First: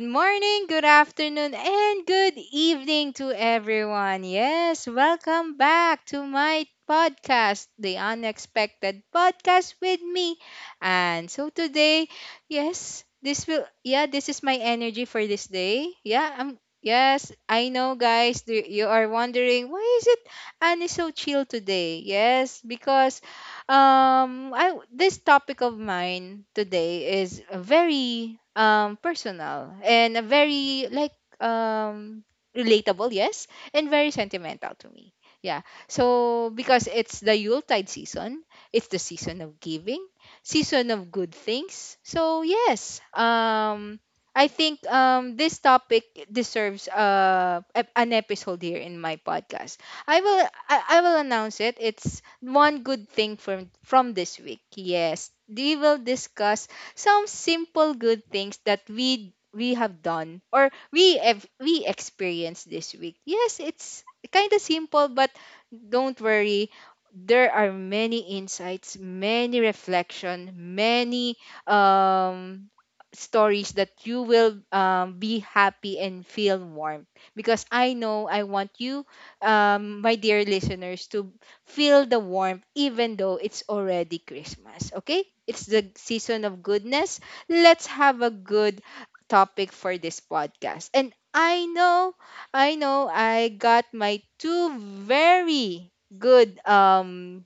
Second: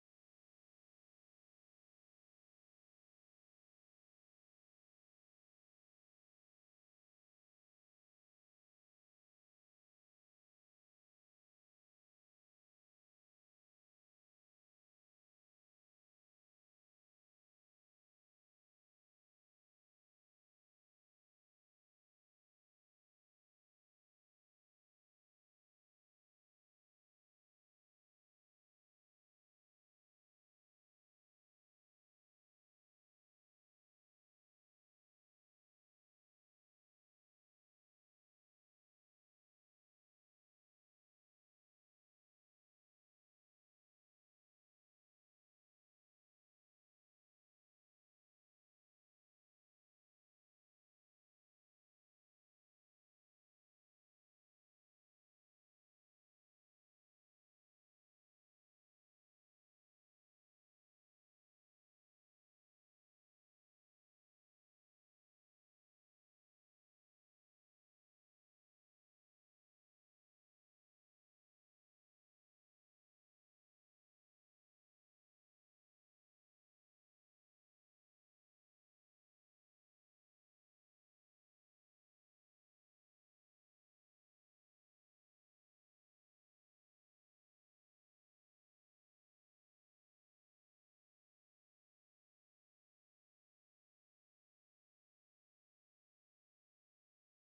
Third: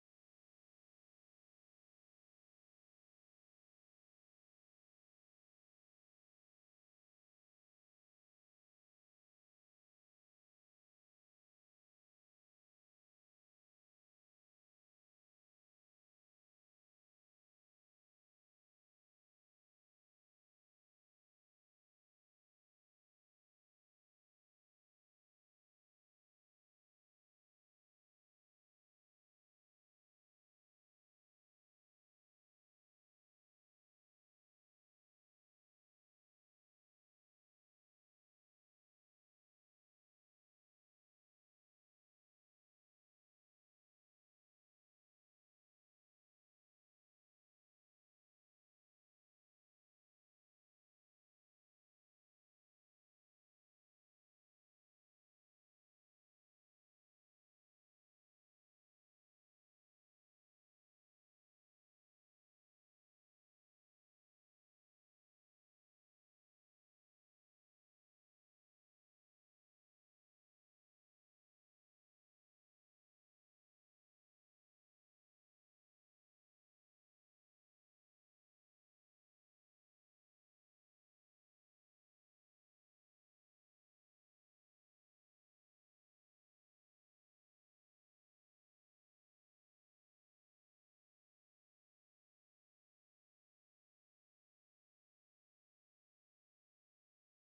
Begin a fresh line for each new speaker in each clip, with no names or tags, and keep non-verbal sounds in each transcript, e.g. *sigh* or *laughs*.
morning, good afternoon, and good evening to everyone. Yes, welcome back to my podcast, The Unexpected Podcast with me. And so today, yes, this is my energy for this day. Yeah, I'm yes, I know guys, you are wondering why is it Annie so chill today? Yes, because I this topic of mine today is a very personal and a very like um relatable, yes, and very sentimental to me. Yeah. So because it's the Yuletide season, it's the season of giving, season of good things. So yes, I think this topic deserves an episode here in my podcast. I will announce it. It's one good thing from this week. Yes. We will discuss some simple good things that we have done or we experienced this week. Yes, it's kind of simple but don't worry. There are many insights, many reflection, many um stories that you will be happy and feel warm because I know I want you, my dear listeners, to feel the warmth even though it's already Christmas. Okay? It's the season of goodness. Let's have a good topic for this podcast. And I know, I know, I got my two very good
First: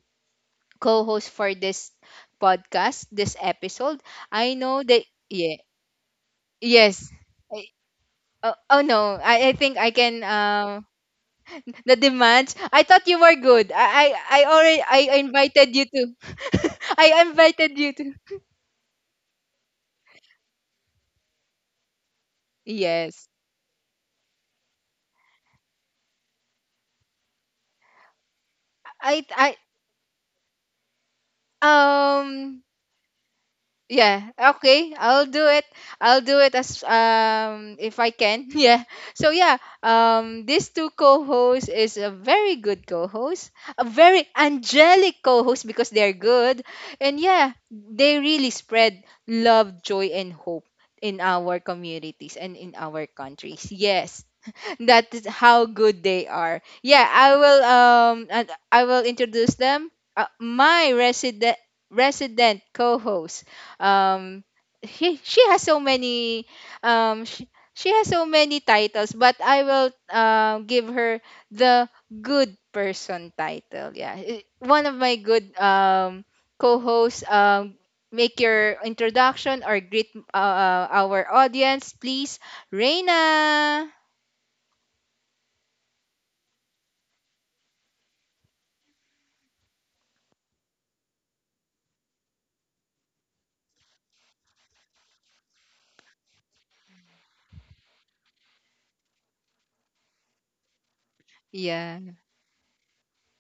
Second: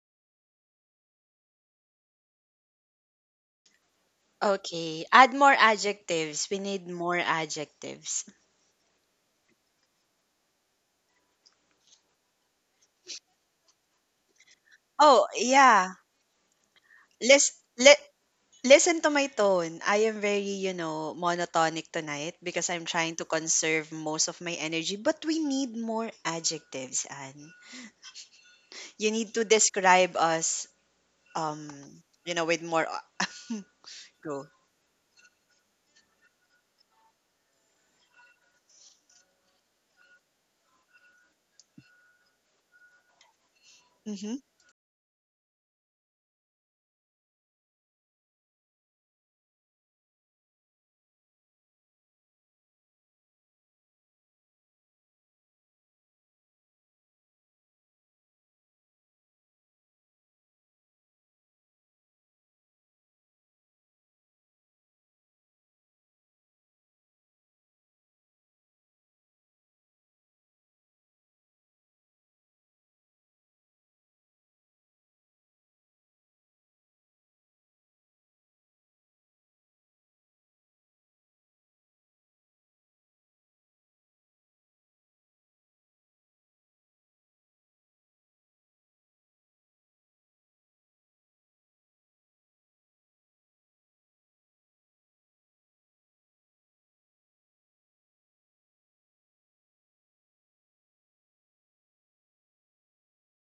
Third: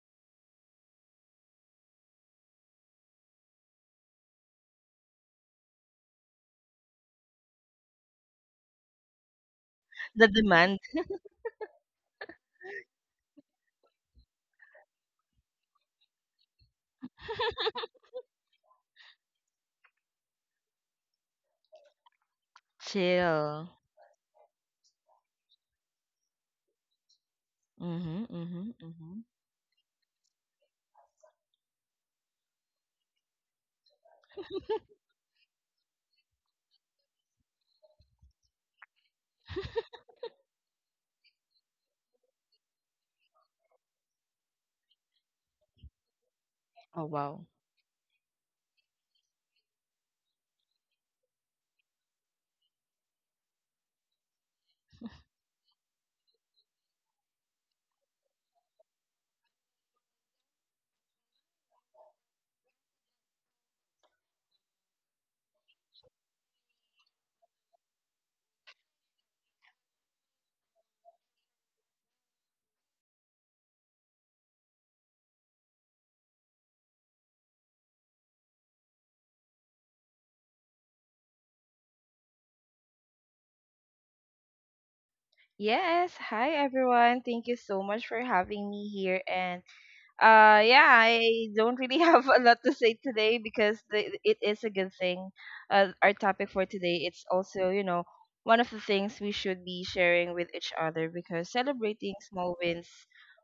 co hosts for this podcast, this episode. I know that,
Okay. Add more
yeah,
adjectives. We need
yes.
more
I,
adjectives.
oh, oh no, I think I can.
The demand.
The demands. I thought you were good. I
Oh,
invited you
yeah.
to. *laughs* I
Lis-
invited you
li-
to.
Listen to my tone. I am very, you know, monotonic tonight because I'm trying to
Yes.
Chill.
conserve most of my energy. But we need more adjectives, Anne.
Mm-hmm, mm-hmm,
You
mm-hmm.
need to
I
describe us, um, you know, with
um
more
Yeah,
growth.
okay. I'll do it. I'll do it as if I can. *laughs* Yeah. So yeah, these two co-hosts is a very good co-host, a
hmm
very angelic co-host because they're good.
Oh,
And
wow.
yeah, they really spread love, joy and hope in our communities and in our countries. Yes, that is how good they are. Yeah, I will introduce them. My resident co-host, um she has so many um she, she has so many titles, but I will give her the good person title. Yeah, one of my good co-hosts, make your introduction or greet, our audience, please, Reina.
Yes. Hi, everyone. Thank you so much for having me here. And yeah, I don't really *laughs* have a lot to say today because it is a good thing. Our topic for today, it's also, you know, one of the things we should be sharing with each other because
Yeah.
celebrating small wins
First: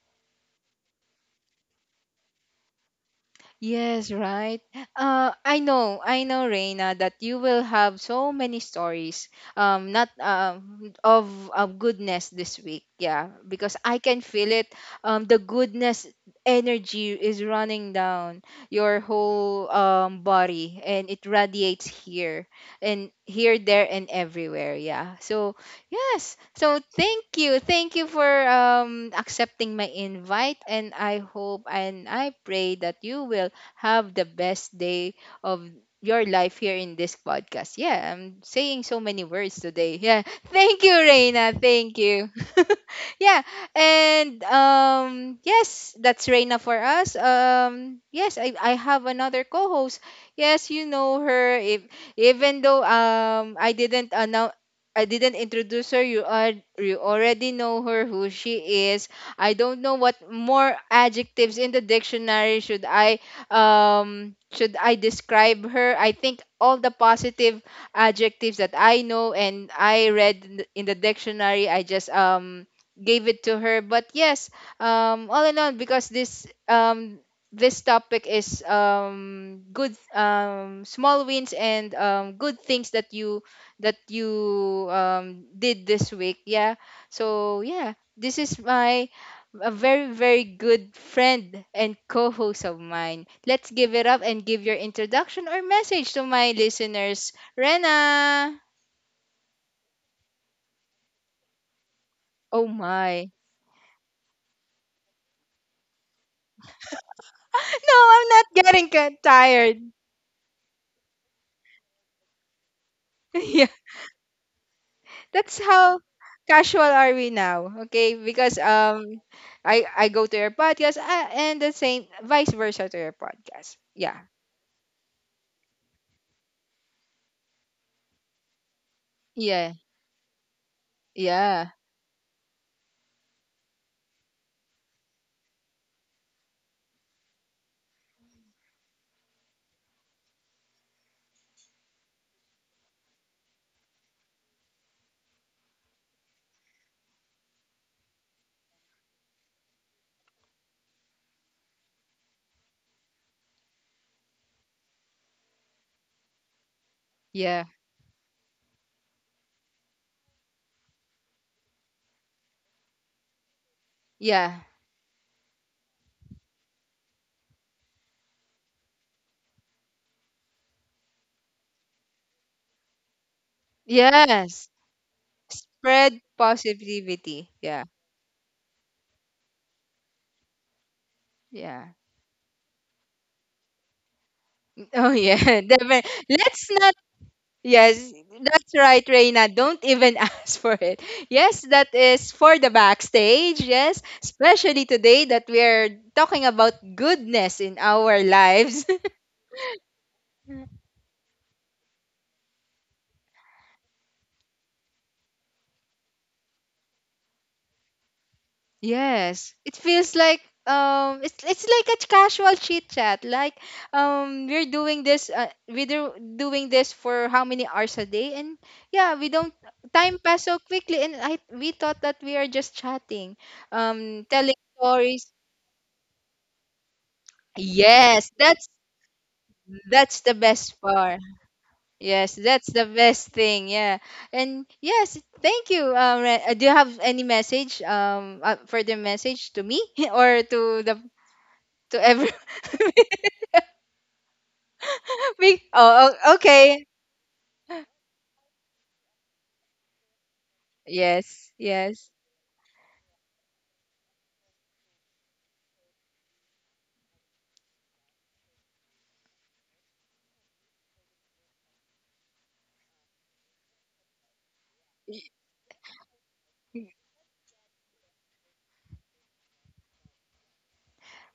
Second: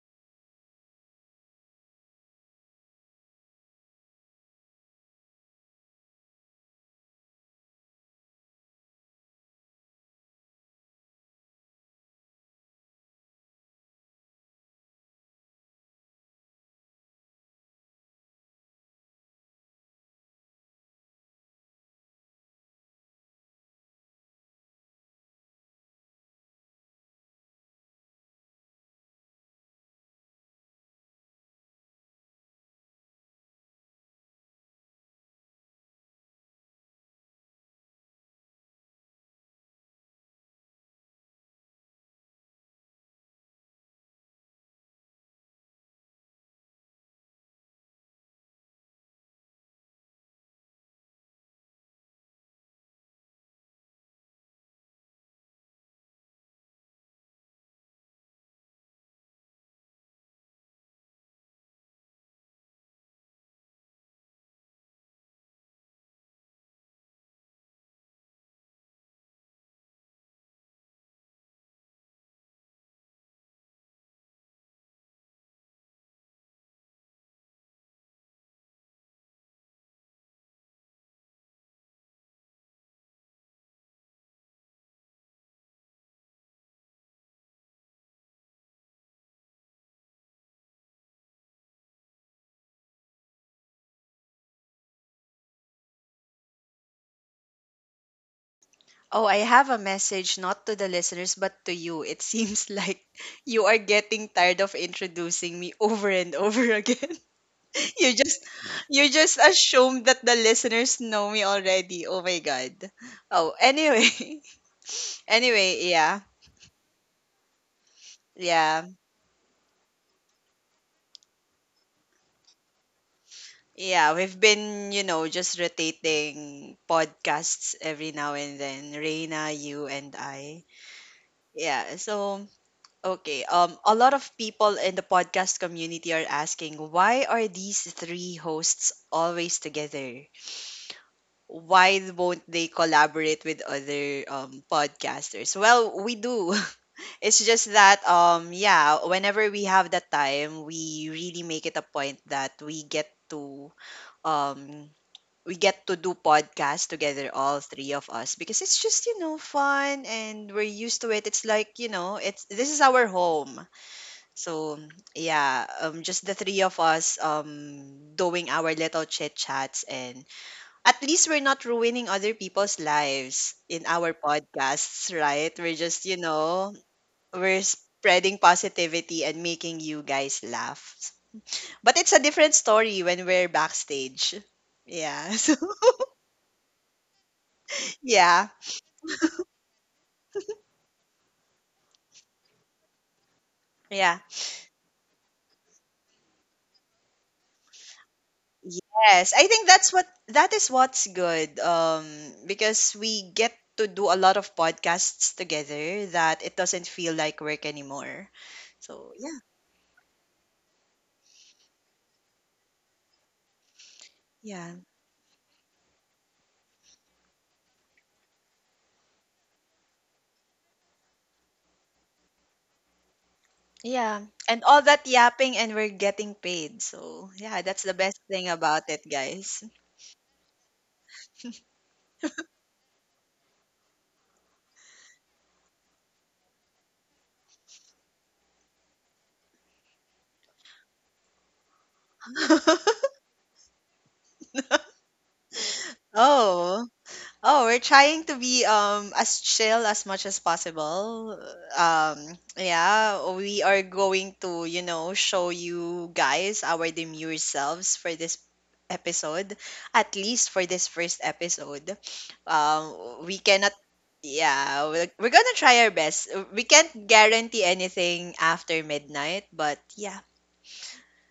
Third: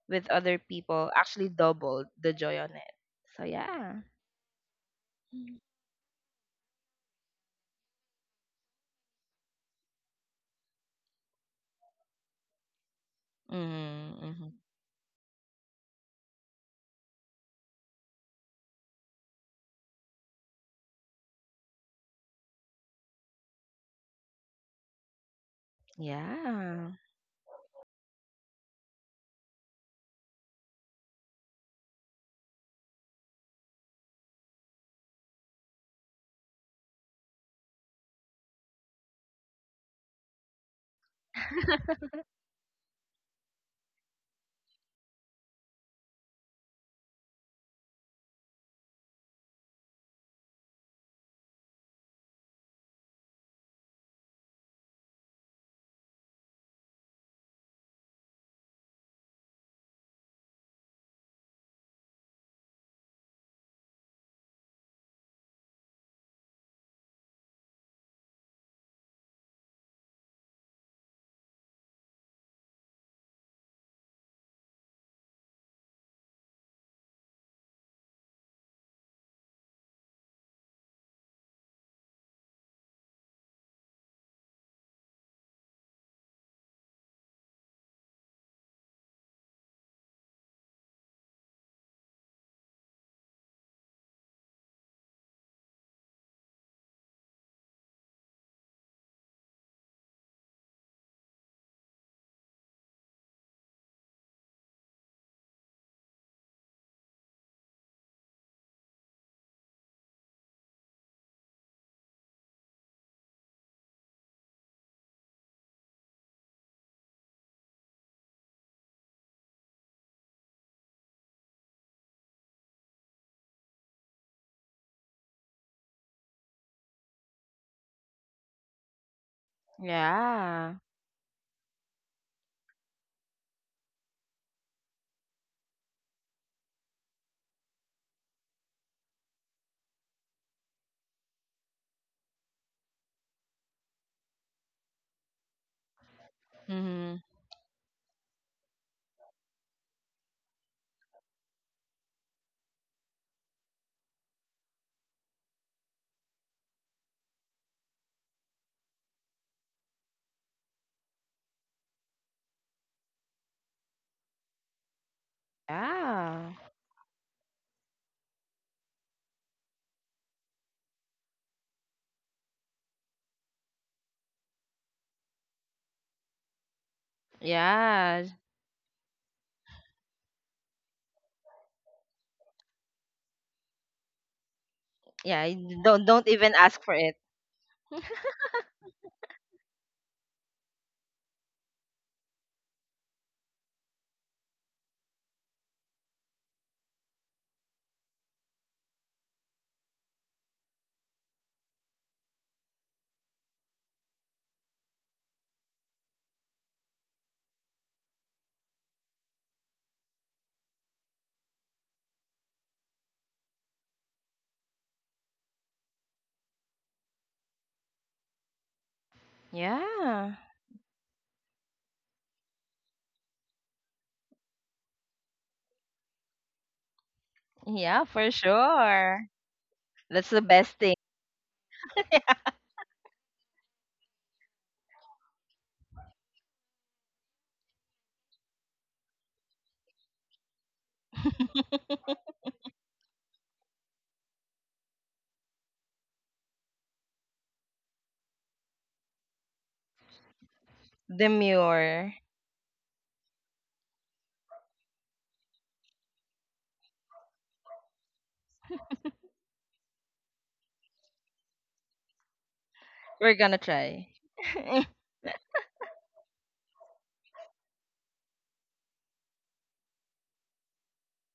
with other people actually doubled the joy on it. So yeah.
Yes, right.
Mm-hmm,
I know, Reina, that you will have so many stories, not of goodness this week. Yeah, because I can
mm-hmm.
feel it. The goodness energy is running down your whole body, and it radiates here and here, there, and everywhere. Yeah. So yes. So
Yeah.
thank you for accepting my invite, and I hope and I pray that you will have the best day of your life here in this podcast. Yeah, I'm saying so many words today. Yeah. *laughs* Thank you, Reina. Thank you. *laughs* Yeah. And yes, that's Reina for us. Yes, I have another co-host. Yes, you know her. If Even though I didn't introduce her. You already know her, who she is. I don't know what more adjectives in the dictionary should I describe her. I think all the positive adjectives that I know and I read in the dictionary, I just gave it to her. But yes, all in all, because this, topic is good, small wins, and good things that you did this week. Yeah. So yeah, this is my a very, very good friend and co host of mine. Let's give it up and give your introduction or message to my listeners. Rena!
Oh, I have a message not to the listeners but to you. It *laughs*
Oh
seems like
my. *laughs*
you are getting tired of introducing me over and over *laughs* again.
No,
You
I'm
just
not getting
you just
tired.
assume that the listeners know me already. Oh my god.
*laughs*
Oh,
Yeah,
anyway. *laughs*
that's
Anyway,
how
yeah.
casual are we now, okay? Because
Yeah.
I go to your podcast, and the same vice versa to your podcast. Yeah.
Yeah, we've been, you know, just rotating podcasts every now and then. Reina,
Yeah.
you and I.
Yeah.
Yeah.
Yeah. So, okay. A lot of people in the podcast community are asking, "Why are these three hosts always together? Why won't they collaborate with other podcasters?" Well, we do. *laughs*
Mm-hmm.
It's just that yeah, whenever we have that time, we really make it a point that um we get to do podcasts together,
Yeah.
all three of us, because it's just, you know, fun and we're used to it. It's like, you know, it's this is our home.
Yeah.
So yeah, just the
Yeah.
three of us, doing our little chit chats. And at least we're not ruining other people's lives in our
Yes.
podcasts, right? We're just,
Spread
you know,
positivity.
we're
Yeah.
Yeah.
spreading positivity and making you guys laugh.
Yeah.
But it's a different story when we're backstage.
Oh
Yeah.
Yeah.
yeah, *laughs*
you
*laughs*
definitely.
Don't even
Let's
ask
not.
for it.
So
Yes,
yeah.
that's right, Reina. Don't even *laughs* ask for it. Yes, that is for the backstage. Yes,
Yeah.
especially today that we are talking about goodness in our lives. *laughs*
Yes. I think that is what's good. Because we get to do a lot of podcasts together that it doesn't feel like work anymore. So yeah,
Yes, it feels like it's like a casual chit chat. Like, we're
yeah.
doing this, we do doing this for how many hours a day, and yeah, we don't time
Yeah.
pass so quickly, and I we thought that we are just chatting,
Yeah.
telling
And all that
stories.
yapping, and we're getting paid. So yeah, that's the
Yeah,
best
for
Yes,
thing
that's
about it,
sure.
guys.
that's
That's
the
the best
best
thing.
part.
*laughs*
Yes, that's the best thing. Yeah. And yes, thank you. Do you have any message, further message to me *laughs* or to the to every
*laughs*
*laughs* oh, oh, okay.
oh. Oh, we're trying to be as chill as much as possible.
Yes, yes.
Demure.
Yeah, we are going to, you know, show you guys our demure selves for this episode, at least for this first episode.
We're
We
gonna
cannot,
try. *laughs*
Yeah, we're gonna try our best. We can't guarantee anything after midnight, but yeah.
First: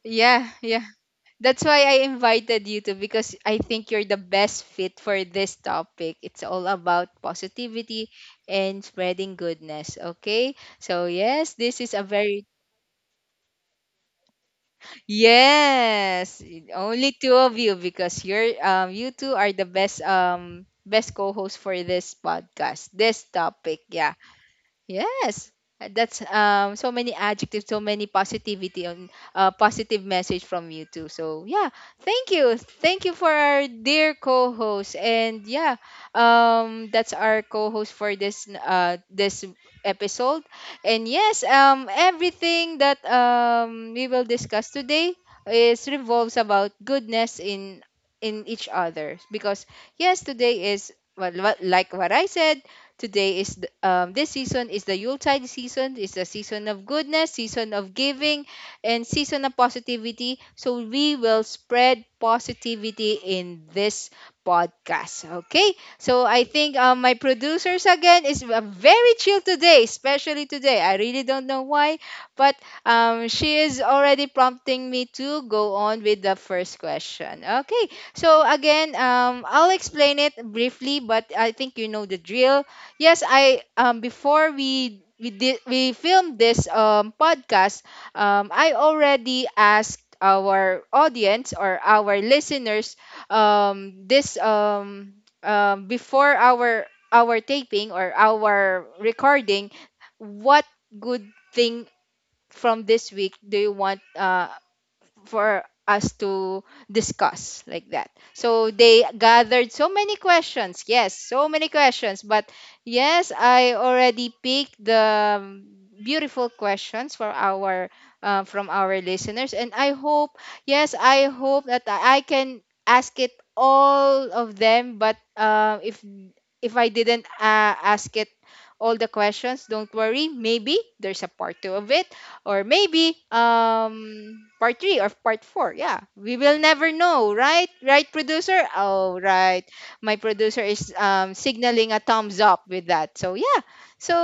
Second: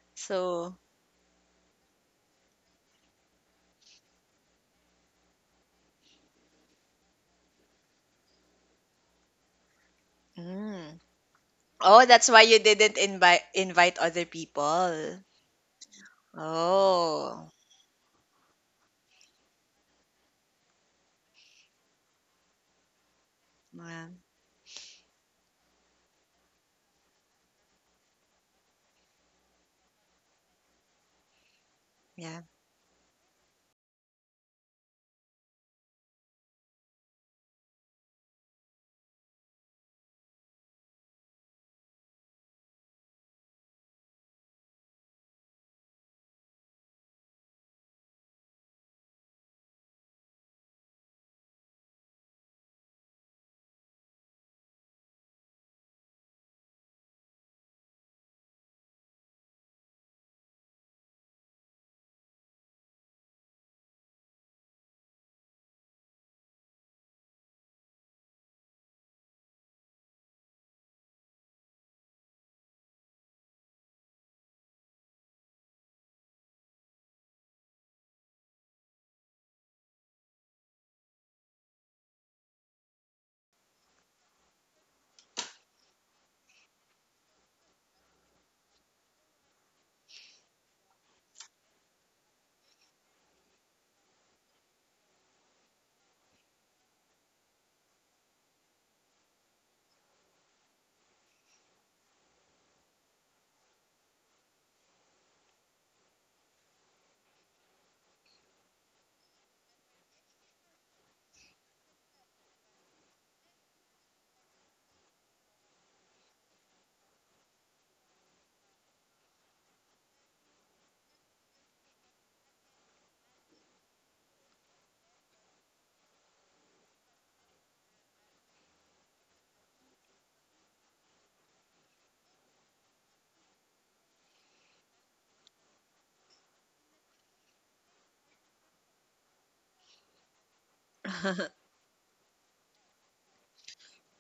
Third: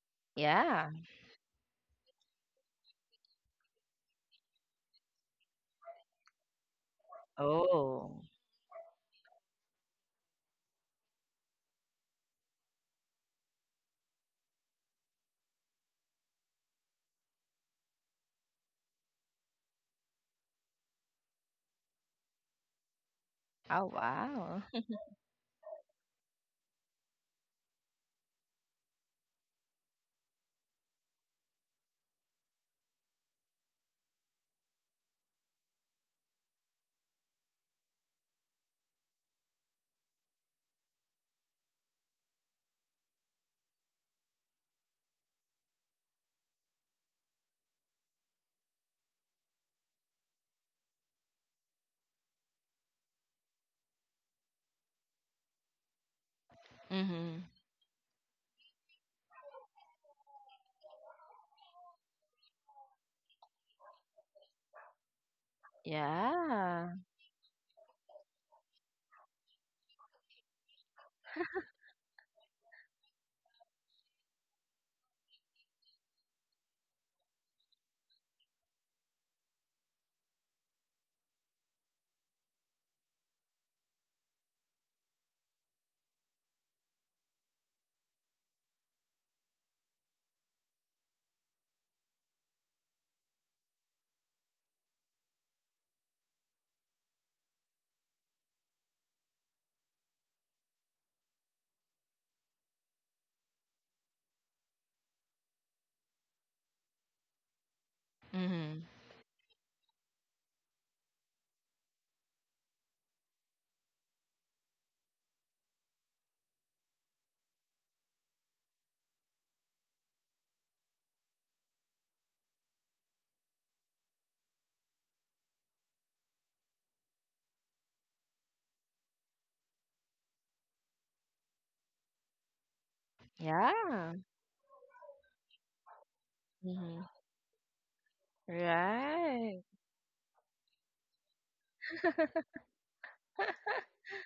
Yeah,
So,
yeah,
Yeah.
that's why I invited you to, because I think you're the best fit for this topic. It's all about positivity
Oh.
and spreading goodness. Okay,
mm.
so yes, this is a
Oh, that's why
very,
you didn't invite other people.
yes, only two
Oh.
of you, because you two are the best, co-host for this podcast, this topic.
Oh
Yeah,
Yeah.
wow. *laughs*
Yes, that's so many adjectives, so many positivity, on positive message from you too. So yeah, thank
yeah.
you, thank you for our dear co-host, and yeah, that's our co-host for this this episode, and yes, everything that we will discuss today is revolves about goodness in each other, because yes, today is, well, like what I said, today is this season is the Yuletide season. It's the season of goodness,
Mm-hmm.
season of giving, and season of positivity. So we will spread positivity in this podcast. Okay. So I think
Yeah.
my producers again is very chill today, especially today. I really don't know why, but she is already prompting me to go on with the first question. Okay. So again, I'll explain it briefly, but I think you know the drill. Yes, I before we filmed this podcast, I already asked our audience or our listeners, this before our taping or our recording, what good thing from this week do you want for us to discuss, like that. So
Mm-hmm.
they gathered so many questions. Yes, so many questions. But yes, I already picked the, beautiful questions for our from our listeners, and I hope that I can ask it all of them. But if I didn't ask it all the questions, don't worry. Maybe there's a part two of it, or maybe
Yeah.
part 3 or part 4. Yeah, we will never
Mm-hmm.
know, Right, producer? Oh,
Right.
right. My producer is
*laughs*
signaling a thumbs up with that. So yeah, so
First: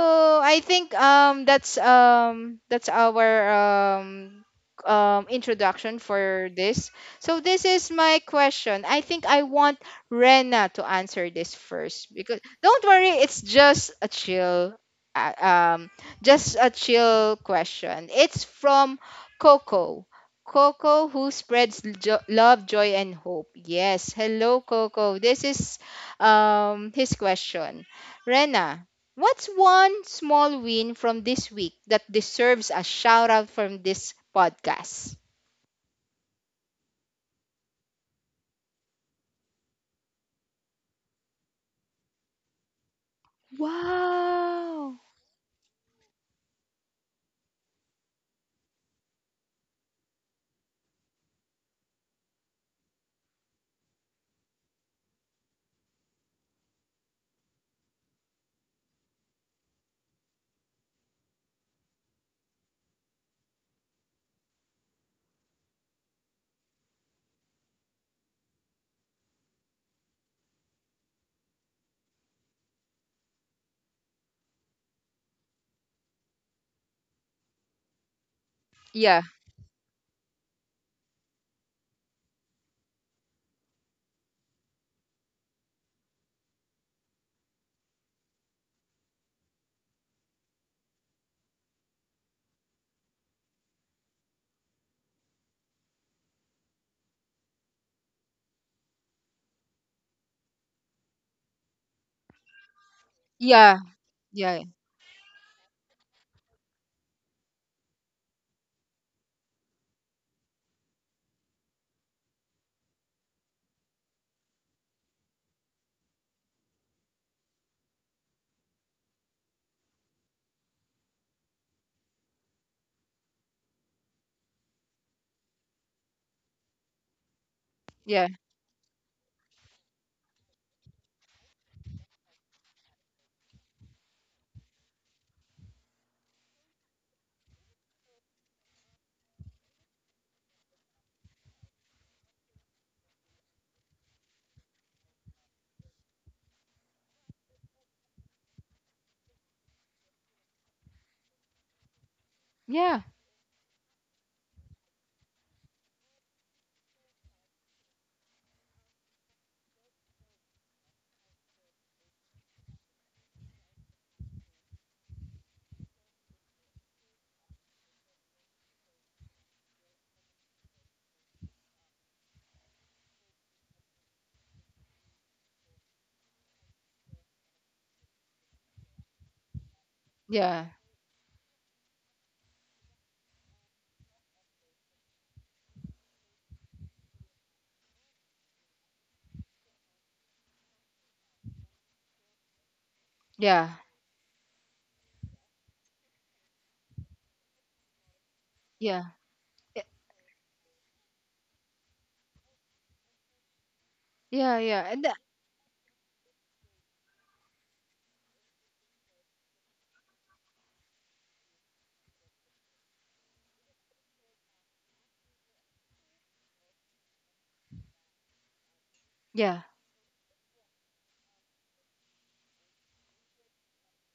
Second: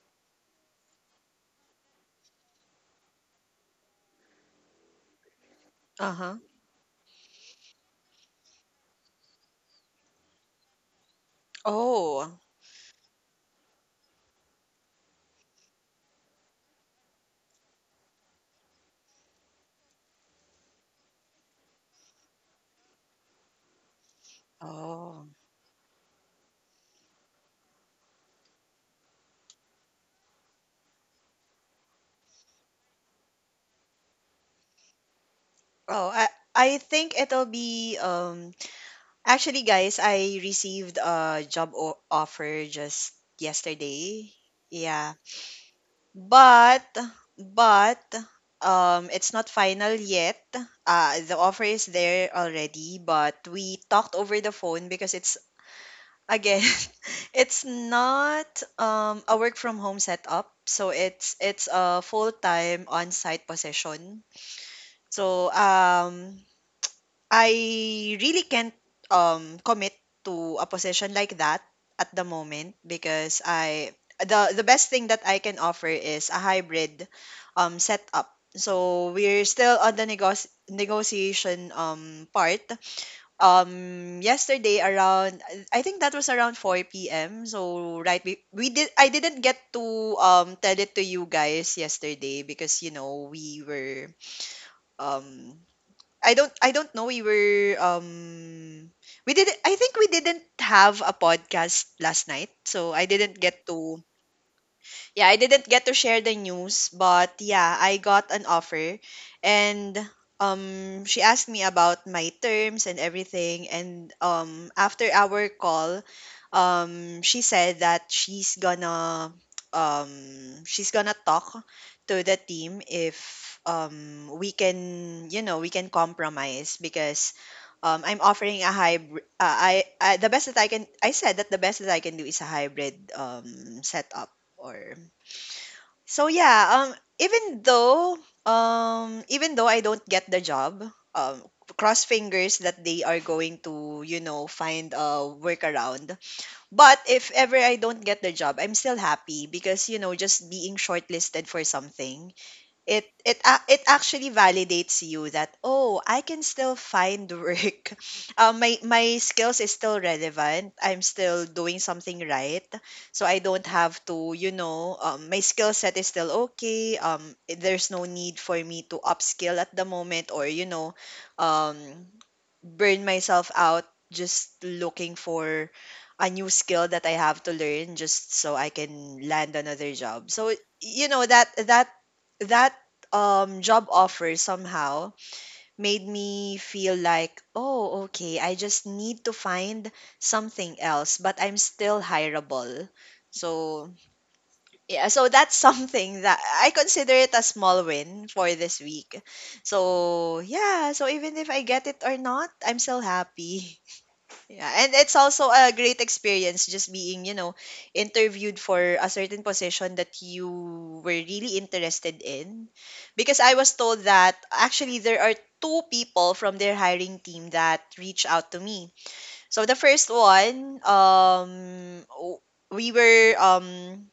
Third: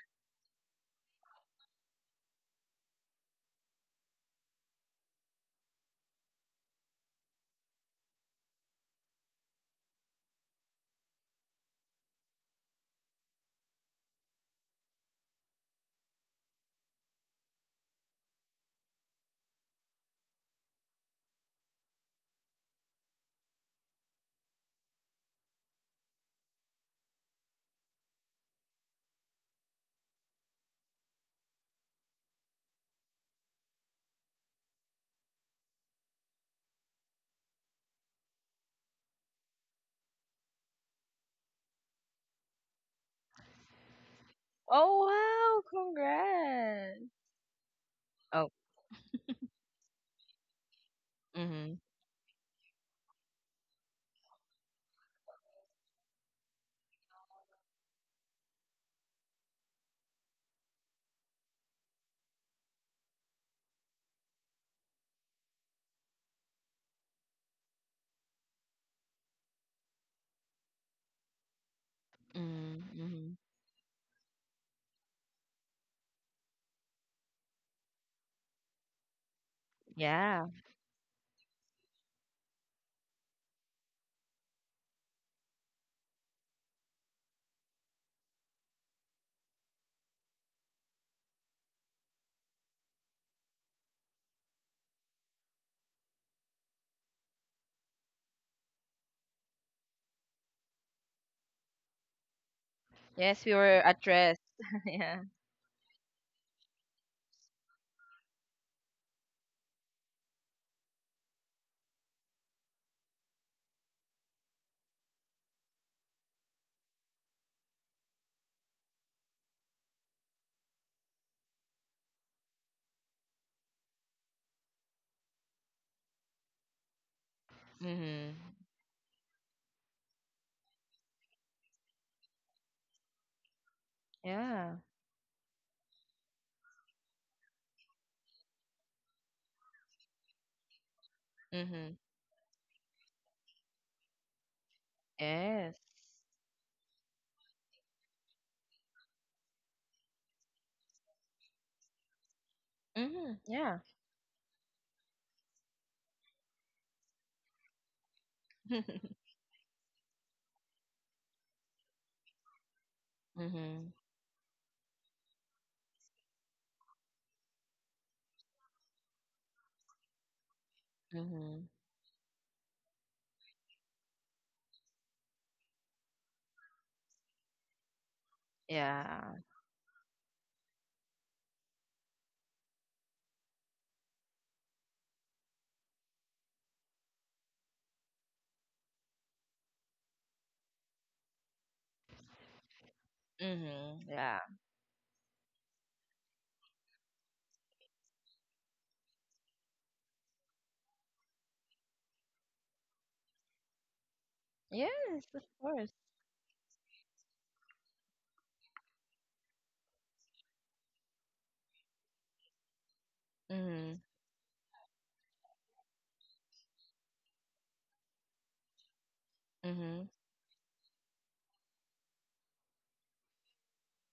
I think, that's our, um, introduction
Uh-huh.
for this. So this is my question. I think I want Rena to answer this first, because
Oh.
don't worry, it's just a chill, uh, um just a chill question. It's from Coco. Coco, who spreads love, joy, and hope. Yes. Hello, Coco.
Oh.
This is, his question. Rena, what's one small win from this week that deserves a shout out from this podcast?
Oh, I I think it'll be actually, guys, I received a offer just yesterday.
Wow.
Oh
Yeah.
wow,
But
congrats.
but
Oh.
it's not final yet. Uh, the offer
Mm-hmm.
is there already, but we talked over the phone because it's again *laughs* it's not a work from home setup. So it's a full-time on-site position. So I really can't commit to a position like that at the moment
Mm-hmm.
because I the best thing that I can offer is a hybrid setup. So
Yeah,
we're still on the
Yeah.
negotiation part. Yesterday around, I think that was around 4 p.m. So right, we did, I didn't get to tell it to you guys yesterday because, you know, we were um I don't know, we were we did I think we didn't have a podcast last night, so I didn't
Yes, we
get
yeah,
were
to,
at rest.
yeah,
*laughs* Yeah.
yeah, I didn't get to share the news. But yeah, I got an offer, and she asked me about my terms and everything. And after our call, she said that um she's gonna talk to the team if we can, you know, we can compromise because I'm
yeah,
Mhm.
offering a hybrid, I, the best that I can, I said that the best that I can do is a hybrid setup
Yeah.
or so, yeah. Even though Even though I don't get the job, um,
Mhm.
cross fingers that they are going to, you know, find a
Yes.
workaround. But if ever I don't get the job, I'm still happy because, you know, just being shortlisted for something,
yeah,
it
Mm-hmm.
it a-
Yeah.
it actually validates you that, oh, I can still find work. *laughs* My
*laughs*
skills is still relevant, I'm still doing something right. So I don't
Mhm.
have to, you know, my skill set is still okay. There's no need for me to upskill at the moment, or, you know,
Mhm.
um burn myself out just looking for a new skill that I have to learn just so I
Yeah.
can land another job. So
yeah,
you know that job offer somehow made me feel like, oh okay, I just need to find something else, but I'm still hireable.
yeah,
So
Mhm. Yeah.
yeah, so that's *laughs* something that I consider it a small win for this
yeah,
week.
yeah,
So yeah, so even if I get it or not, I'm still happy. *laughs*
yeah,
Yeah,
yeah,
and
and that,
it's
Yes, of
also a
course.
great experience just being, you know, interviewed for a certain position that you were really interested in. Because I was told
Mhm.
that actually there are two people from their hiring team that reached out to me.
yeah,
So the
Mhm.
first one, we were,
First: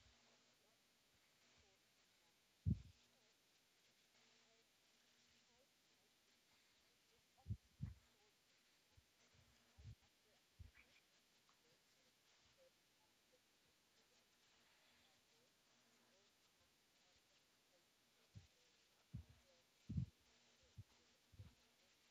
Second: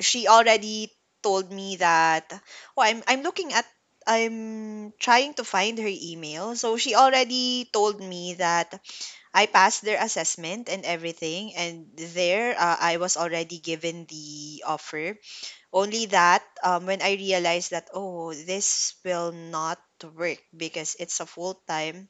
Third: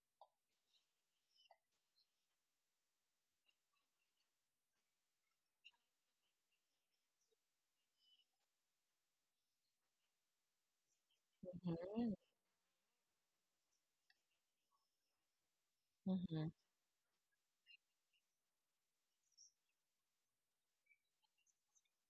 she already told me that, oh, I'm looking at, I'm trying to find her email. So she already told me that I passed their assessment and everything, and
Mhm.
there, I was already given the offer. Only that
Mhm.
when I realized that, oh, this will not work because it's a full time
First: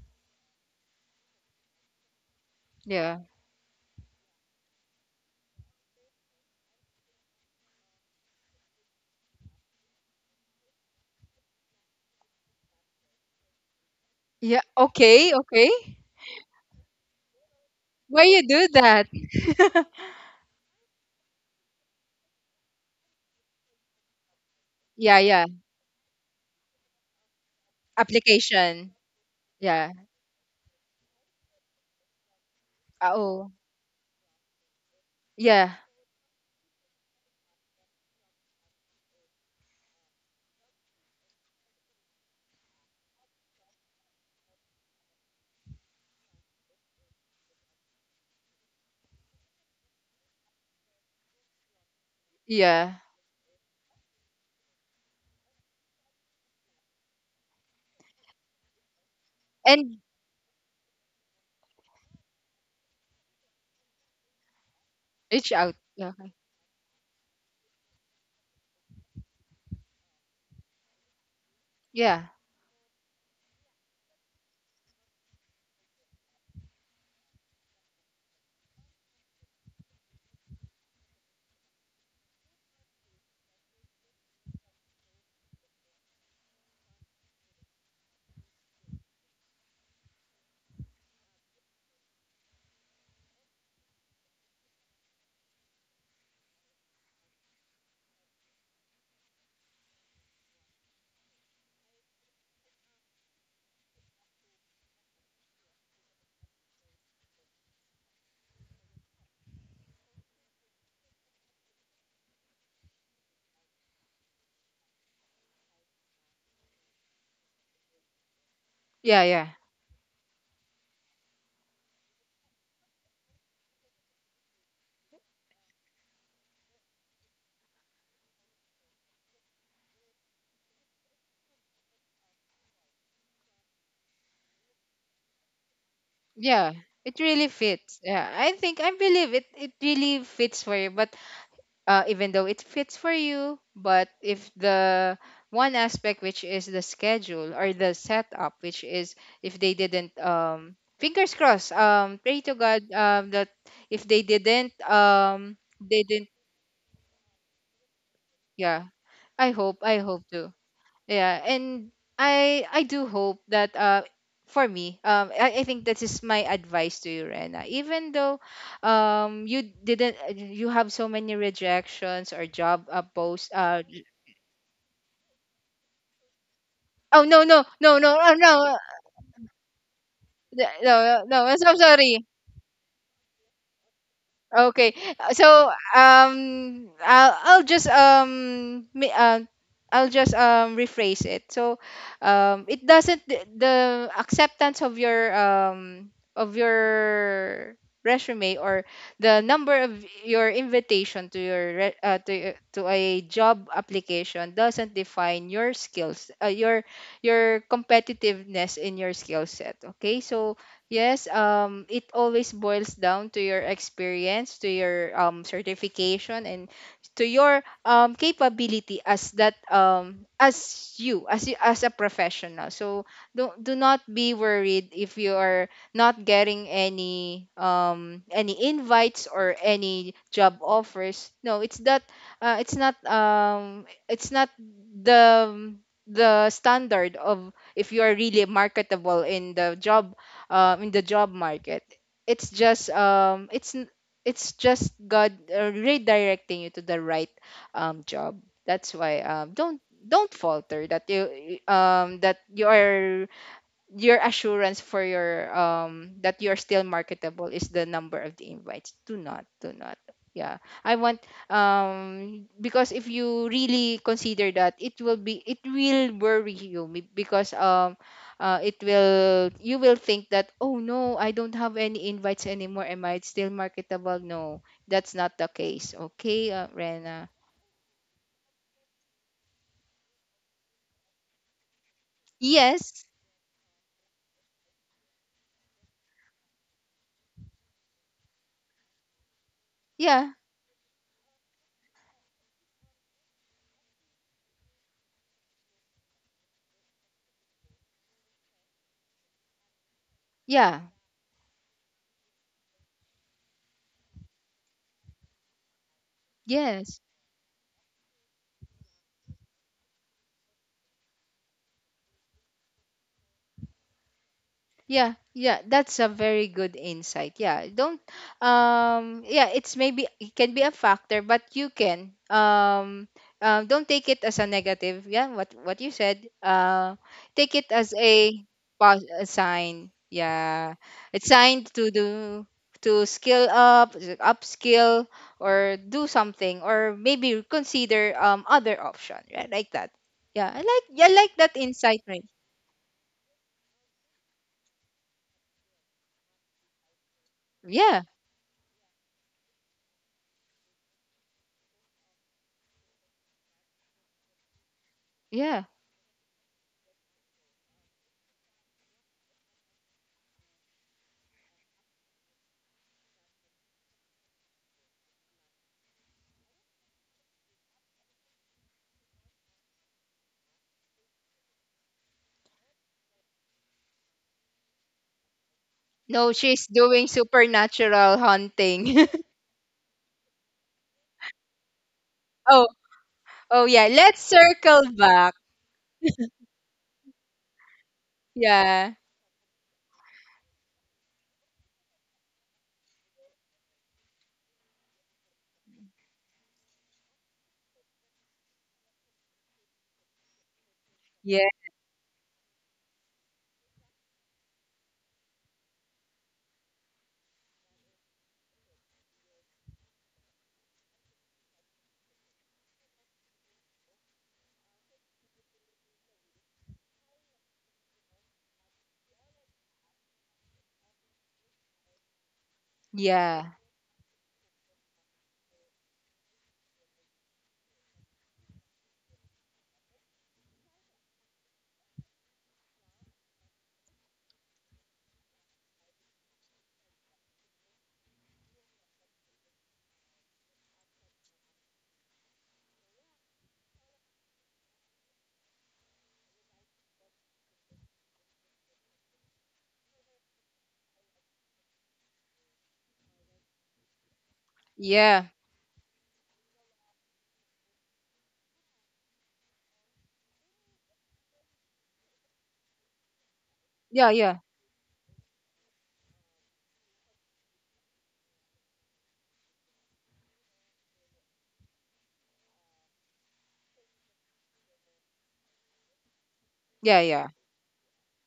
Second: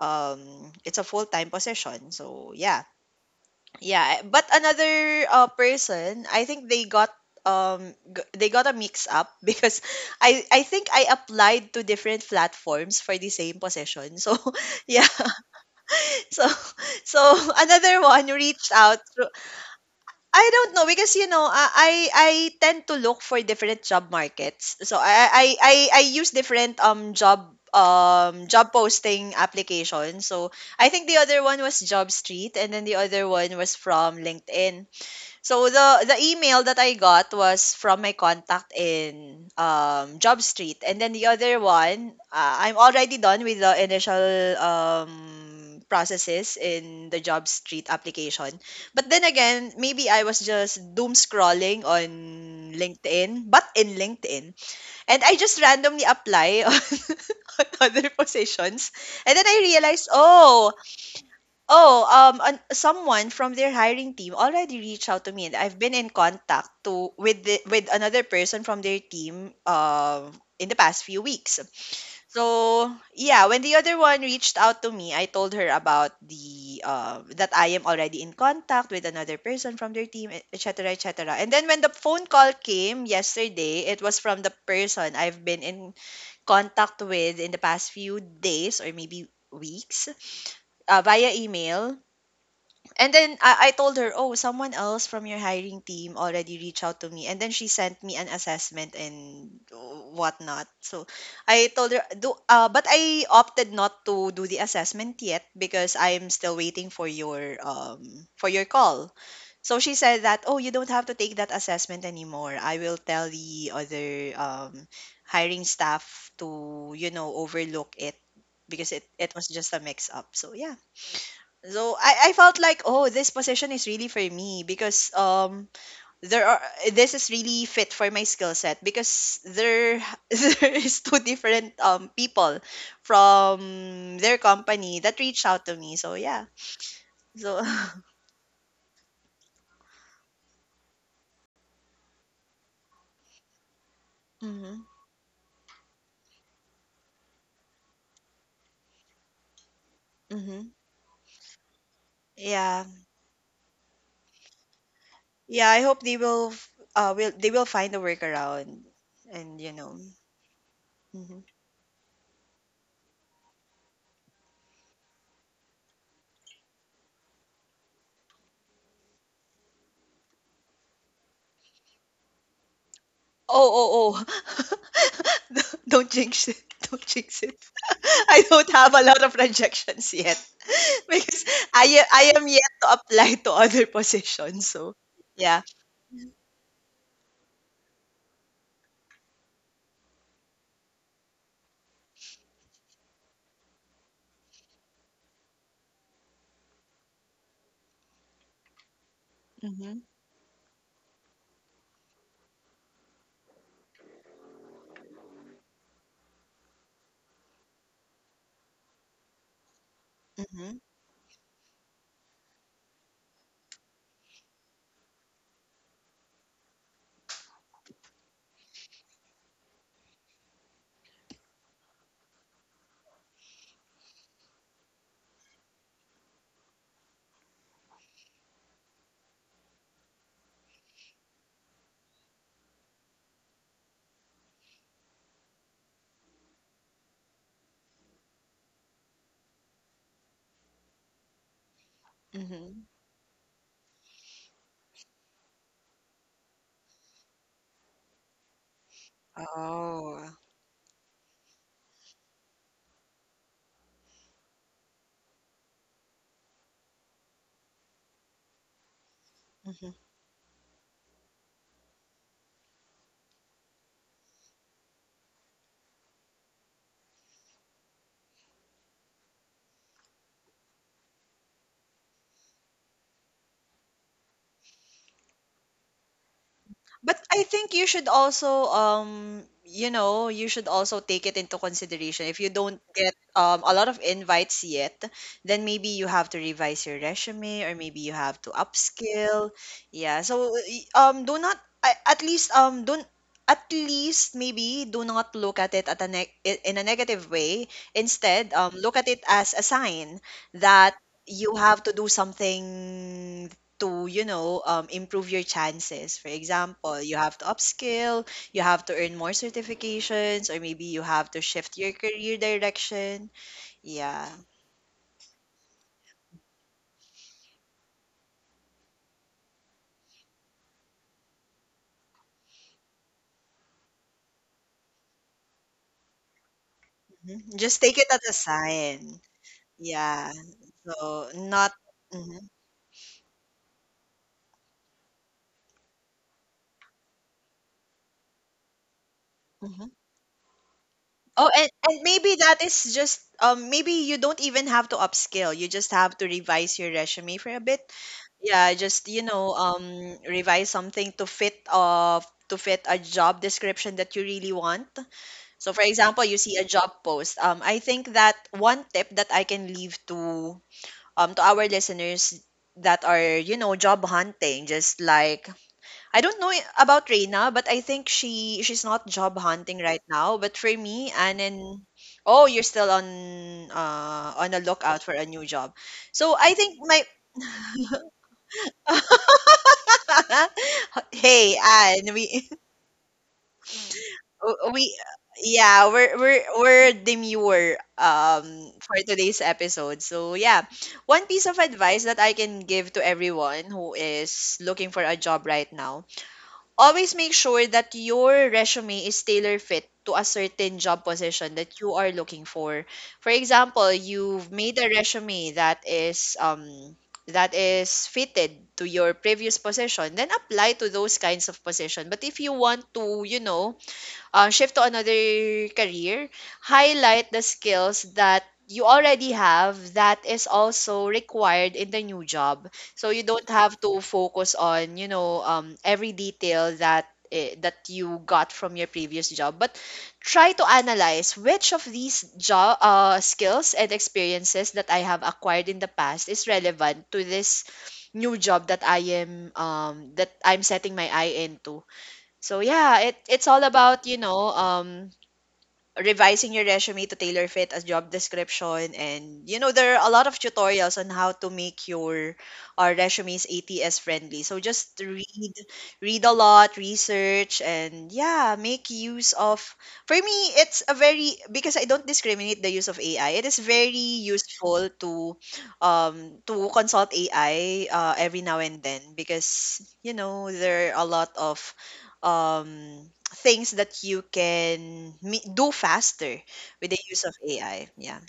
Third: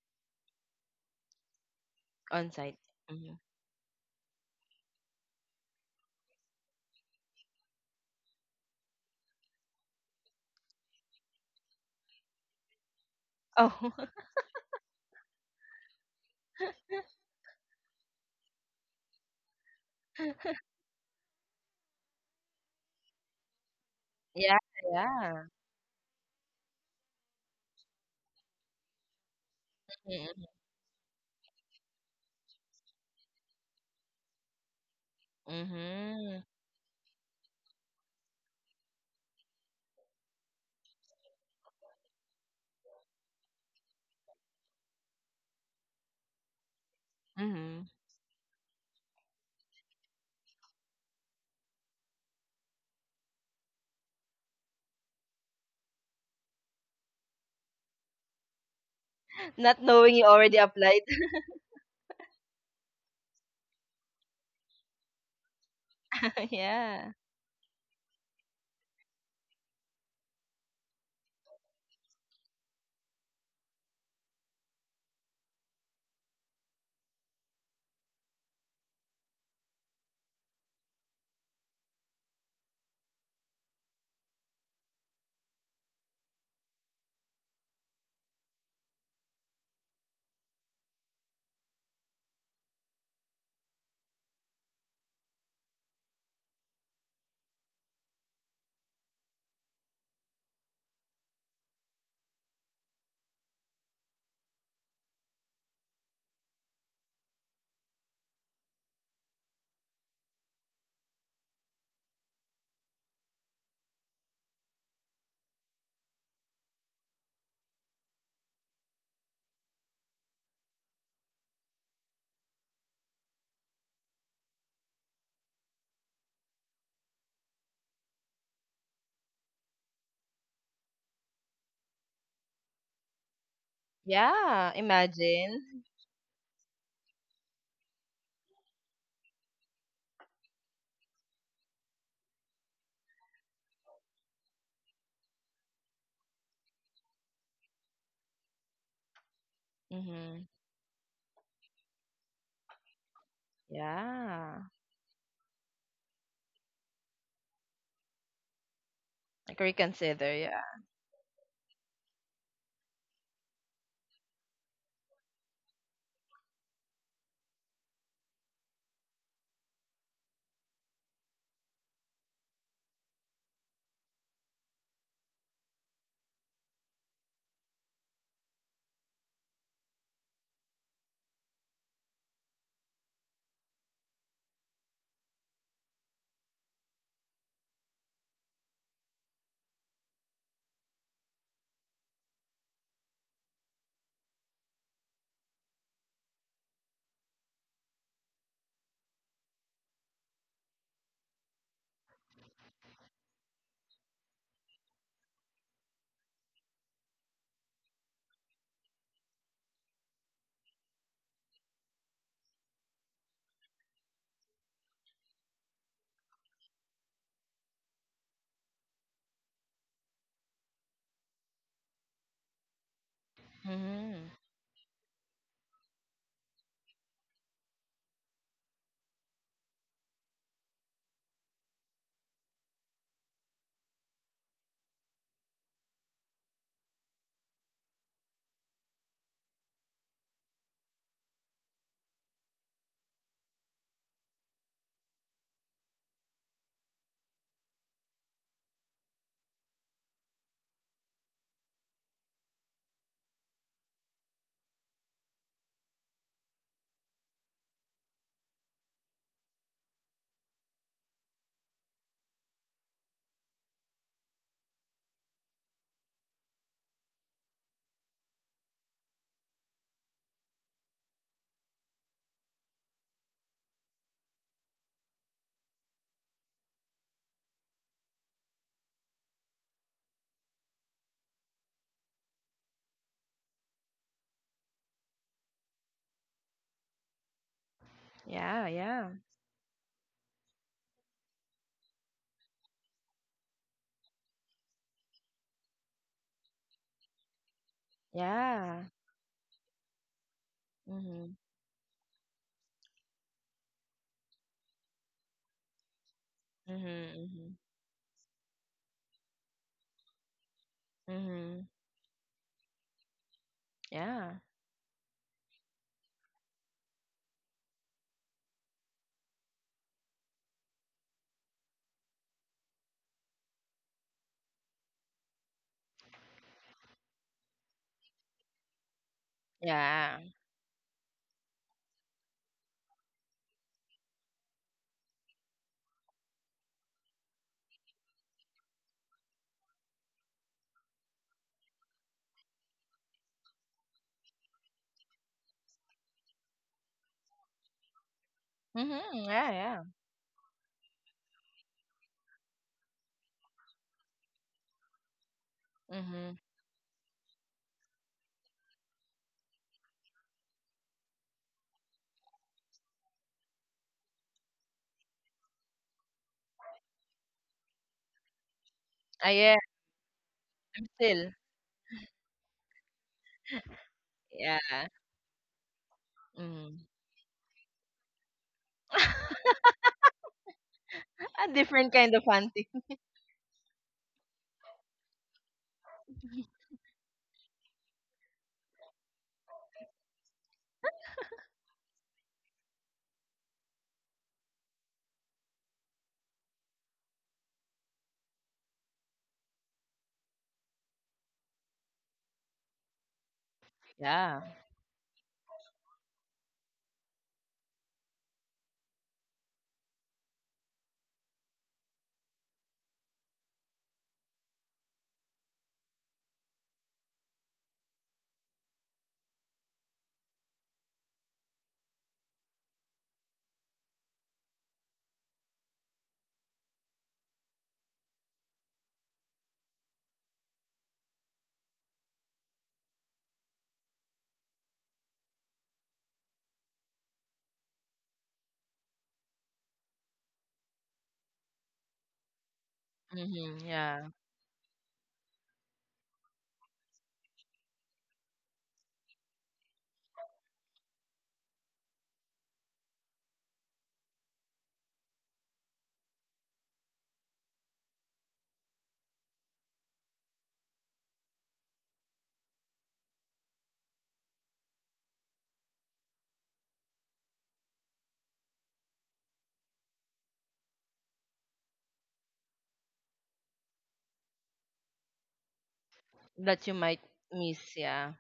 um it's a full time position.
On
So
site.
yeah,
yeah,
Mhm.
yeah. But another person, I think they got they got a mix up *laughs* because I think I applied to different platforms for the same
Oh. *laughs*
position. So *laughs*
yeah.
yeah,
Okay, okay.
so *laughs* so another
Why
one
you do
reached out
that?
to,
*laughs*
I don't know, because, you know, I tend to look for different job
Yeah.
markets. So
Yeah, yeah.
Yeah.
I use different job
Application.
posting
Yeah.
applications. So I think the other one was Job Street and then the
Ah,
other
oh,
one was from LinkedIn. So
Mhm.
yeah,
the
Mhm.
email that I got was from my contact in Job Street, and then the other one, I'm already done with the initial processes in the Job Street
*laughs*
application. But then again, maybe I was just doom scrolling on
yeah.
LinkedIn. But in LinkedIn, and I just randomly apply *laughs* on other positions, and then I
Not
And
realized,
knowing you already
oh,
applied.
oh, someone from their hiring team already reached out to
reach
me, and
out.
I've been
Yeah,
in
okay.
*laughs*
contact to
Yeah.
with the, with another person from their team in the past few weeks.
Yeah,
So yeah, when the other one reached out to me, I told her about the that I am already in contact with another person from their team, etc., etc. And then when the phone call came yesterday, it was from the person I've been in contact with in the past few days, or maybe weeks, via email. And then I told her, oh, someone else from your hiring team already reached out to me. And then she sent me an assessment and whatnot. So I told her, do, but I opted not to do the assessment yet because I'm still waiting for your call. So she said that, oh, you don't have to take that assessment anymore. I will tell the other hiring staff to, you know, overlook it because it
yeah,
it
yeah.
was just a mix up. So yeah. So I felt like, oh, this position is really for me because there are this is really fit for my skill set because there *laughs* there is two different people from their
Yeah.
company that reached out to
Imagine.
me. So yeah.
Yeah. It really
So *laughs*
fits. Yeah, I think I believe it. It really fits for you. But even though it fits for you, but if
hmm
the one aspect, which is the schedule or the setup, which is, if they didn't,
Mhm.
hmm
fingers crossed, pray to
yeah.
God, that if they
Yeah.
didn't,
Yeah, I hope they will they will find a workaround
yeah, I
and
Like
you
hope,
know.
I hope
reconsider.
to.
Yeah.
Mm-hmm.
Yeah, and I do hope that, for me, I think that is my advice to you, Rena. Even though you didn't you have so many rejections or job, post
Oh,
uh
oh, oh. *laughs* Don't jinx it. Don't
oh
jinx
no,
it.
no, no,
*laughs*
no. Oh,
I
no,
don't
no,
have a lot of rejections yet
no, no,
*laughs* because
no, I'm so
I I
sorry.
am yet to apply to other *laughs* positions. So,
Okay. So,
yeah.
um I'll, I'll just um mi- uh, I'll just rephrase it. So it doesn't, the acceptance of your, resume, or the number of
Mhm.
your invitation to your, to a job application doesn't define your skills, your, competitiveness in your skill set, okay? So
Mhm.
yes, it always boils down to your experience, to your, certification, and to your, capability, as as a professional. So don't do not be
Mhm.
worried if you are not getting any, invites or any job offers. No, it's that it's not the the standard of if you are really marketable in the job market. it's
Mhm.
just um it's n- it's just god, redirecting you to the right, job. That's why, don't
Oh.
don't falter that, you are — your assurance for your that you're still marketable is the number of the invites. Do not. Yeah, I want because if you really consider that, it will worry you, because, it will you will think that, oh no, I don't have any invites anymore. Am I still marketable? No, that's not the case. Okay.
But
Rena.
I think you should also you know, you should also take it into consideration. If you don't
Yes.
get a lot of invites yet, then maybe you have to revise your resume or maybe you have to
Yeah, yeah,
upskill. Yeah.
Yeah.
So do not, at least don't, at least maybe do not look at it at a in a negative way. Instead, look
yeah.
at it as a sign
Yeah.
that you
Mhm,
have to do something to, you know, improve your chances. For example,
Yes.
you
mhm,
have to
mhm,
upskill, you have to earn more certifications, or maybe you have to shift
mhm.
your career direction, yeah.
Yeah,
Yeah, yeah, that's a very good insight. Yeah, don't yeah, it's maybe it can be a factor, but you can, don't take it as a negative. Yeah, what you said.
Mhm.
Take it
Just take
as
it as a
a
sign,
a sign.
yeah,
yeah.
Yeah.
so
It's
not.
sign to
Mhm,
do to skill up, upskill, or do something, or maybe consider, other option, right? Like
mhm.
that. Yeah, I like
Oh,
that
and
insight, right?
maybe that is just, maybe you don't even have to upskill. You just have to revise your resume for a bit.
Yeah.
Yeah, just
Mhm,
you know
yeah, yeah.
revise something to fit a job description that you really want. So
Yeah.
for example, you
Mhm.
see a job post. I think that one tip that I can leave to our listeners that are job hunting, just like I don't know about Reina, but I think she's not job
Ah, yeah.
hunting right now. But for
I'm
me,
still.
Anan, oh, you're still on a
Yeah.
lookout for a new job. So
No,
I
she's
think
Mhm.
my
doing supernatural hunting.
*laughs*
*laughs* hey,
A different
Anne,
kind of
we
*laughs* Oh,
hunting.
oh yeah. Let's
we
circle back.
yeah we're demure for
Yeah.
today's episode, so yeah, one piece of advice that I can give to everyone who is looking for a job right now, always make sure that your resume is tailor fit to a certain job
Yeah.
position that you are looking for. For example, you've
Yeah.
made a resume that is fitted to your previous position, then apply to those kinds of position. But if you want to, shift to another career, highlight the skills that you already have that is also required in the new job. So you don't
Yeah.
have to focus on, every detail that you got from your previous job, but try to analyze which of these job skills and experiences that I have acquired in the past is relevant to this new job that I'm setting my eye into. So yeah, it's all
Mhm.
about,
Yeah.
revising your resume to tailor fit as job description. And you know there are a lot of tutorials on how to make your our resumes ATS friendly, so just
Yeah.
read a lot, research, and yeah, make use of, for me it's a very, because I don't discriminate the use of AI, it is
Yeah.
very
Yeah.
useful to consult AI every now and then because you know there are a lot of things that you can me do faster
That you
with the
Yeah.
might
use
Yeah.
of
miss.
AI. Yeah.
Yeah.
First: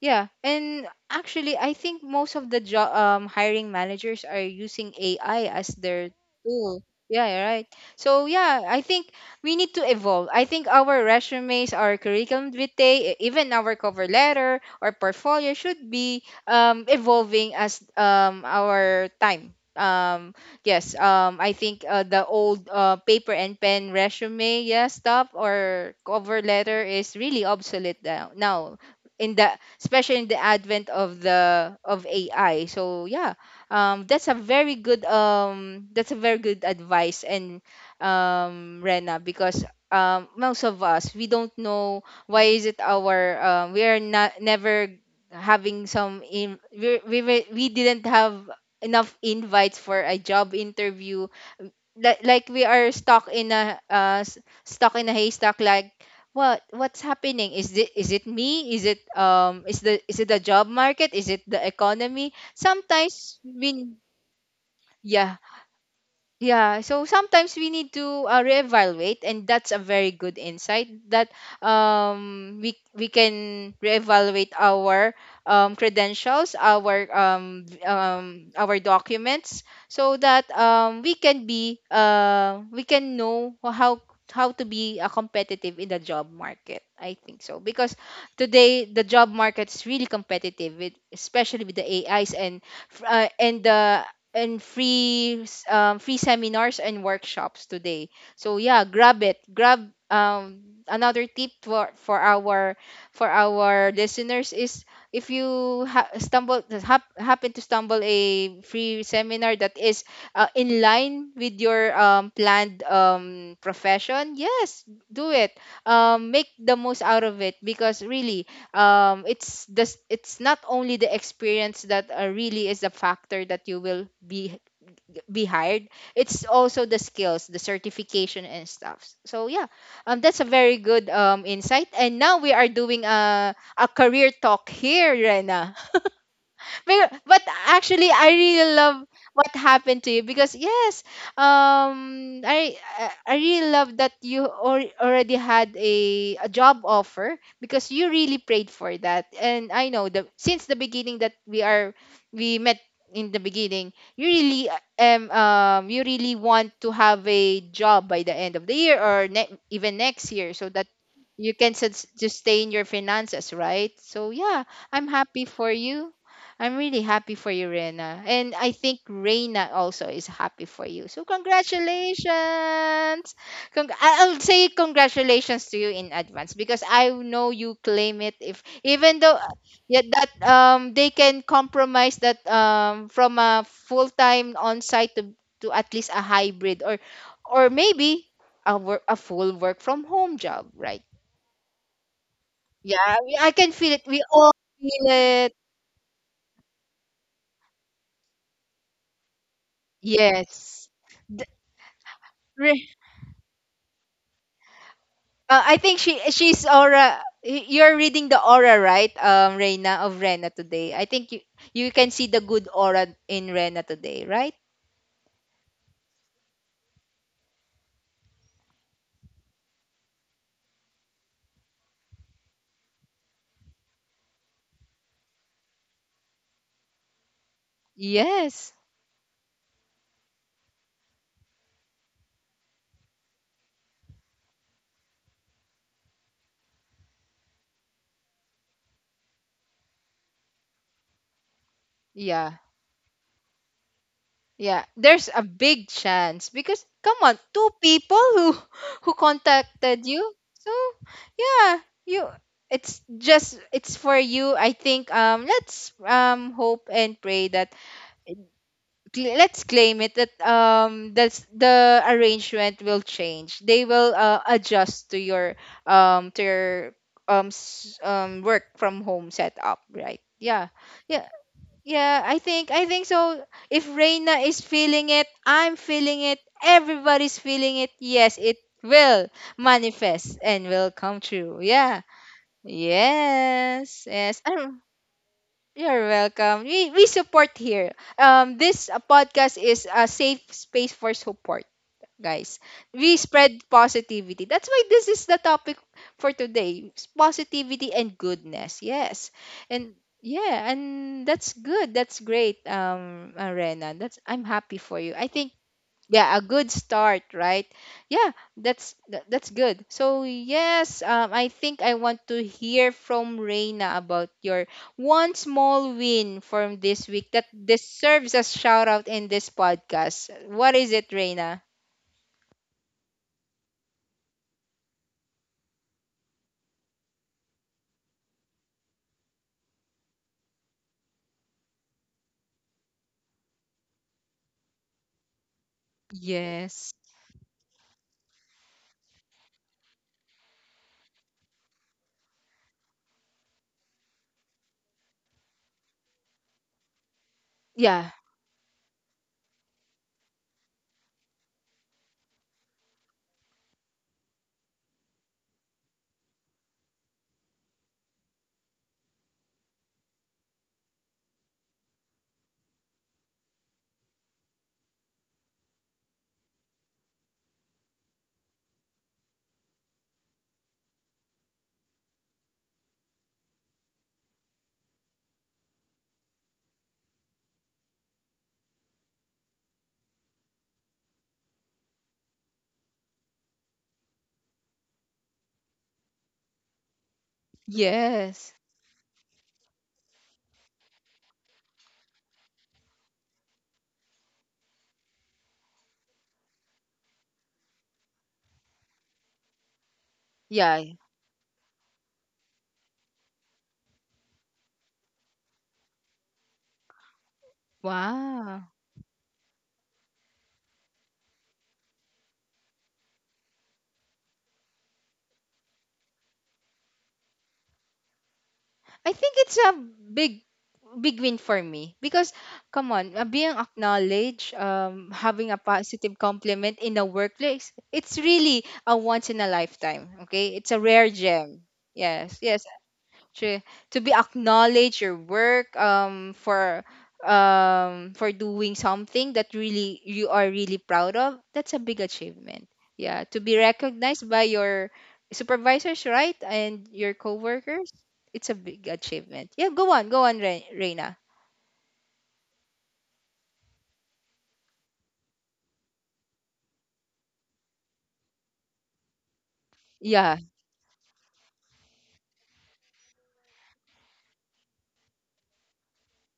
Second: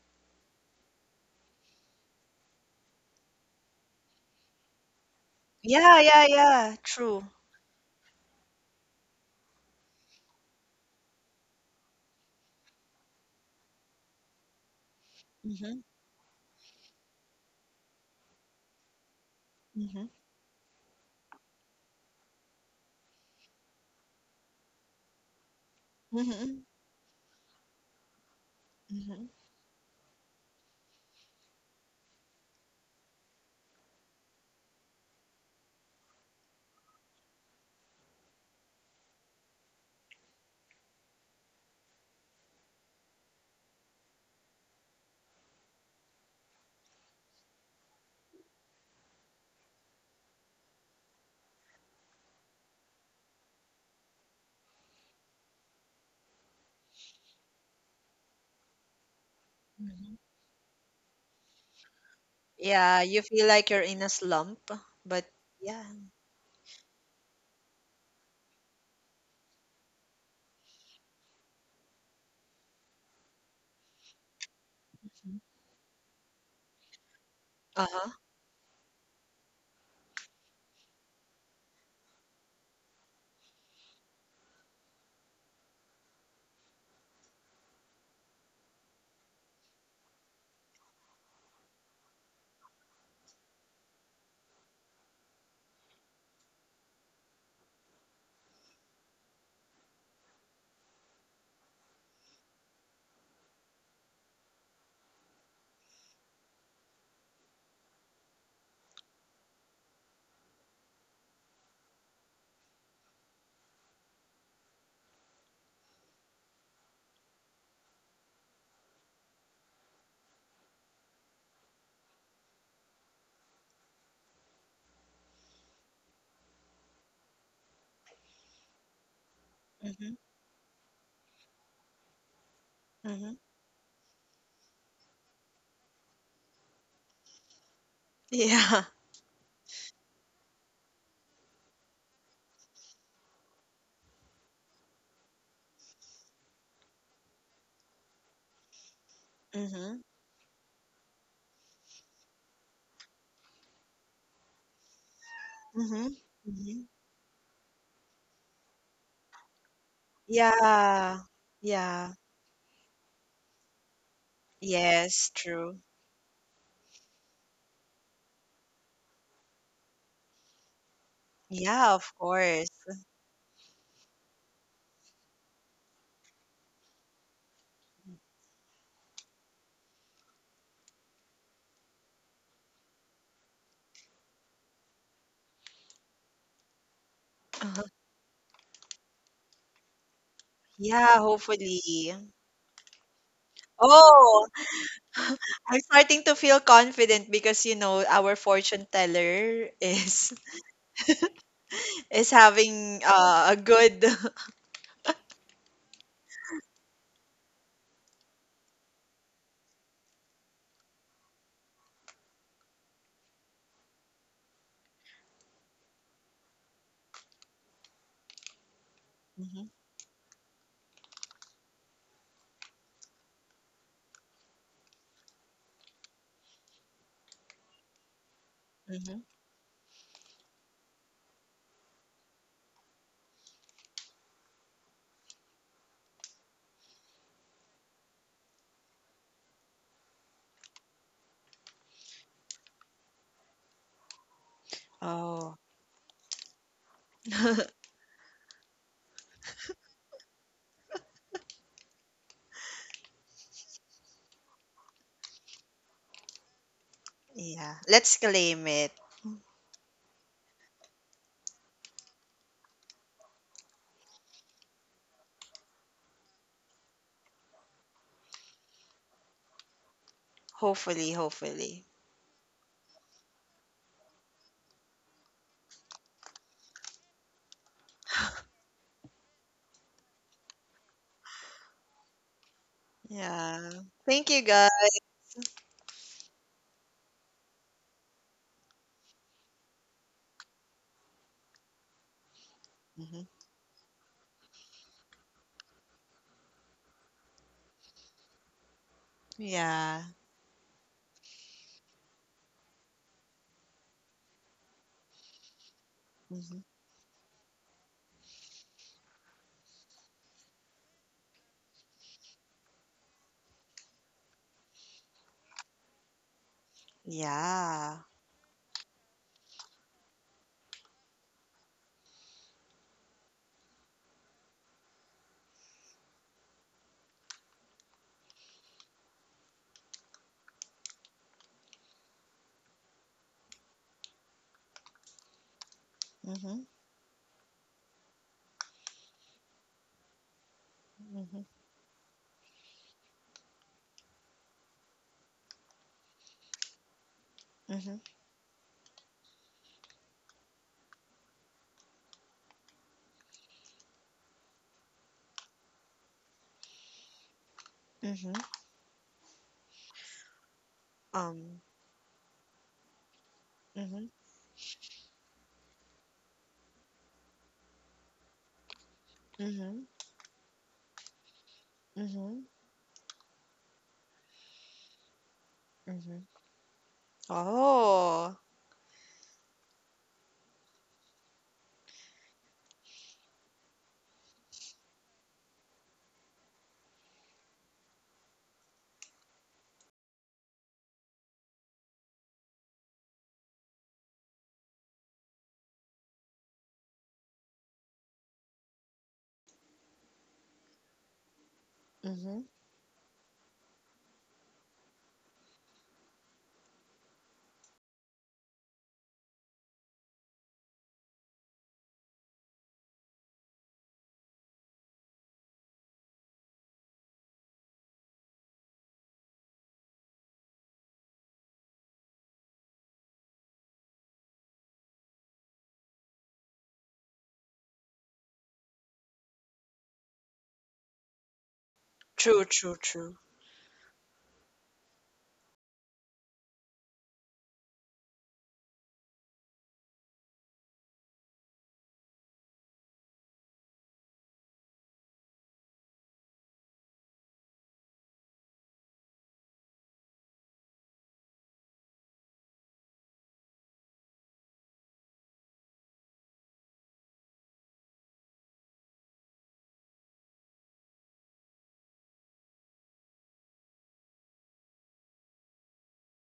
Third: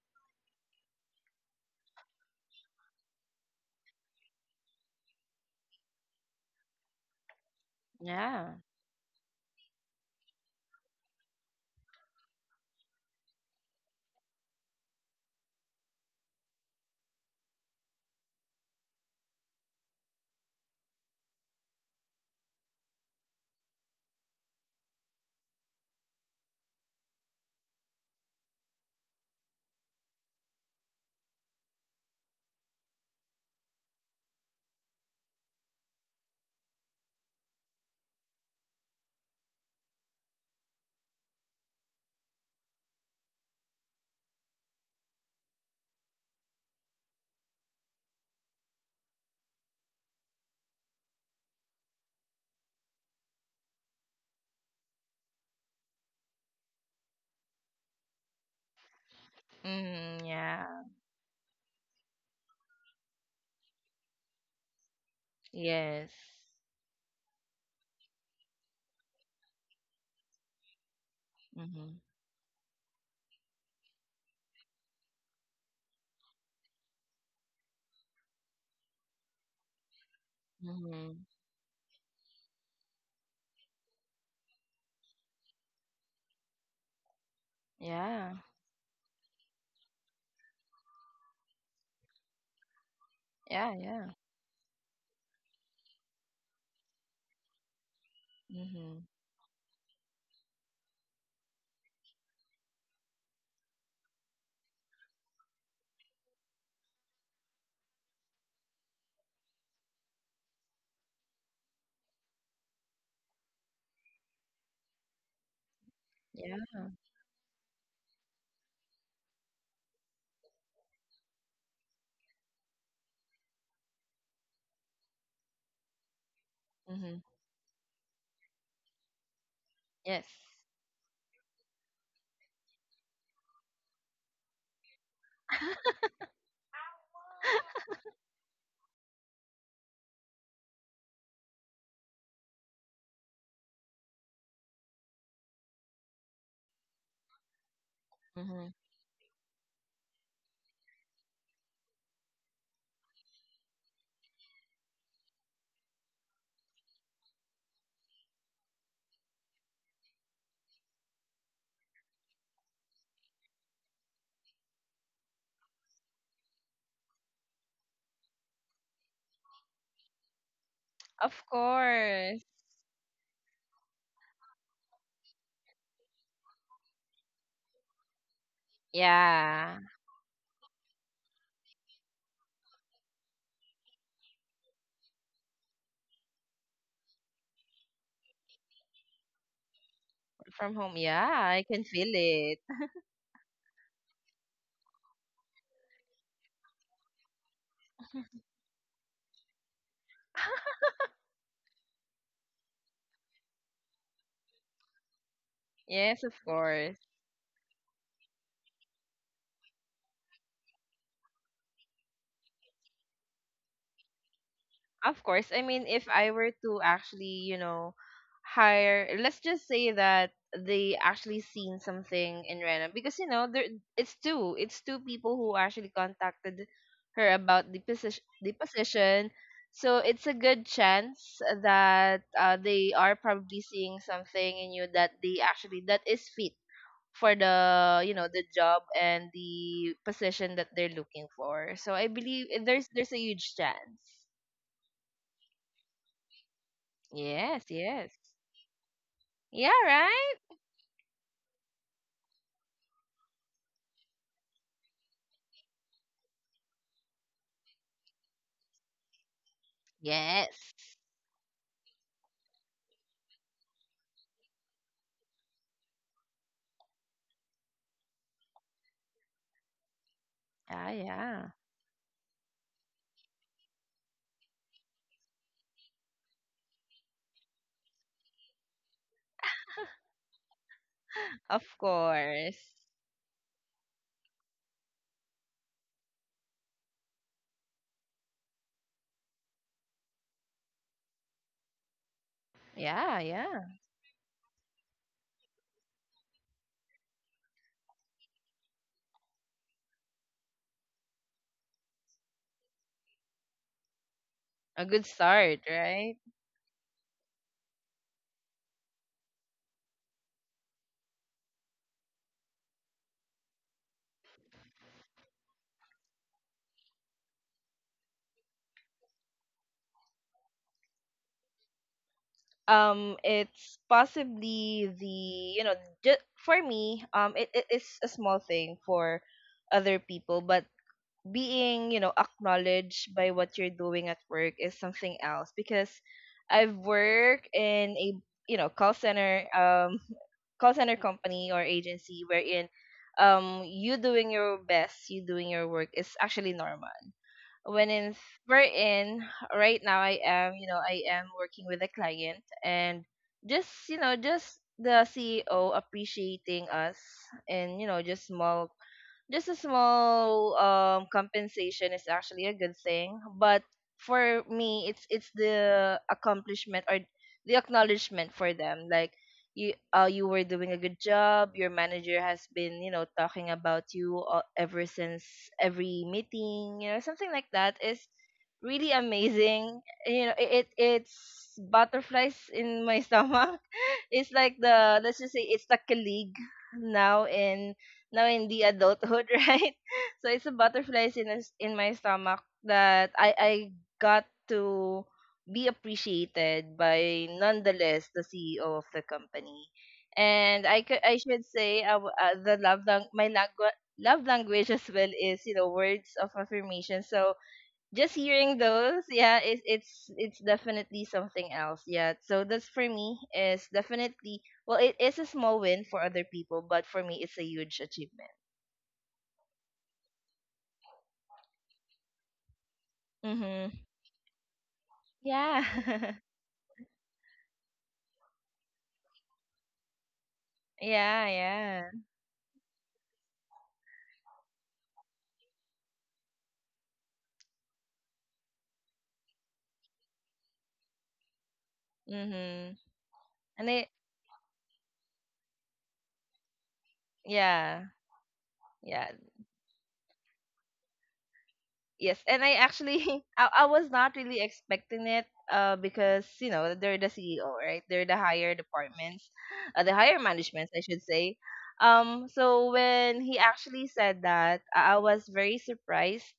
Yeah, and actually, I think most of the job hiring managers are using AI as
Yeah,
their
yeah, yeah.
tool.
True.
Yeah, you're right. So
Yeah.
yeah, I think we need to evolve. I think our resumes, our curriculum vitae, even our cover letter or portfolio, should
Mhm,
be, evolving as, our time.
mhm,
Um, yes, I think, the old, paper and pen resume, yeah, stuff, or cover
mhm,
letter, is really obsolete now. Now,
mhm,
in the especially in the advent of the of AI. So yeah, that's a very good advice, and, Rena, because, most of us, we don't know, why is it our, we are not never having some in, we didn't have enough invites for a job interview, like we are stuck in a, stuck in a haystack, like, what's happening? Is it, is it me? Is it,
mhm.
is
Mhm.
it the job
Yeah.
market? Is it the economy?
Yeah, you
Sometimes
feel like you're
when
in a slump, but
yeah,
yeah.
Yes.
yeah, so sometimes we need to, reevaluate, and that's a very good insight that,
Mhm.
we can reevaluate our,
Mhm.
credentials, our,
Uh-huh.
our documents, so that,
Mhm.
we can know how to be, competitive in the job market. I think so, because
Yeah.
today the job market is really competitive, especially with the AIs, and, f- and
Yeah.
the
Yeah.
and free, free seminars and workshops today. So yeah,
Mhm.
grab it. Grab, another tip for our, listeners is, if you, happen to stumble a free seminar that is, in line with your, planned, profession, yes, do it. Make
Yeah.
the most out of it, because really, it's not only the experience that, really is a factor that you will be hired. It's also the
Mhm.
skills, the certification and stuff. So yeah,
Mhm,
Yes.
that's a very good, insight. And now we are doing
mhm.
a career talk here, Rena. But
*laughs*
actually, I really
Yeah.
love what happened to you, because yes, I really love that you, already had a job offer, because you really prayed
Mhm.
for that. And I know the
*laughs*
since the beginning, that we met in the beginning, you really,
Mhm,
you
mhm,
really want to
mhm.
have a job by the end of the year, or even next year, so that
Yeah.
you can,
Yeah.
sustain your finances, right? So yeah, I'm
Yes,
happy for
true.
you. I'm really happy for you, Rena. And I think Reina also is happy for you. So
Of
Yeah, of
congratulations.
course.
course.
I'll say congratulations to you in advance, because I know you claim it, if even though,
Yeah,
yeah, that, they can compromise that, from a full-time on-site to, at least a hybrid, or
Uh-huh.
maybe a full work from home job,
from home.
right?
Yeah,
Yeah, I can feel
hopefully.
it.
Yeah, I can feel it. We all
Oh,
feel it.
*laughs* I'm starting to feel confident because you know our fortune teller is
Yes.
*laughs* is having a good. *laughs*
I think
Yes, of
she's
course.
aura. You're reading the aura, right, Reina, of Rena today. I think you can see the good aura in Rena today, right?
Of course. I mean, if I were to actually, you know, hire, let's just
Mhm,
say that they actually seen something in Rena because you know there it's two people who actually contacted her about the position the
Yes.
mhm.
position so it's a good chance that they are probably seeing something in you that they actually that is fit for the you know the job and the position that they're looking for. So I believe
Yeah.
there's a huge chance.
Yeah. There's a
Oh,
big chance, because come on,
Yes,
two
*laughs*
yes.
people who *laughs* who
Yeah,
contacted
right?
you. So yeah, you. It's for you. I think, let's, hope and pray that,
yeah. Let's claim it.
let's claim it, that,
Yes.
that's the arrangement will change. They will, adjust to your, um to your work from home setup, right? Yeah.
Yeah,
Hopefully,
Yeah.
yeah.
hopefully.
Yeah, I think so. If Reina is feeling it, I'm feeling it, everybody's feeling it. Yes, it will manifest and will come true.
Of
Yeah.
course.
Yeah.
Yes.
Thank
Yes.
you, guys.
You're welcome. We support here. This, podcast is a safe space for support, guys.
Yeah,
We
Mhm.
spread
yeah.
positivity. That's why this is the topic for today: positivity and goodness. Yes, and
Yeah.
yeah, and that's good. That's great, Rena. That's I'm happy
A
for
good
you. I think.
start, right?
Yeah, a
Mhm.
good start, right? Yeah, that's good. So yes, I think I want to hear from Reina about your one small win from this week that
Yeah.
deserves a shout out in this podcast. What is it, Reina?
It's possibly the you know just for me, it is a small thing for other people, but being, you know, acknowledged by what you're doing at work is something else because
Mhm,
I've
Yes.
worked in a, you know, call center *laughs* call center company
mhm,
or agency wherein you doing your best, you doing your work is actually normal. When
mhm,
Yeah.
in wherein right now I am, working with a client and just the CEO appreciating us and you know just
mhm.
small just a small um
Um.
compensation is actually a good thing, but
Mhm,
for me it's the accomplishment or the acknowledgement for them, like you
mhm,
uh you were doing a good job, your manager has
mhm,
been talking about you, ever since every
mhm.
meeting, something like that is
Oh.
really amazing, it's butterflies in my stomach. *laughs* It's like, the let's just say it's the colleague now in now in
Yes.
the adulthood, *laughs* right? So it's a butterflies in a s in my stomach that I got to be appreciated by, nonetheless, the CEO of the company. And I
Yeah.
could I should say,
Mhm.
the love language as well is, you know, words of affirmation. So just hearing
Wow.
those, yeah, it's definitely something else. Yeah. So that's, for me, is definitely, well, it is a small win for other people, but for me, it's a huge achievement.
I think it's a big big win for me, because come on, being
Mhm.
acknowledged, having a
Yeah.
positive
*laughs*
compliment in the workplace, it's really a once in a lifetime. Okay, it's a rare
Yeah,
gem.
yeah.
Yes.
True.
Yes.
True. True.
True. To be acknowledged, your work, for doing something that really you are really proud of, that's a big achievement.
Mhm.
Yeah, to be
And it
recognized by your supervisors, right, and your
yeah.
coworkers, it's a big
Yeah.
achievement. Yeah, go on, Reina.
Yes, and I actually *laughs* I was not really expecting it, because they're the CEO, right? They're the higher departments, the higher
Yeah,
managements, I should say. So when he actually said that, I was very surprised,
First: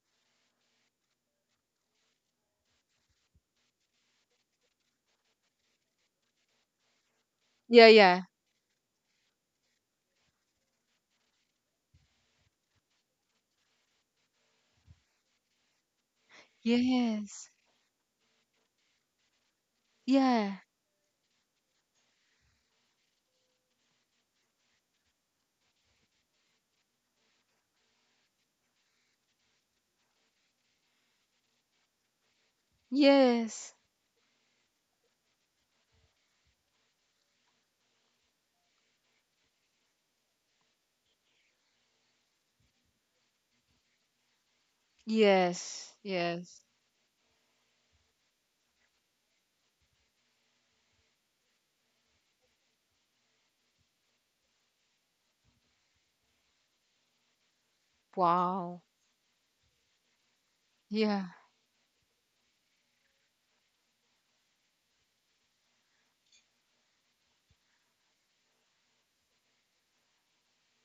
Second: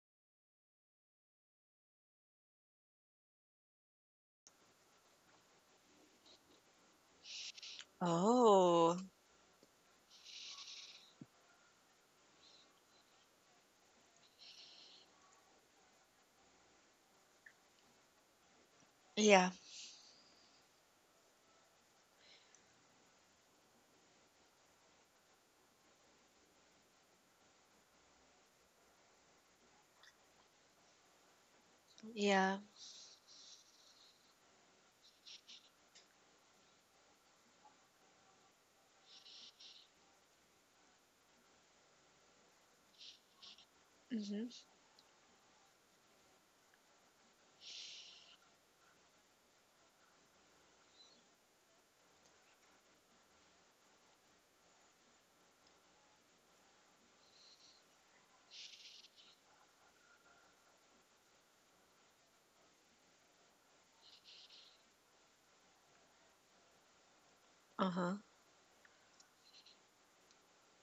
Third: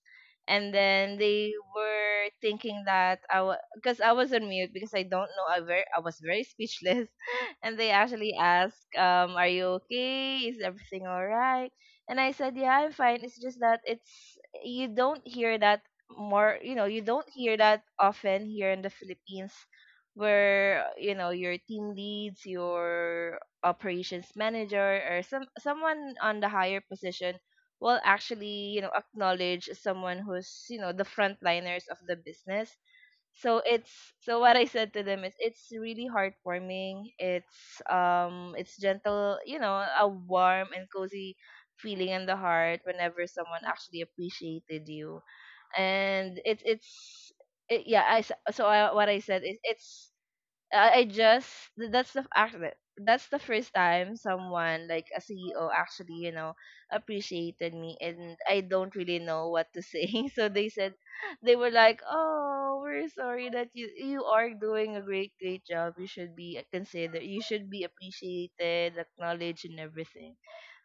and then they were thinking that I was because I was on mute because I don't know, I was very speechless. *laughs* And
yeah,
they
yeah.
actually asked,
Oh.
are you okay? Is everything all right? And I said, "Yeah, I'm fine. It's just that it's, you don't hear that you don't
Yes,
hear that often here in the
Yeah.
Philippines
yeah,
where, your team leads, your operations manager, or someone on the higher position will actually, acknowledge someone who's, the frontliners of the
Yeah.
business." so
yes,
it's so what I said to them is it's really heartwarming. It's gentle, a warm and cozy feeling in the heart whenever someone actually
Mhm.
appreciated you.
yes,
And
yes.
I s- so I, what I said is it's, I I just that's the f- act that- that's the first time someone like a CEO actually appreciated me, and I
Wow.
don't really know what to say. *laughs* So they said,
Yeah,
they were like, oh, we're sorry that you are doing a great great job, you should be considered, you should be
Uh-huh.
appreciated, acknowledged and everything.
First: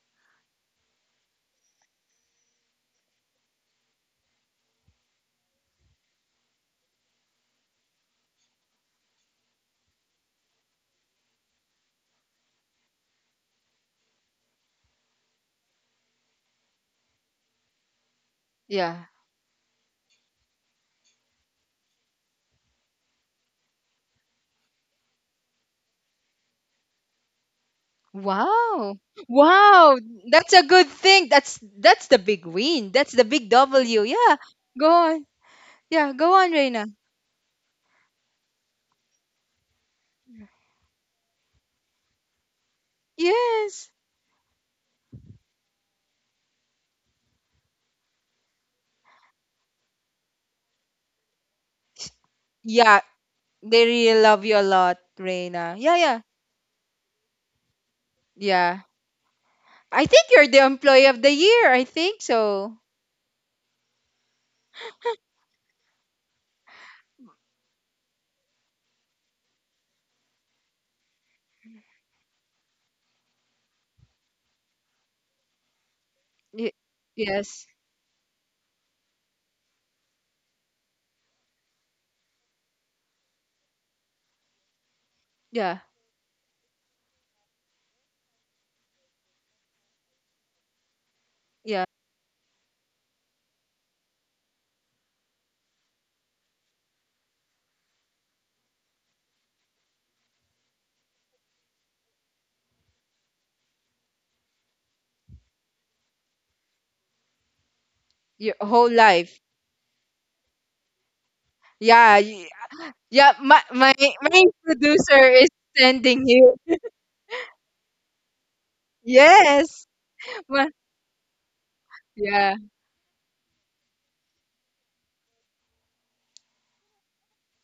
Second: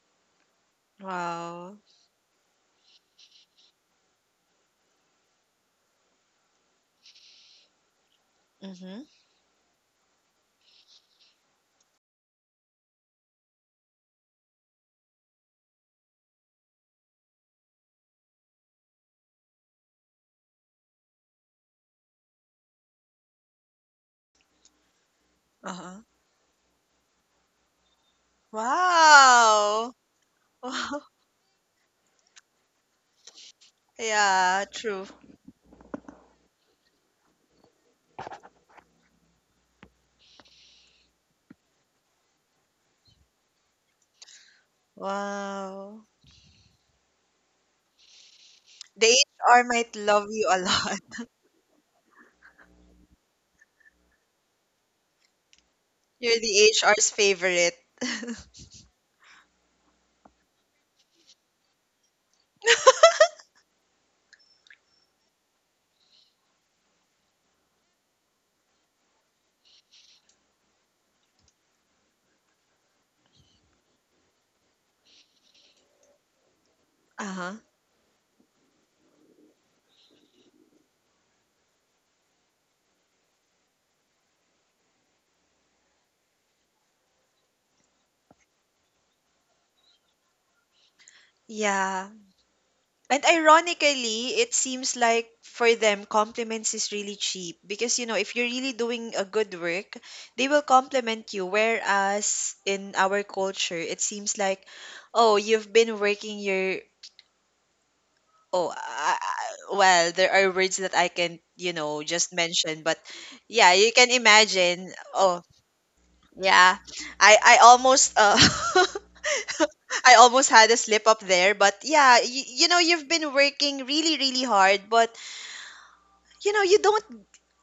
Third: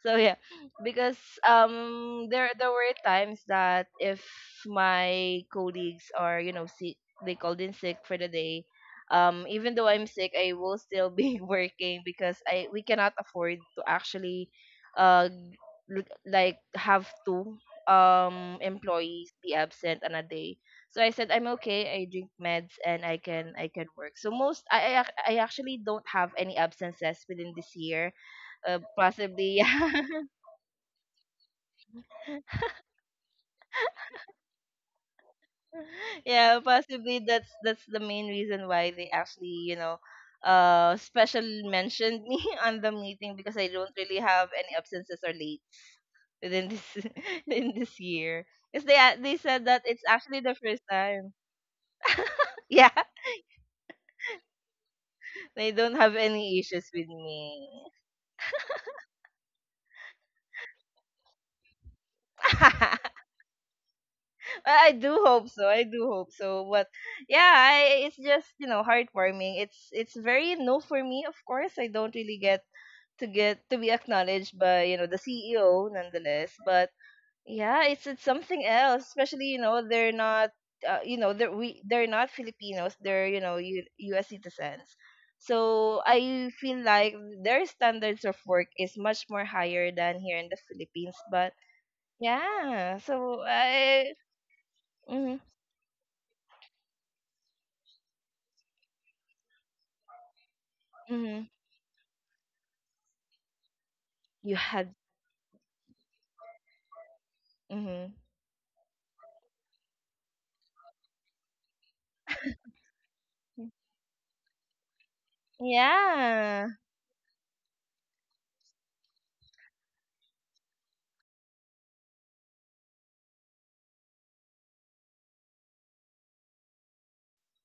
So yeah, because
Wow.
there were times that if my colleagues are, sick, they called in sick for the day.
Mhm.
Even though I'm sick, I will still be *laughs* working because I we cannot afford to actually, uh like, have two
yeah.
employees be absent on a day. So I said I'm okay, I drink meds, and I can work. So most I actually
Uh-huh.
don't have any absences within this year,
Wow.
possibly. *laughs*
Wow.
Wow.
Yeah.
That's a
*laughs*
good
Wow.
thing. That's the big win. That's the big W. Yeah.
Yeah,
Go
true.
on. Yeah,
*laughs*
go on,
Yeah,
Reina.
possibly that's the main reason why they actually, special mentioned me *laughs* on the meeting, because I don't
Yes.
really have any absences or late
Wow.
within this *laughs* in this year. Because they
The
a- they said
HR
that
might
it's
love
actually
you
the
a
first
lot. *laughs*
time. *laughs* Yeah,
Yeah, they really love you a lot,
they
Reina. Yeah,
don't have
yeah.
You're
any
the
issues with
HR's
me.
favorite. *laughs*
Yeah. I think you're the employee of the year. I think so.
*laughs* I do hope so. I do hope so. But yeah, it's just, heartwarming. It's very new for me. Of course, I don't really get to be acknowledged by, the CEO, nonetheless.
Y-
But
Uh-huh.
yes.
yeah, it's something else. Especially, they're not, they're not Filipinos. They're, U.S. citizens.
Yeah.
So I feel like their standards of work is much more higher than here in the Philippines. But
Yeah.
Yeah.
yeah,
And
so I.
ironically, it seems like
hmm
for them, compliments is really cheap because, if you're really doing a good work, they will compliment you.
hmm.
Whereas in our culture, it seems
You
like,
had.
oh, you've been working your...
Hmm.
Your
Oh,
whole life.
well, there are words that I can,
Yeah,
just
y-
mention, but
Yeah, my
yeah, you
my
can
my
imagine.
producer
Oh,
is sending you.
Yeah,
yeah. I almost
Yes.
*laughs* I almost
Ma-
had a slip up there, but yeah,
Yeah,
you've been working really really hard, but you know, you don't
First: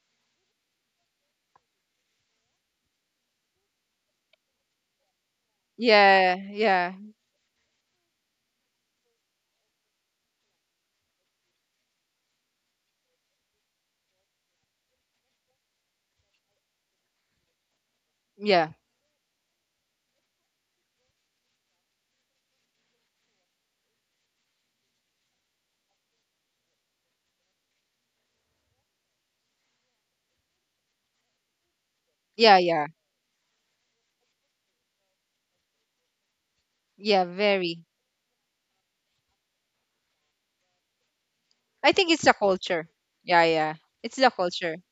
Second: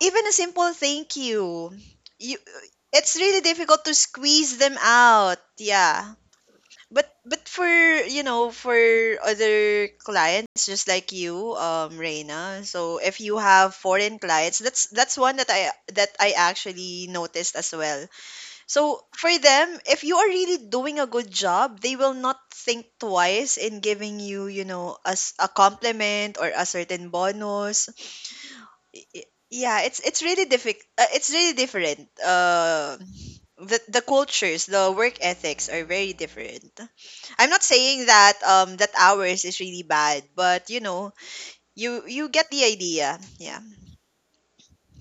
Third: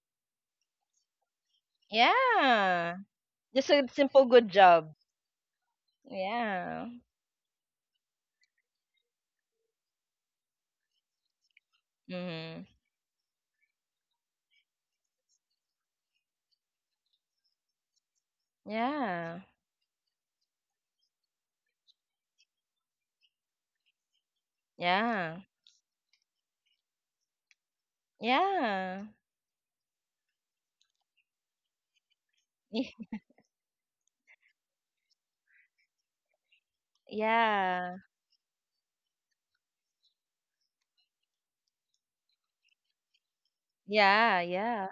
even a simple thank you. You
yeah,
it's really
just
difficult
a
to
simple good
squeeze them
job.
out. Yeah.
yeah,
Yeah.
yeah,
But for you know for other clients just like you, Reina.
Mhm.
So if you have foreign clients, that's one that I actually noticed as well.
yeah,
So for
Yeah.
them, if you are really doing a good job, they will not think twice in giving you you know as a
Yeah.
compliment or a certain bonus.
Yeah.
Yeah, it's really difficult. It's really different.
yeah,
Uh,
yeah,
*laughs*
the the cultures, the work ethics are very different.
yeah.
I'm not
Very.
saying
Yeah.
that ours is really bad, but you know,
I
you
think
you
it's the
get the
culture.
idea.
Yeah,
Yeah.
yeah. It's the
Yeah,
culture.
yeah.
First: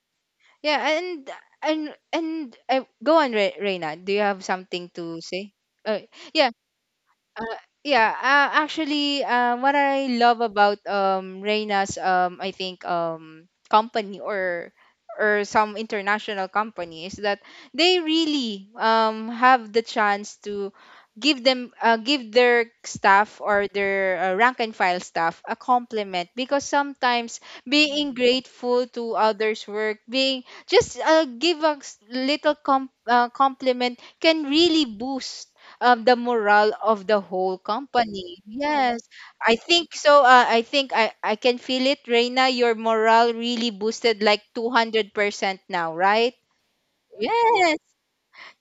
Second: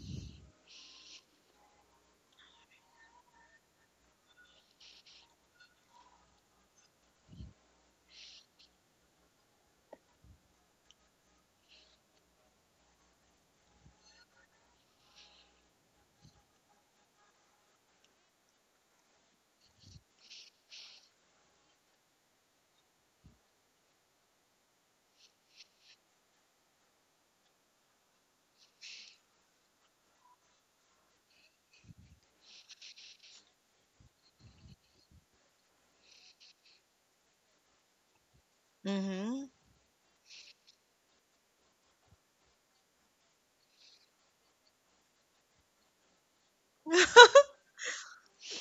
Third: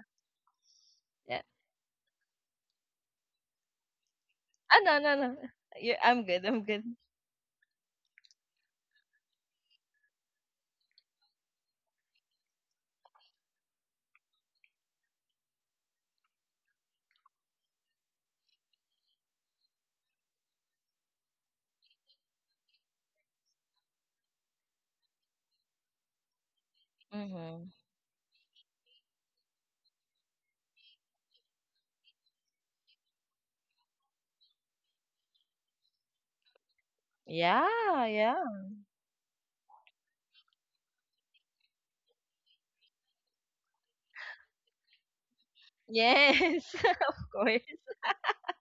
Yeah,
Yeah.
and and go on, Reina. Do you have
Ah,
something
no, no,
to
no.
say?
Yeah,
Uh,
I'm good.
yeah.
I'm good.
Uh, yeah, actually, what I love about, Reina's, I think, company, or some international company, is that they really, have the chance to, give their staff, or their, rank and file staff, a compliment, because sometimes
Mm-hmm.
being grateful to others work, being just, give a, little, compliment, can really boost, the morale of the whole
Yeah,
company.
yeah.
Yes,
Hmm.
I think so. I think I can feel it, Reina. Your morale really boosted like 200% now, right?
Yes, *laughs* of
*laughs*
course.
Yes,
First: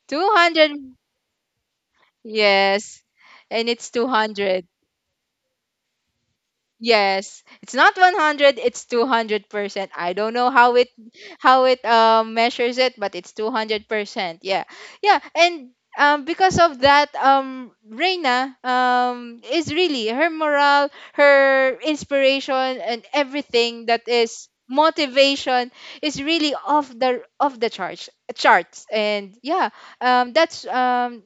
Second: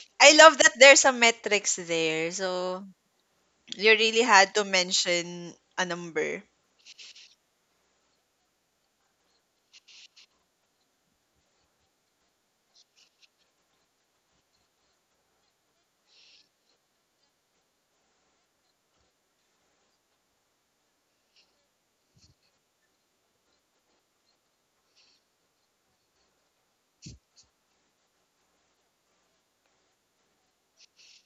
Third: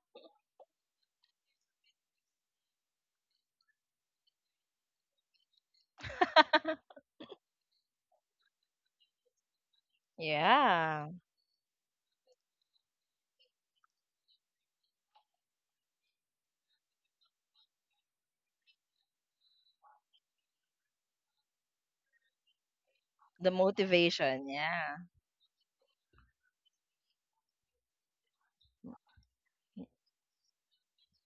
two
I love
hundred.
that there's some metrics there. So
Yes, and it's
you
two
really had to
hundred.
mention a number.
*laughs*
Yes, it's not 100, it's 200%. I don't know
Yeah.
how it, measures it, but it's 200%. Yeah. Yeah, and, because of that, Reina, is really her morale, her inspiration, and
The
everything, that
motivation,
is
yeah.
motivation, is really off the charts. And yeah, that's,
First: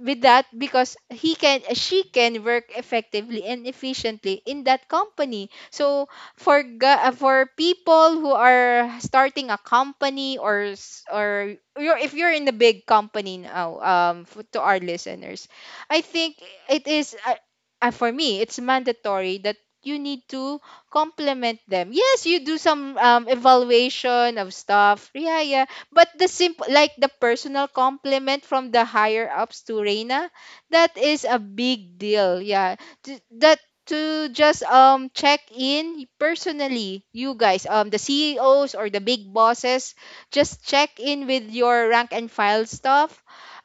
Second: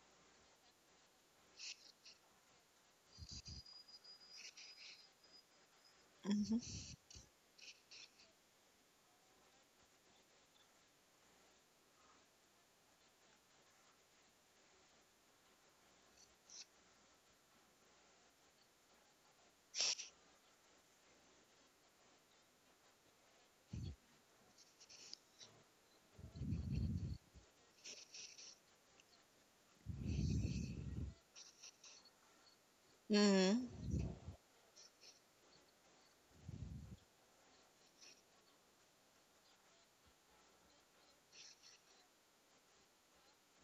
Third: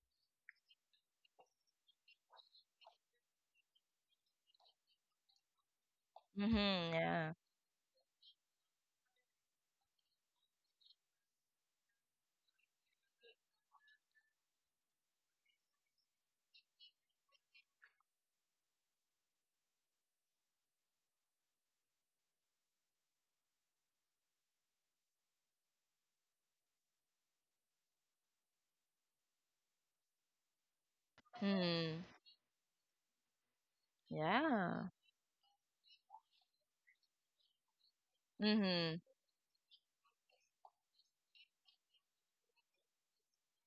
with that, because he can she can work effectively and efficiently in that company. So,
Mhm.
Mm-hmm, yeah.
for people who are starting a company, or you're, if you're in the big company now, to our listeners, I think, it is for me, it's mandatory that you need to complement them. Yes, you do some, evaluation of stuff, yeah, yeah, but the simple, like the personal compliment from the higher ups to Reina, that is a big
Hmm.
deal. Yeah, T- that
Mhm.
to just,
Yeah.
check in personally, you guys, the CEOs or
Mm-hmm.
the big bosses, just check in with your rank and file stuff.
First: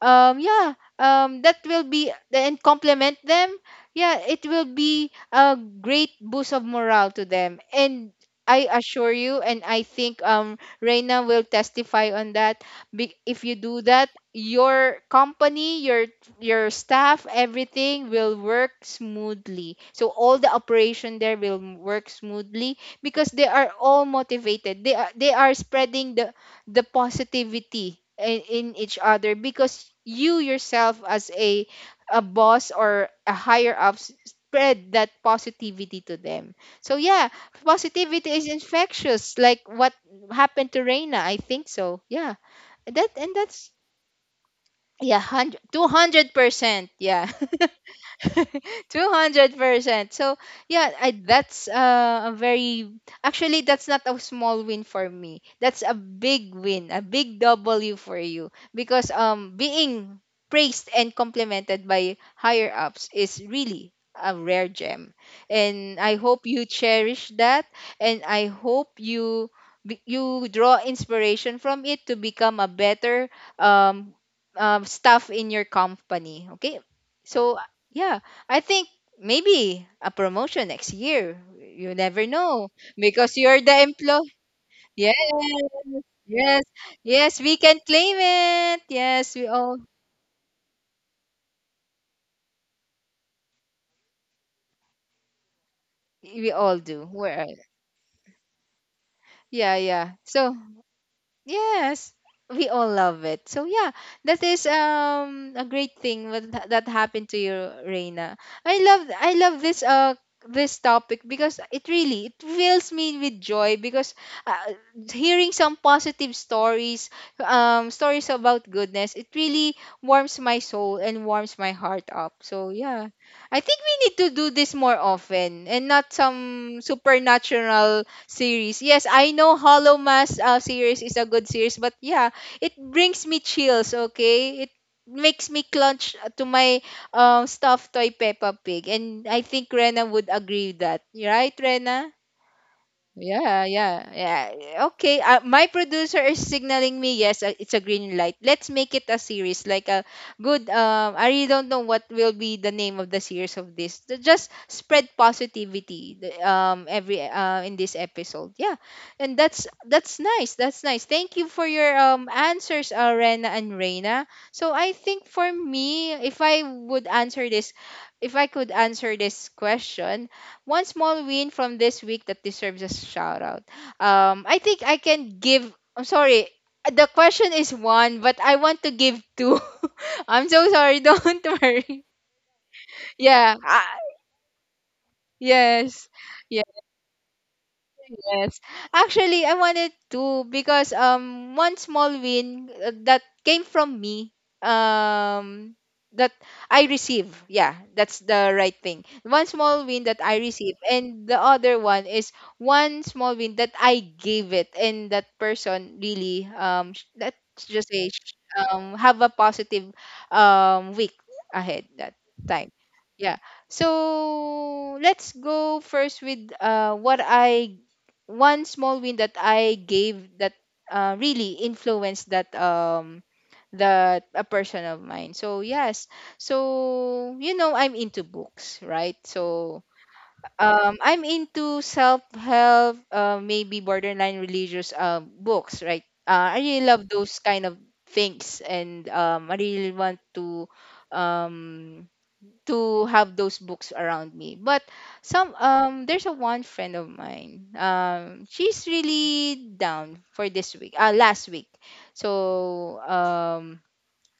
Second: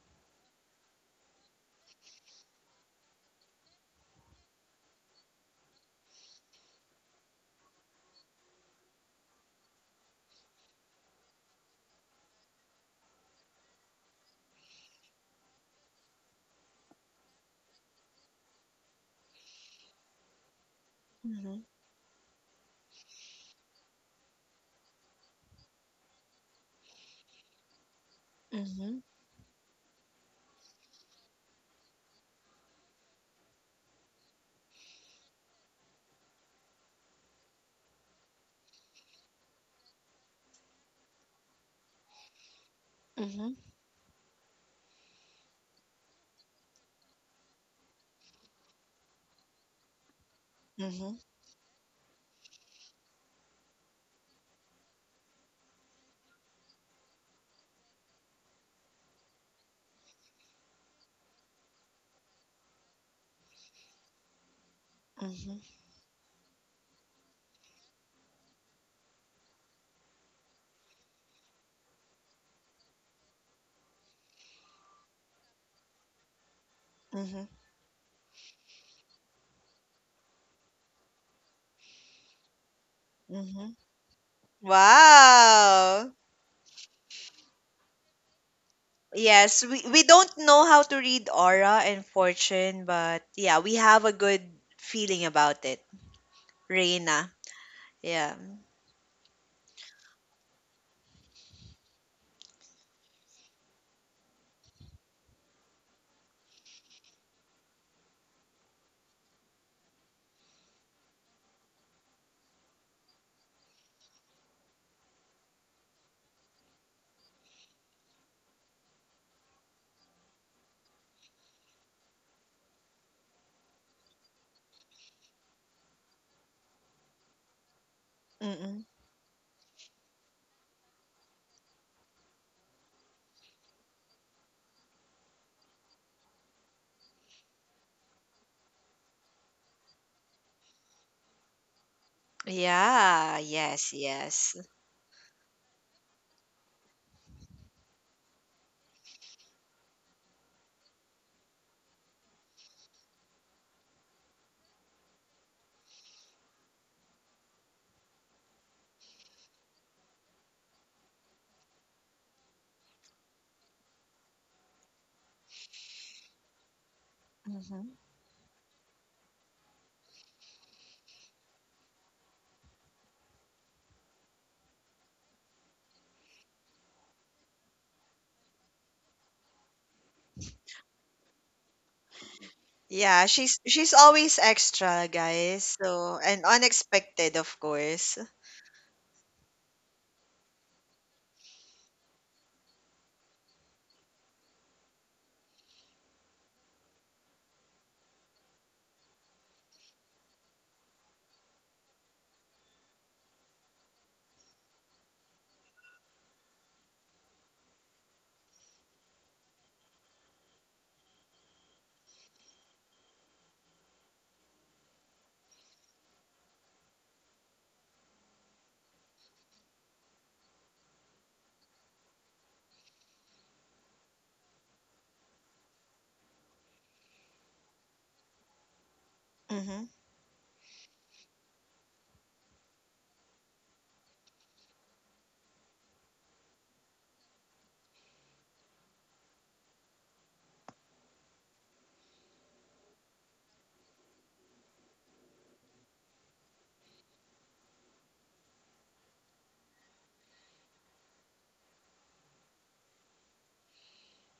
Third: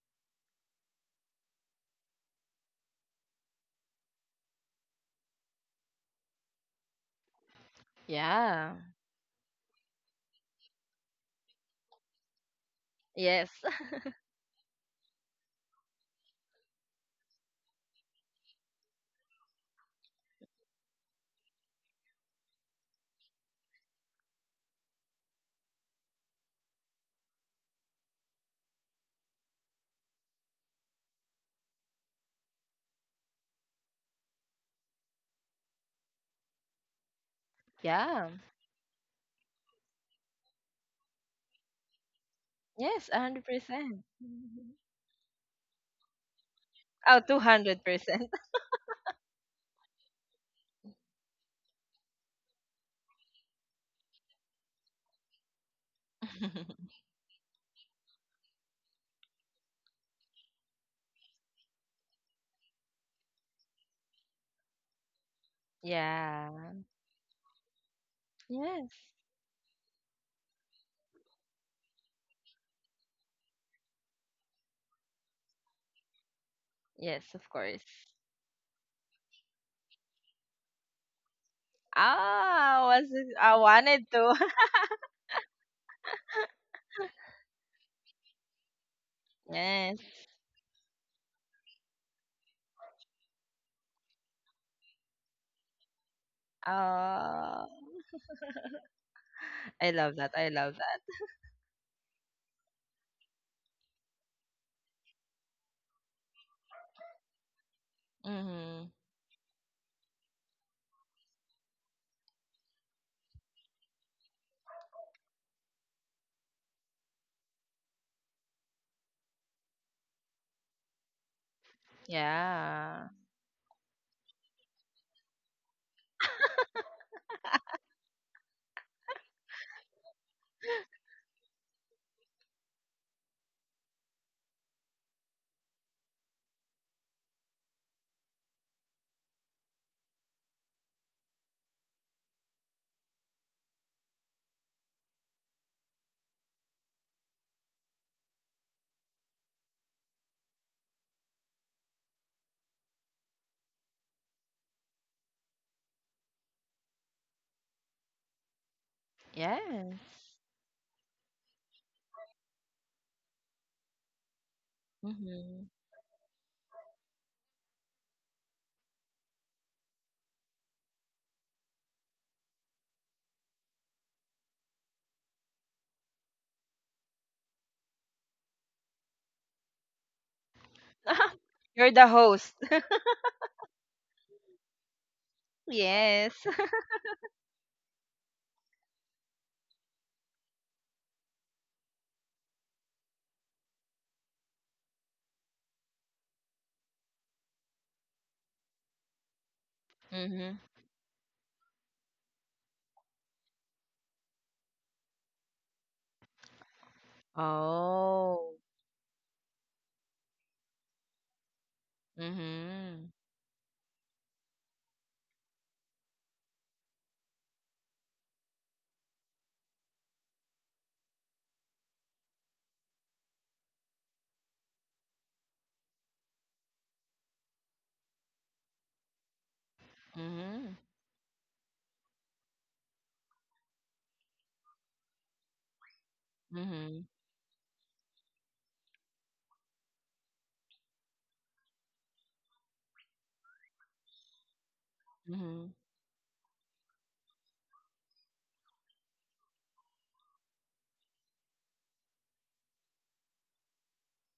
Yeah, that will be and compliment them. Yeah, it will be a great boost of morale to them. And I
Yeah.
assure you, and I think, Reina will testify on that. If
Yes.
you do
*laughs*
that, your company, your staff, everything will work smoothly. So all the operation there will
Mhm.
work smoothly because they are all motivated. They are spreading the positivity in each other, because you yourself, as a boss or a higher up, spread that positivity to them. So yeah,
Yeah.
positivity is infectious, like what happened to Reina. I think so. Yeah.
Yes,
Mhm. Mhm.
That's,
100%.
yeah, one hundred two hundred percent.
Oh,
Yeah, *laughs*
200%.
*laughs* 200%. So, yeah,
Mhm.
that's, a very, actually, that's not a small win for me. That's a big
*laughs*
win, a big W for you. Because being praised and complimented by higher ups is really a rare gem.
Mhm.
And I hope
Yeah.
you cherish that. And I hope
Yes.
you you draw inspiration from it to become a better um, staff in your company. Okay.
Yes, of
Mhm.
So,
course.
yeah. I think maybe a promotion next year. You never know
Ah, was it?
because
I
you're
Mhm.
the
wanted to.
employee.
*laughs*
Yes,
Wow.
yes, yes. We can claim it. Yes,
Yes, we,
Yes.
we don't know how to read aura and fortune, but yeah, we have a good feeling about it.
we all do.
Reina.
We're
Oh,
Yeah.
Yeah,
I
yeah.
love that. I love that.
Yes, we all love it. So yeah, that is a great thing with that happened to you, Reina.
Mhm.
I love this this topic because it fills me with joy because uh, hearing some positive stories stories about goodness, it really warms my soul and warms my heart up. So yeah,
Yeah.
I think we need to do this more often and not some supernatural series.
Mm-mm.
Yes, I know Hollow Mass series is a good series, but yeah, it brings me chills, okay? It makes me clutch to my stuffed toy Peppa Pig. And I think Rena would agree with that. Right, Rena?
Yeah,
Yeah,
yes,
yeah,
yes.
yeah. Okay, my producer is signaling me. Yes, it's a green light. Let's make it a series, like a good. I really don't know what will be the name of the series of this. Just spread positivity. Every in this episode. Yeah, and
Yes.
that's nice. That's nice. Thank you for your answers, Rena and Reina. So I think for
Mhm.
me, if I would answer this,
Hmm.
if I could answer this question, one small win from this week that deserves a shout out. I think I can give. I'm sorry. The question is one, but I want to give two. *laughs* I'm so sorry. Don't *laughs*
*laughs* You're
worry.
the host. *laughs*
Yeah,
Yeah.
she's she's always extra, guys.
Yes.
So, and
Yes. *laughs*
unexpected, of course.
Yes. Actually, I wanted to because one small win that came from me um that I receive. Yeah, that's the right thing. One small win that I
Mhm.
receive and the other one is one small win that I gave it, and that person really let's just say
Oh.
have a positive week ahead that time.
Mhm.
Yeah. So let's go first with what I one small win that I gave that really influenced that that a person of mine. So yes, so you know I'm into books, right? So
Mhm.
Mhm.
I'm into self help, maybe borderline religious books, right? I really
Mhm.
love those kind of things, and I really want to um have those books around me. But some there's a one friend of mine. She's really down for this week. Last week. So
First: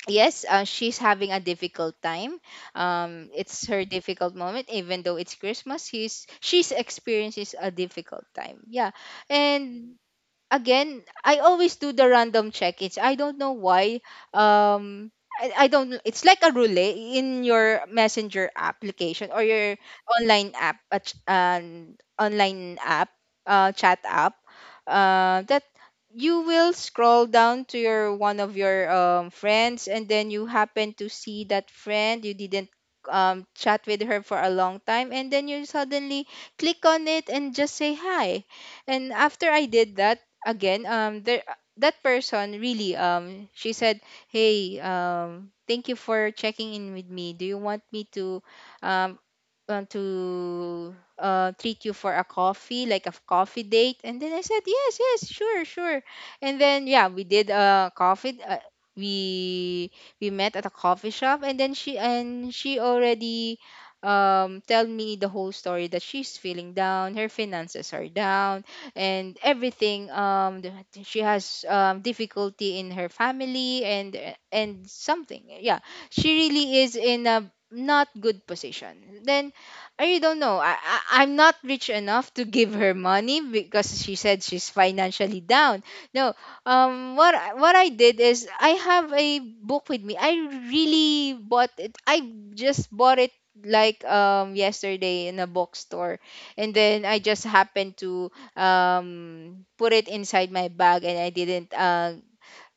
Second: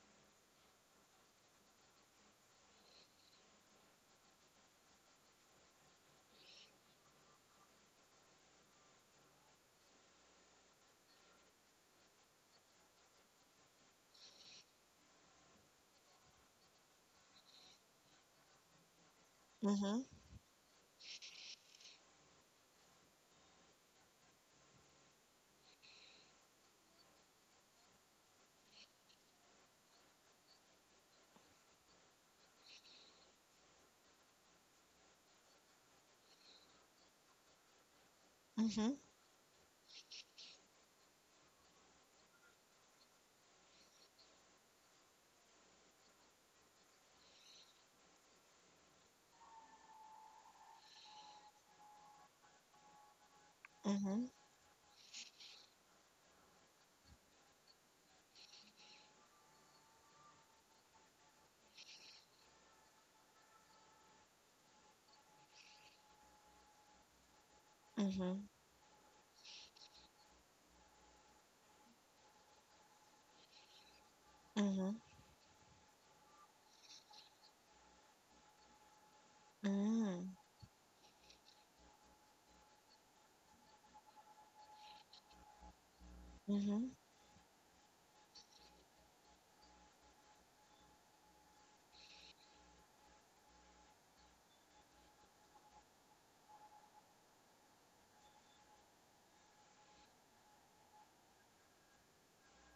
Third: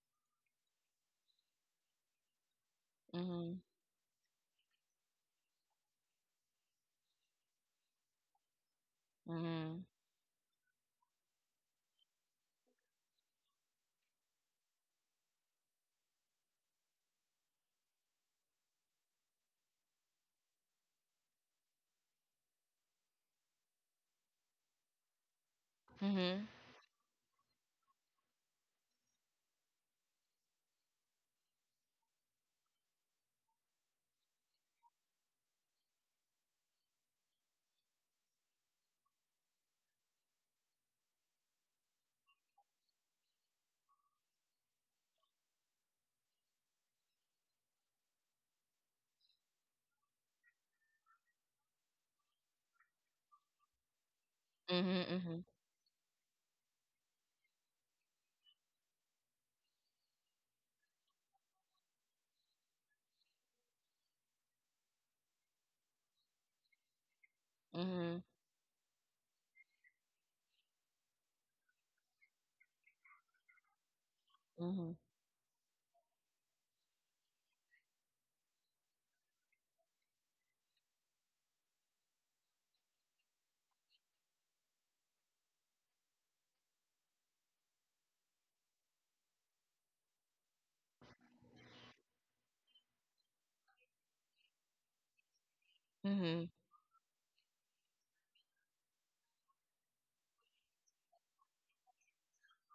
yes, she's having a difficult time.
Mhm.
It's her difficult moment even though it's Christmas. She's experiences a difficult time. Yeah.
Mhm.
And again, I always do the random check-ins. I don't know why. Um, I don't. It's like a roulette in your messenger application or your
Mhm.
online app, an online app, chat app that you
Mhm.
will scroll down to your one of your friends, and then you happen to see that friend you didn't chat with her for a long time, and then you suddenly click on it and just say hi.
Mhm.
And after I did that again, there that person really she said, hey, thank you for checking in with me. Do you want me to um want to treat you for a coffee, like a coffee date? And
Mhm.
then I said, yes,
Mhm.
yes,
Mhm.
sure, sure. And then yeah, we did a coffee. We we met at a coffee shop, and then she already tell me the whole story that she's feeling down, her finances are
Mhm.
Mhm.
down, and everything. She has difficulty in her family and
Mhm.
Mhm.
something. Yeah, she really is in a not good position. Then I really
Mm.
don't know. I'm not rich enough to give her money because she said she's financially down. No,
Mhm.
what I did is I have a book with me. I really bought it. I just bought it like yesterday in a bookstore,
Mhm.
and then I just happened to put it inside my bag, and I didn't uh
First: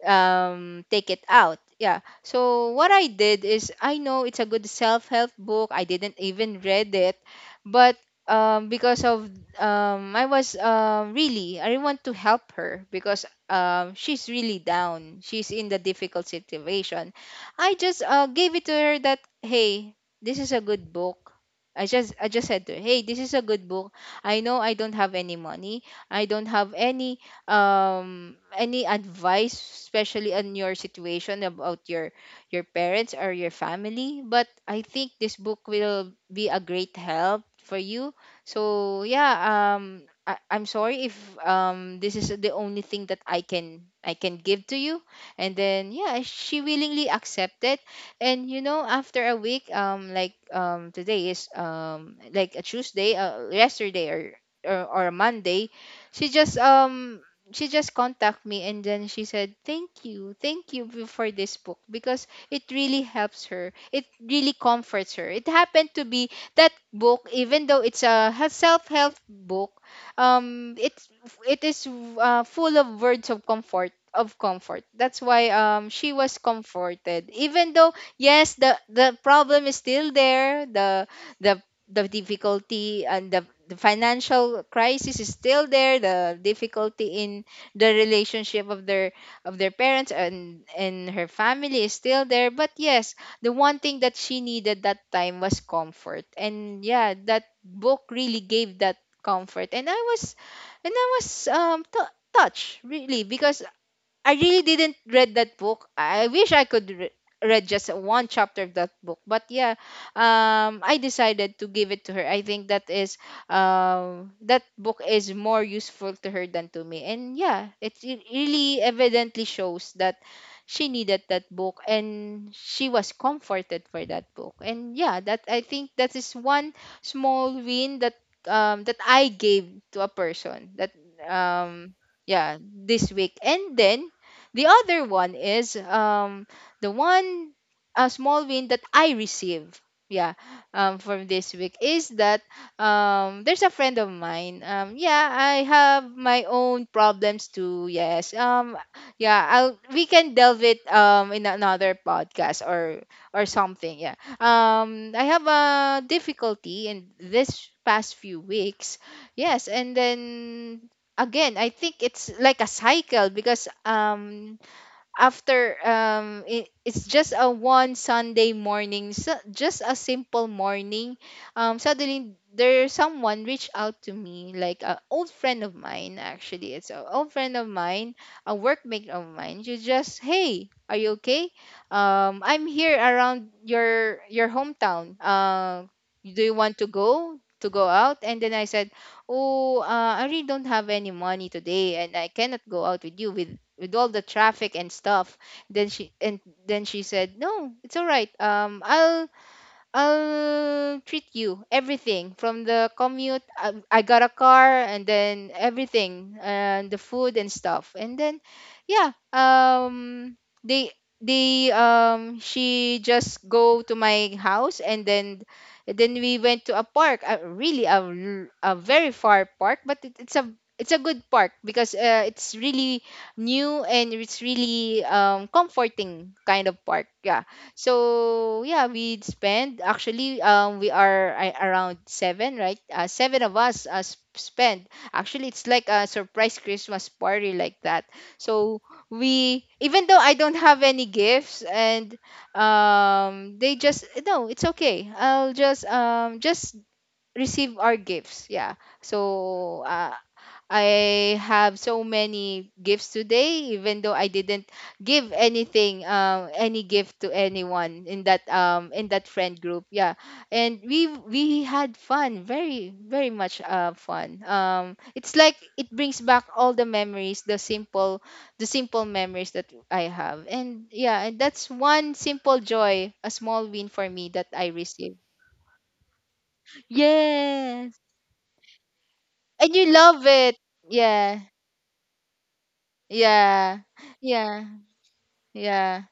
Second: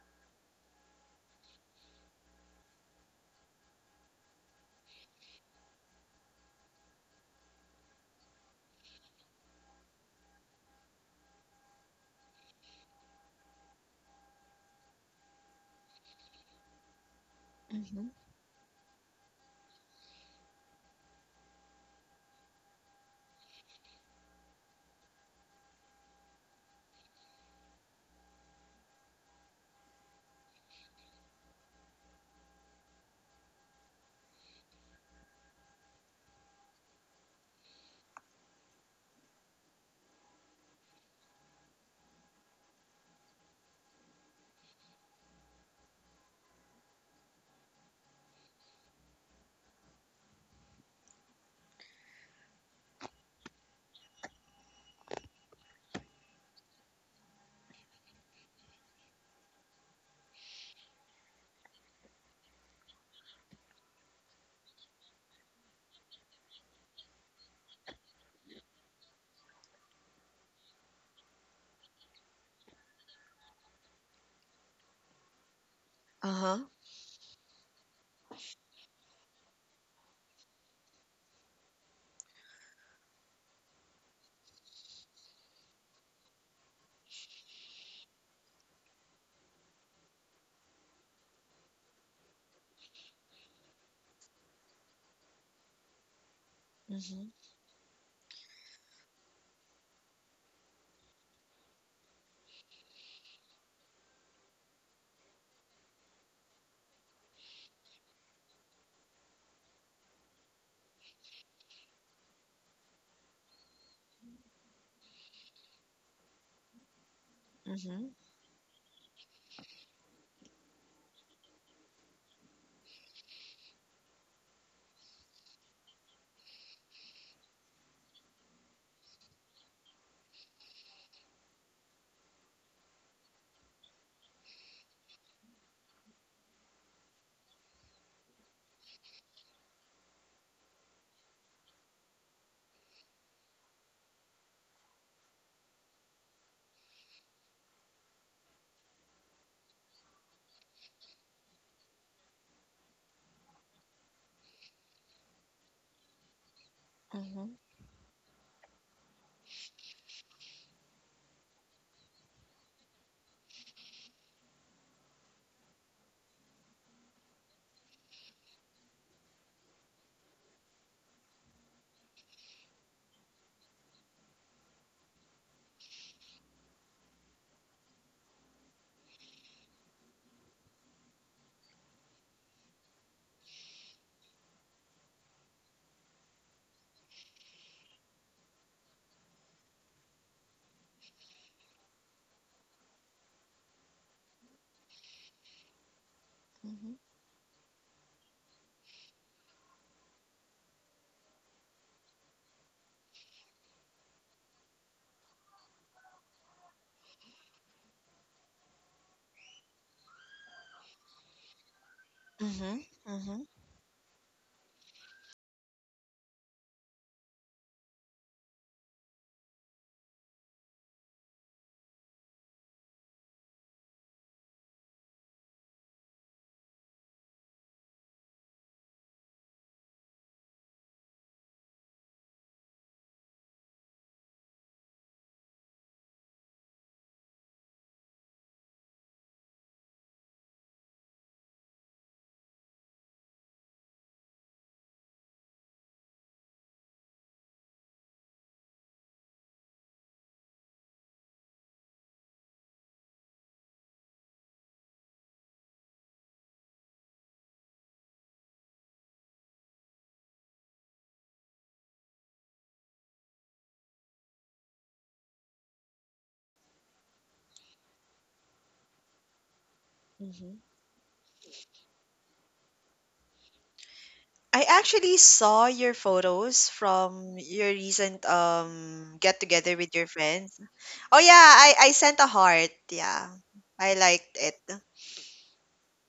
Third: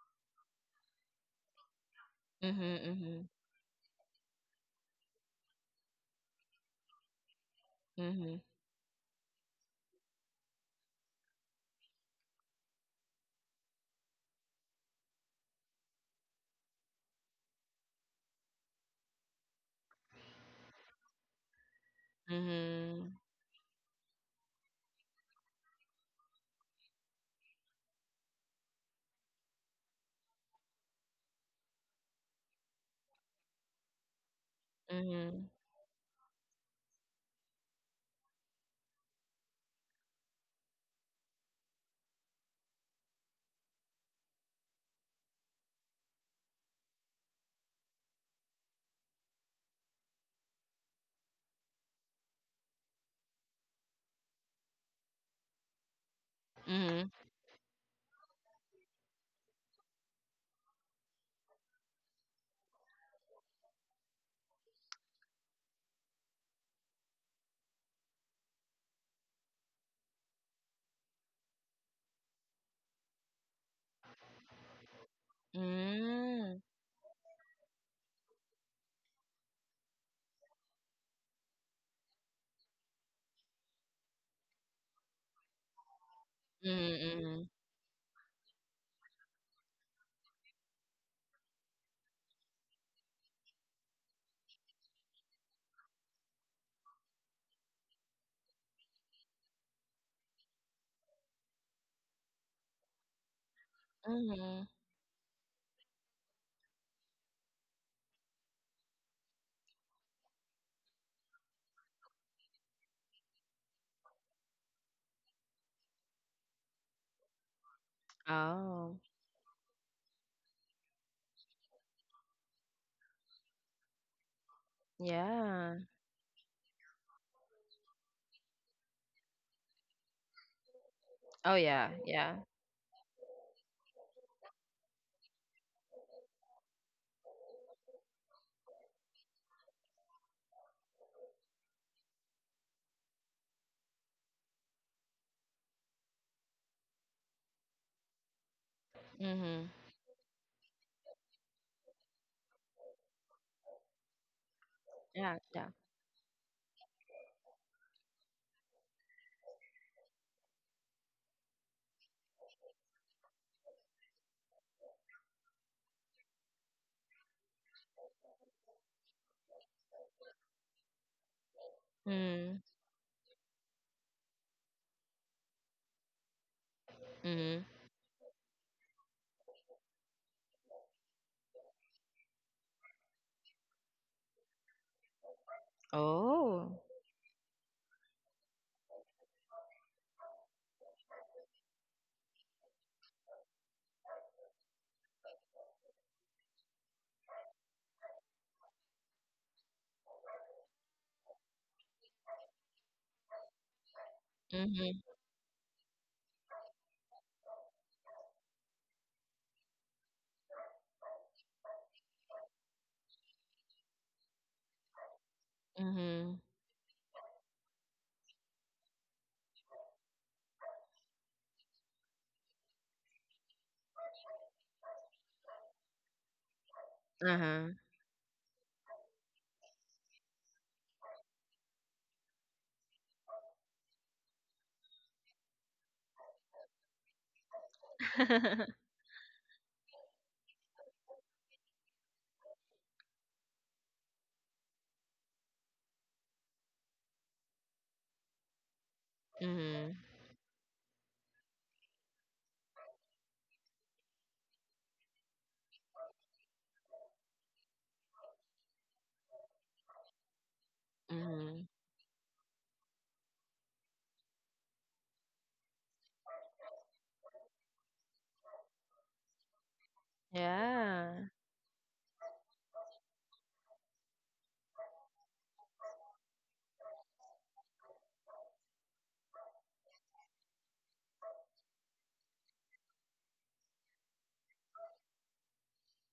um, take it out. Yeah. So what I
Mhm.
did is I know it's a good self-help book. I didn't even read it, but
Mhm.
because of I really want to help her because she's really down. She's in the difficult situation. I just
Mhm.
gave it to her that, hey, this is a good book. I
Mhm. Mhm.
just said to her, hey,
Mhm.
this is a good book. I know I don't have any money. I don't have any advice, especially on your situation about your parents or your family, but I think this
Mhm.
book will be a great help for you. So yeah, I'm sorry if this is the only thing that I can give to you. And then yeah, she willingly accepted. And you know, after a week, today is like a Tuesday, yesterday or or a Monday, she just
Mhm.
um she just contacted me and then she said, thank you, thank you, for this book because it really helps her, it really comforts her. It happened to be that book, even though it's a self-help book, um it's it is, full of words of comfort, of comfort. That's why she was
Mm.
Uh-huh.
comforted. Even though yes, the problem is still there, the the difficulty and the financial crisis is still there, the
Mm,
difficulty in
mm.
the relationship of their parents and her family is still there. But yes, the one thing that she needed that time was comfort, and yeah,
Mhm.
that book really gave that comfort. And I was touched really because I really
Mhm.
didn't read that book. I wish I could read just one chapter of that book. But yeah, I decided to give it to her. I think that is that book is more useful to her than to me. And yeah,
Mhm.
it really
Oh,
evidently shows that she needed that book and she was comforted for that book. And yeah, that, I
yeah.
think that is one small win that that I gave to a person that
Oh, yeah,
um
yeah.
yeah this week. And then the other one is, the one a small win that I receive. Yeah, from this week is that there's a friend of mine. Yeah, I have my own problems too. Yes. Yeah,
Mhm.
I'll we can delve it in another podcast or something. Yeah. I
Yeah,
have
yeah.
a difficulty in
Mhm.
this past few weeks. Yes, and then again, I think it's like a cycle because after it, it's just a one Sunday morning, so just a simple morning. Suddenly
Mm.
there, someone reached out to me like an old friend of mine. Actually, it's an old friend
Mhm.
of mine, a workmate of mine. She just, hey, are you okay? I'm here around your hometown. Do you want
Oh.
to go out? And then I said, oh, I really don't have any money today and I cannot go out with you with all the traffic and stuff. then she and then
Mhm.
she said, no, it's all right. I'll treat you everything from the commute. I got a car
Mhm.
and then everything and the food and stuff. And then, yeah, they they
Mhm.
she just
Mhm.
go to my house, and then
Mhm.
we went to a park. A very far park, but it's a good park because it's really new and it's really comforting kind of park. Yeah,
Uh-huh.
so yeah, we spend actually around seven, right? Seven of us spend, actually it's like a surprise Christmas party like that. So
*laughs*
we, even though I don't have any gifts, and they just, no, it's okay, I'll just receive our gifts. Yeah. So
Mhm.
I have so many gifts today, even though I didn't give anything, any gift to anyone in that friend group. Yeah, and we
Mhm.
had fun, very very much fun. It's like it brings back all the memories, the simple memories that I have.
Mhm.
And
Yeah.
yeah, and that's one simple joy, a small win for me that
I
I received.
actually saw your photos from your
Yes,
recent get
and
together
you
with your
love it.
friends. Oh
Yeah,
yeah, I sent a heart. Yeah.
yeah,
I liked it.
yeah. Yeah.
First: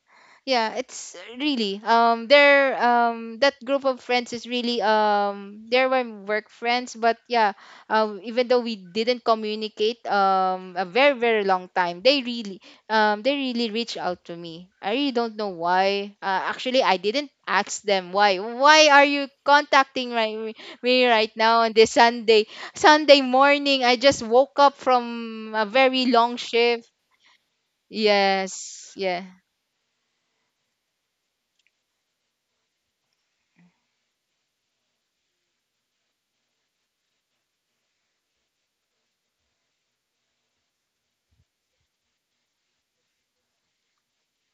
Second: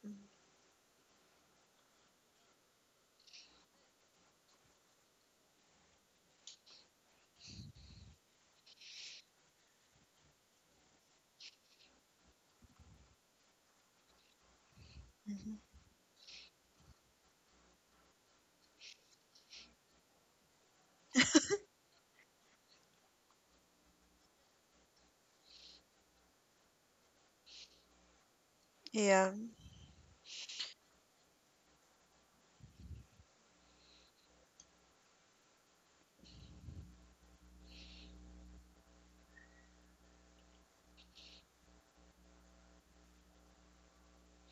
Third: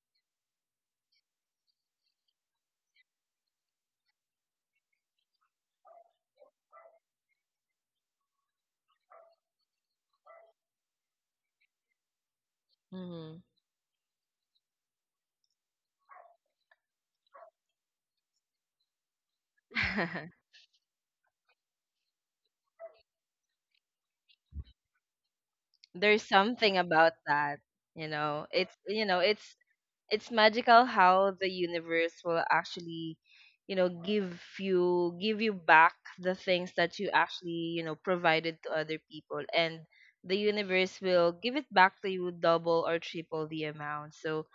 Yeah, it's really there that group of friends is really there were work friends. But yeah, even though we didn't communicate a very long time, they
Mhm.
really reached out to me. I really don't
Mhm.
know why. Actually, I didn't ask them why. Why are you contacting right
*laughs*
me right now on this Sunday morning? I just woke up from a very
There's
long
something
shift.
about that, you know. It's
Yes.
you know,
Yeah.
Yeah.
it's it's magical how the universe will actually give you back the things that you actually provided to other people, and the universe will give it back to you double or triple the amount. So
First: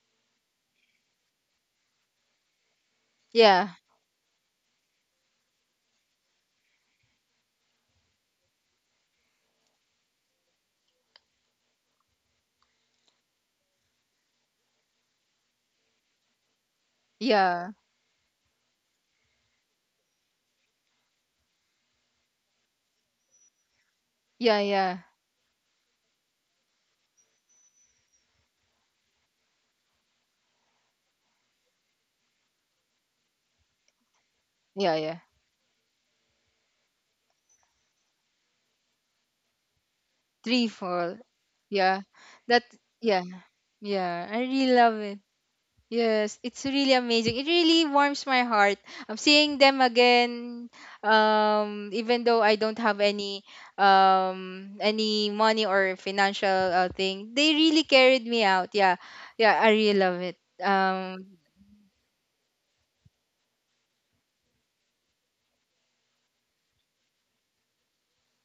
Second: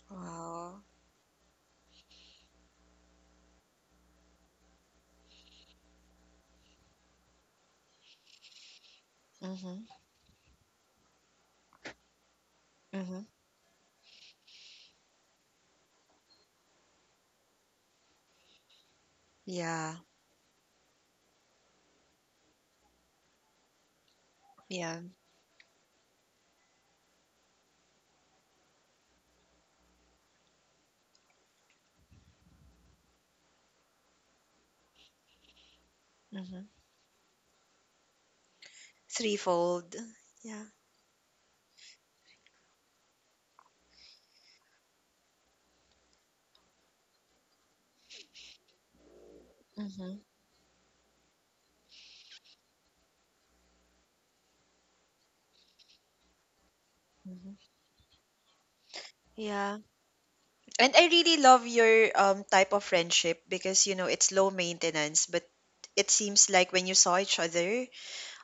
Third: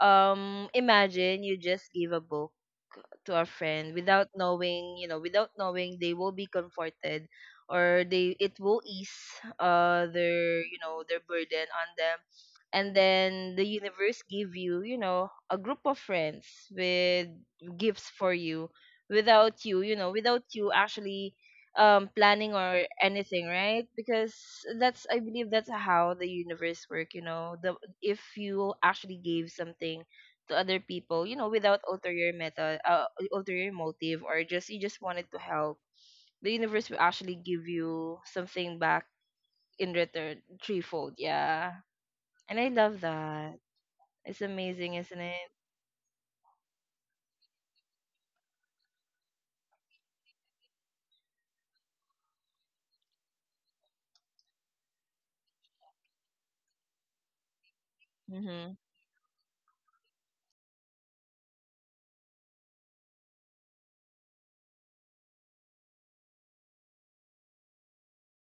Wow.
imagine you just give a book to our
Yeah.
friend without knowing, they will be comforted or they it will ease,
Mhm.
their you know their burden on them, and
Mhm.
then the universe give you, you know a group of friends with
Yeah,
gifts for you without you,
Yeah.
actually planning or anything, right? Because
yeah, yeah,
Yeah.
that's, I believe, that's how the universe work. You know, the if you actually gave something to other people, you know, without ulterior ulterior motive, or just you
yeah,
just
yeah.
wanted to help, the
Mhm.
universe will actually give you something back in
Threefold.
return,
Yeah.
Three,
threefold.
four.
Yeah,
Yeah,
and
that.
I love
Yeah,
that.
yeah.
It's
I really
amazing,
love it.
isn't it?
Yes, it's really amazing. It really warms my heart. I'm seeing them
Mhm.
again. Even though I don't have any money or financial thing, they
Mhm.
really carried me
Mm-hmm.
out. Yeah, yeah. I
Yeah.
really love it.
And I really love your type of friendship, because it's low maintenance, but it seems like when you saw each other,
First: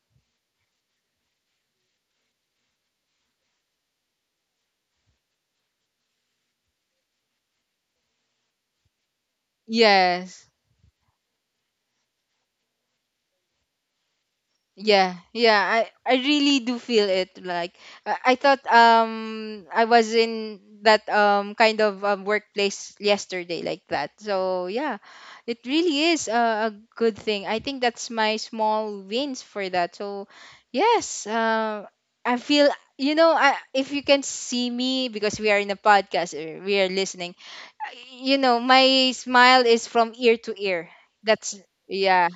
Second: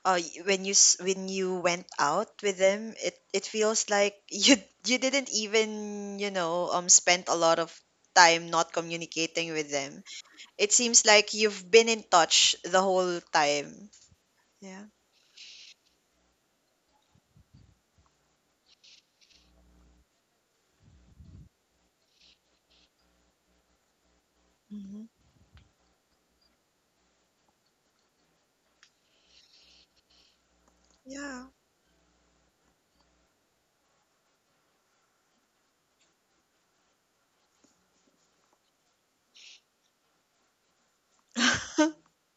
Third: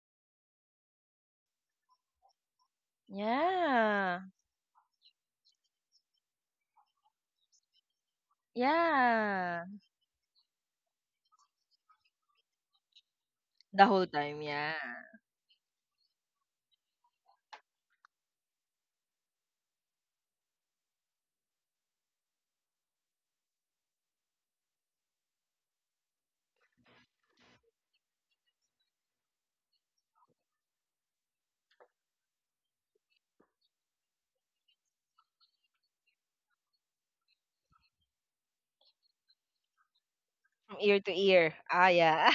when you went out with them, it feels like
Yeah,
*laughs* you didn't even spent a lot of time not communicating
yeah.
with them.
Yes.
It seems like you've been in touch the whole
The
time,
whole time, yeah.
yeah.
Yeah, yeah, I really do feel it. Like I thought I was in that kind of workplace yesterday like that. So yeah,
Hmm.
it really is a good thing. I think that's my small wins for that. So yes,
Yeah.
I feel you know I if you can see me because we are in a podcast, we are listening. You know my smile is from ear to
From
ear.
ear to ear.
That's
Ah,
*laughs*
yeah
yeah.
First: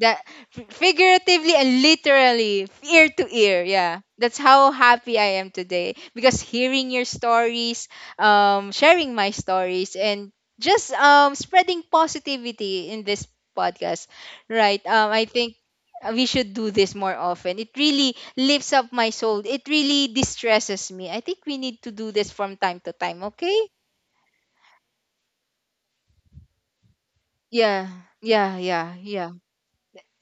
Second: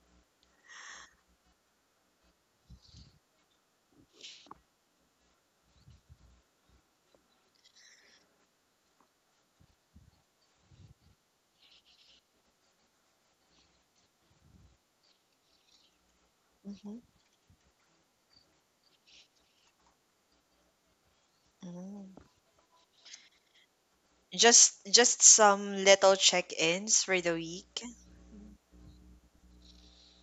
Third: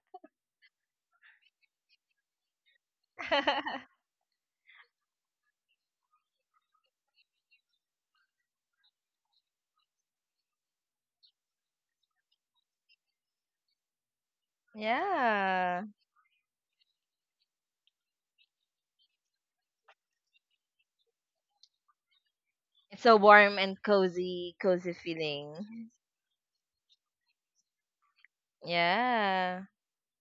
that figuratively and literally ear to ear.
*laughs*
Yeah, that's how happy I am today because hearing your stories, sharing my stories, and just spreading positivity in this podcast, right? I think
Yeah.
we should do this
Hmm.
more often. It really lifts up my soul. It really distresses me. I think we need to do this from time to
It's a
time,
warm
okay?
and cozy,
just
cozy
just some
feeling.
little check-ins for the week.
Yeah, yeah, yeah, yeah.
Yeah.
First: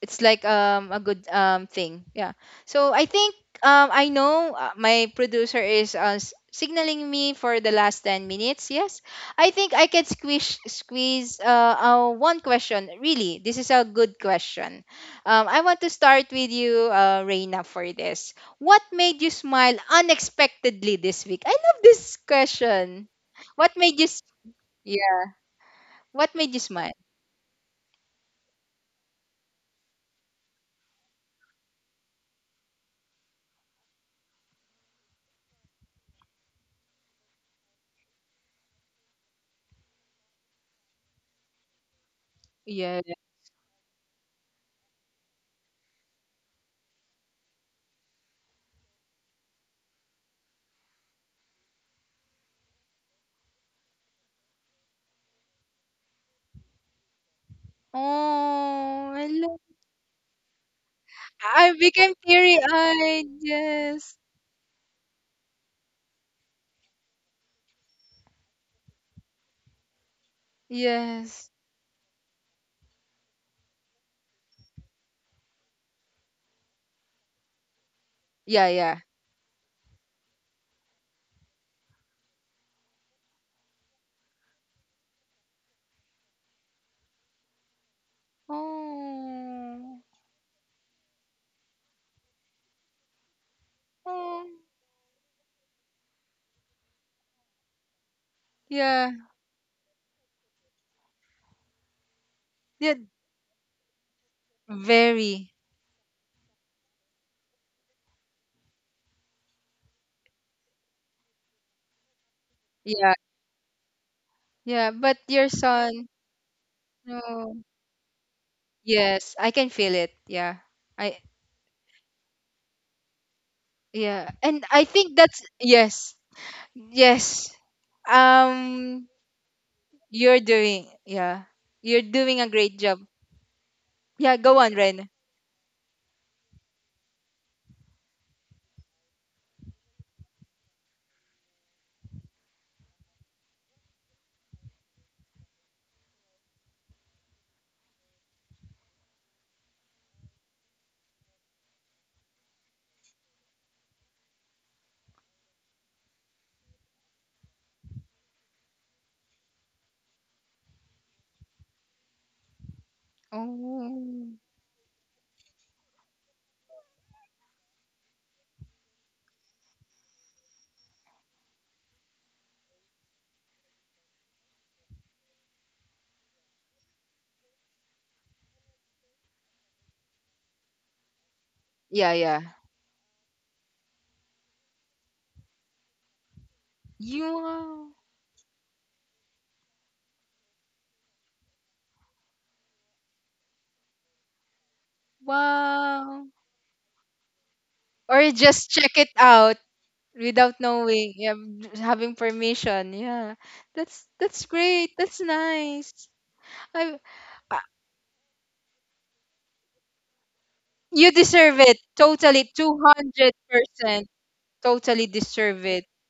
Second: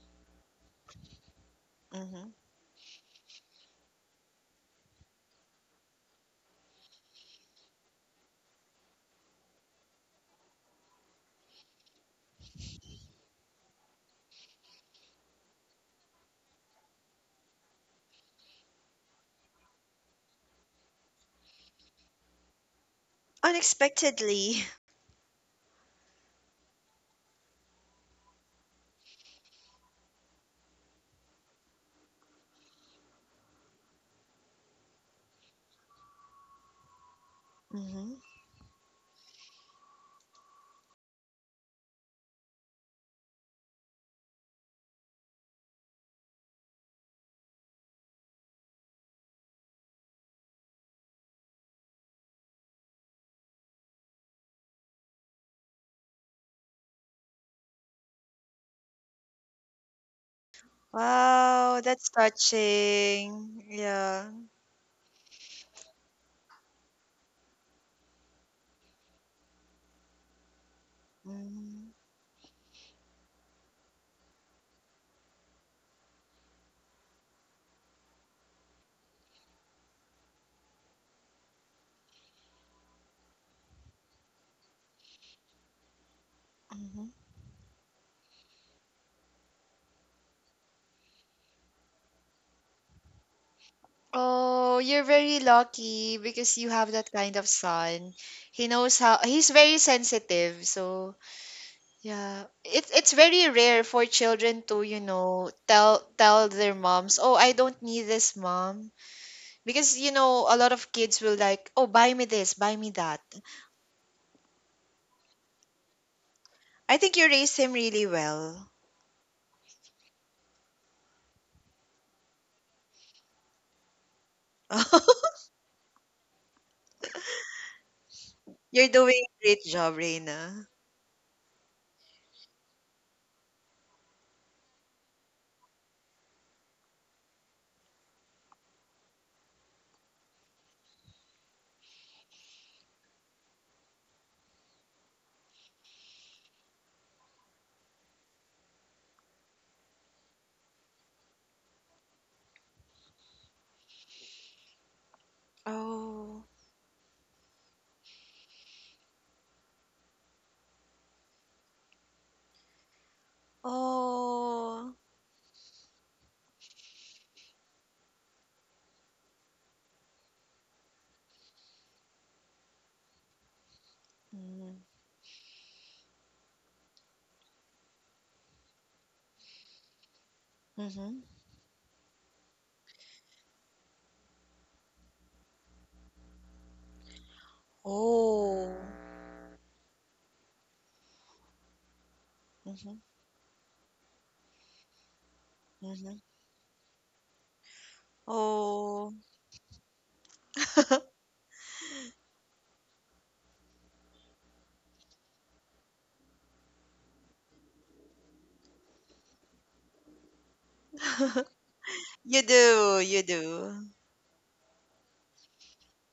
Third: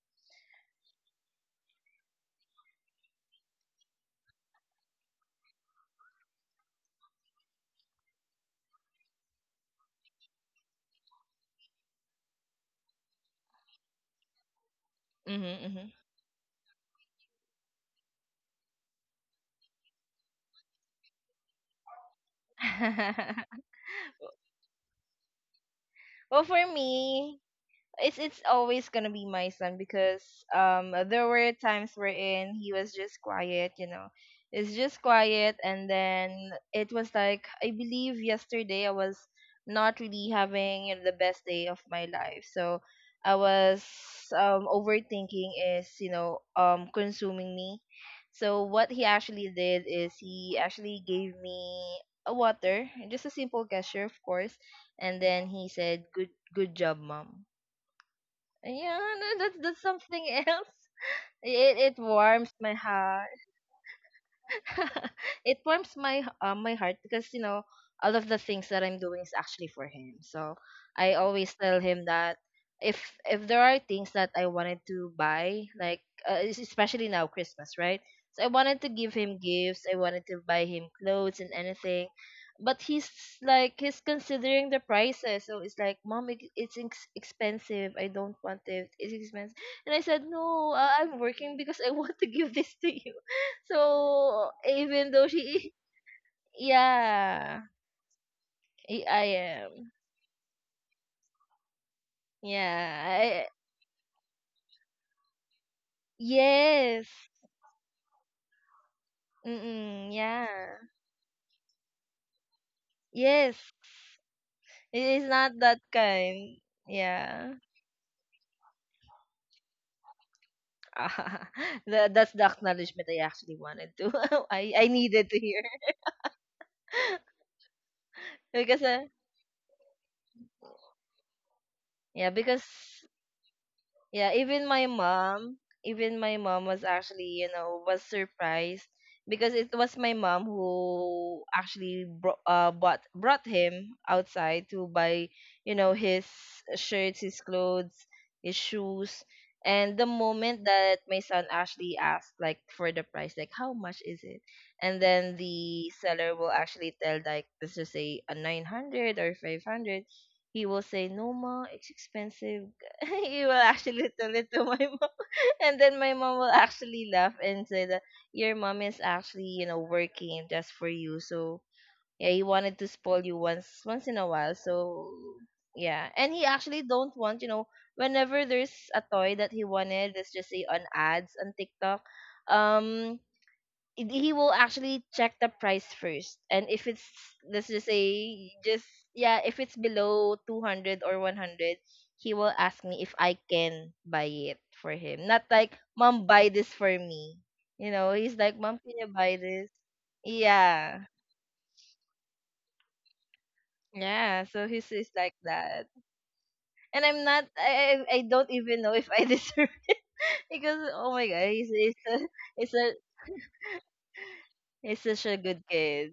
It's like a good thing, yeah.
Hmm.
So I think I know my producer is signaling me for the last 10 minutes. Yes, I think I can squish squeeze one question. Really, this is a good question. I want to
Mm-hmm,
start with you, Reina, for this. What made you smile unexpectedly this week? I love this question.
mm-hmm.
What made you
*laughs*
Unexpectedly.
yeah, what
Well,
made you
for
smile?
me, it's always gonna be my son, because there were times wherein he was just quiet, you know. It's just quiet, and then it was like, I
*laughs* Hmm.
believe yesterday I was not really having, the best day of my life. So
Yeah,
I was, overthinking is, consuming me. So what he actually did is he actually gave me a water, just a simple gesture of course, and then he said, good job, mom. Yeah,
oh
no,
i
that's something *laughs* else.
I
It
Wow,
it
that's
became
warms my
teary-eyed.
heart.
touching.
Yes.
Yeah.
*laughs* It warms my heart because, all of the things that I'm doing is actually for him. So I
Yes.
always tell
Mm-hmm.
him that, if if there are things that I wanted to buy, like, especially now Christmas, right? So I
Yeah,
wanted to
yeah.
give him gifts, I wanted to buy him clothes and anything. But he's considering the prices, so it's like, mom,
Mm-hmm.
expensive. I don't want it. It's expensive. And
Oh.
I said, no, I'm working because I *laughs* want to give this to you.
Oh.
So
Oh, you're
even though
very
she,
lucky because you have that kind of
yeah,
son. He knows
I
Yeah.
how
I
he's very
am.
sensitive, so yeah. It's
Yeah.
it's very
Yeah, I,
rare for children to, you know,
Very.
tell tell their
yes.
moms, "Oh, I don't need this, mom." Because
Mm-mm, yeah.
a lot of kids will like, "Oh, buy me this, buy me
Yeah.
that."
Yes.
Yeah.
It
But
is
your
not that
son,
kind.
I think you raised
Yeah.
no.
him really well.
Yes, I can feel it. Yeah. I
*laughs* That's the acknowledgement I actually wanted to.
yeah.
*laughs*
And
I
I
I
think
*laughs*
needed to
that's
hear.
yes.
*laughs*
Yes.
Because,
You're
Um,
doing a great job,
you're
Reina.
doing, yeah. You're
yeah
doing a
because.
great job.
Yeah,
Yeah, go
even
on,
my
Ren.
mom, even my mom was actually, was surprised because it was my mom who actually bro- bought brought him outside to buy, his shirts, his clothes, his shoes. And the moment that my son actually asked, like, for the price, like, how much is it? And then the seller
Oh.
will actually tell, like, let's just say a 900 or 500, he will say, "No, ma, it's expensive." *laughs* You will actually *laughs* tell
Oh.
it to my
Oh.
mom, *laughs* and then my mom will actually laugh and say that your mom is actually working just for you. So yeah, he wanted to spoil you once in a while.
Mm-hmm.
So yeah, and he actually don't want, whenever there's a toy that he wanted, let's just say on
Mm-hmm.
ads on TikTok,
Yeah, yeah.
um he will actually check the price first. And if it's let's just
You
say
Oh.
just yeah if it's below 200 or 100, he will ask
Mm-hmm.
me if I can buy it for him, not like,
Mm-hmm.
mom,
wow.
buy this for me,
Or
he's like,
just
mom, can
check
you
it
Oh.
buy
out
this.
without
Yeah,
knowing,
*laughs*
yeah, just having permission. Yeah,
yeah,
that's
so he's,
great.
he's
That's
like that.
nice. I,
And i'm not
I
I, I I don't even know if I deserve. *laughs* Because oh
you
my god,
deserve it
You
totally,
he's
two
a
do, you
hundred
do.
percent.
he's
Totally
such a good
deserve it.
kid.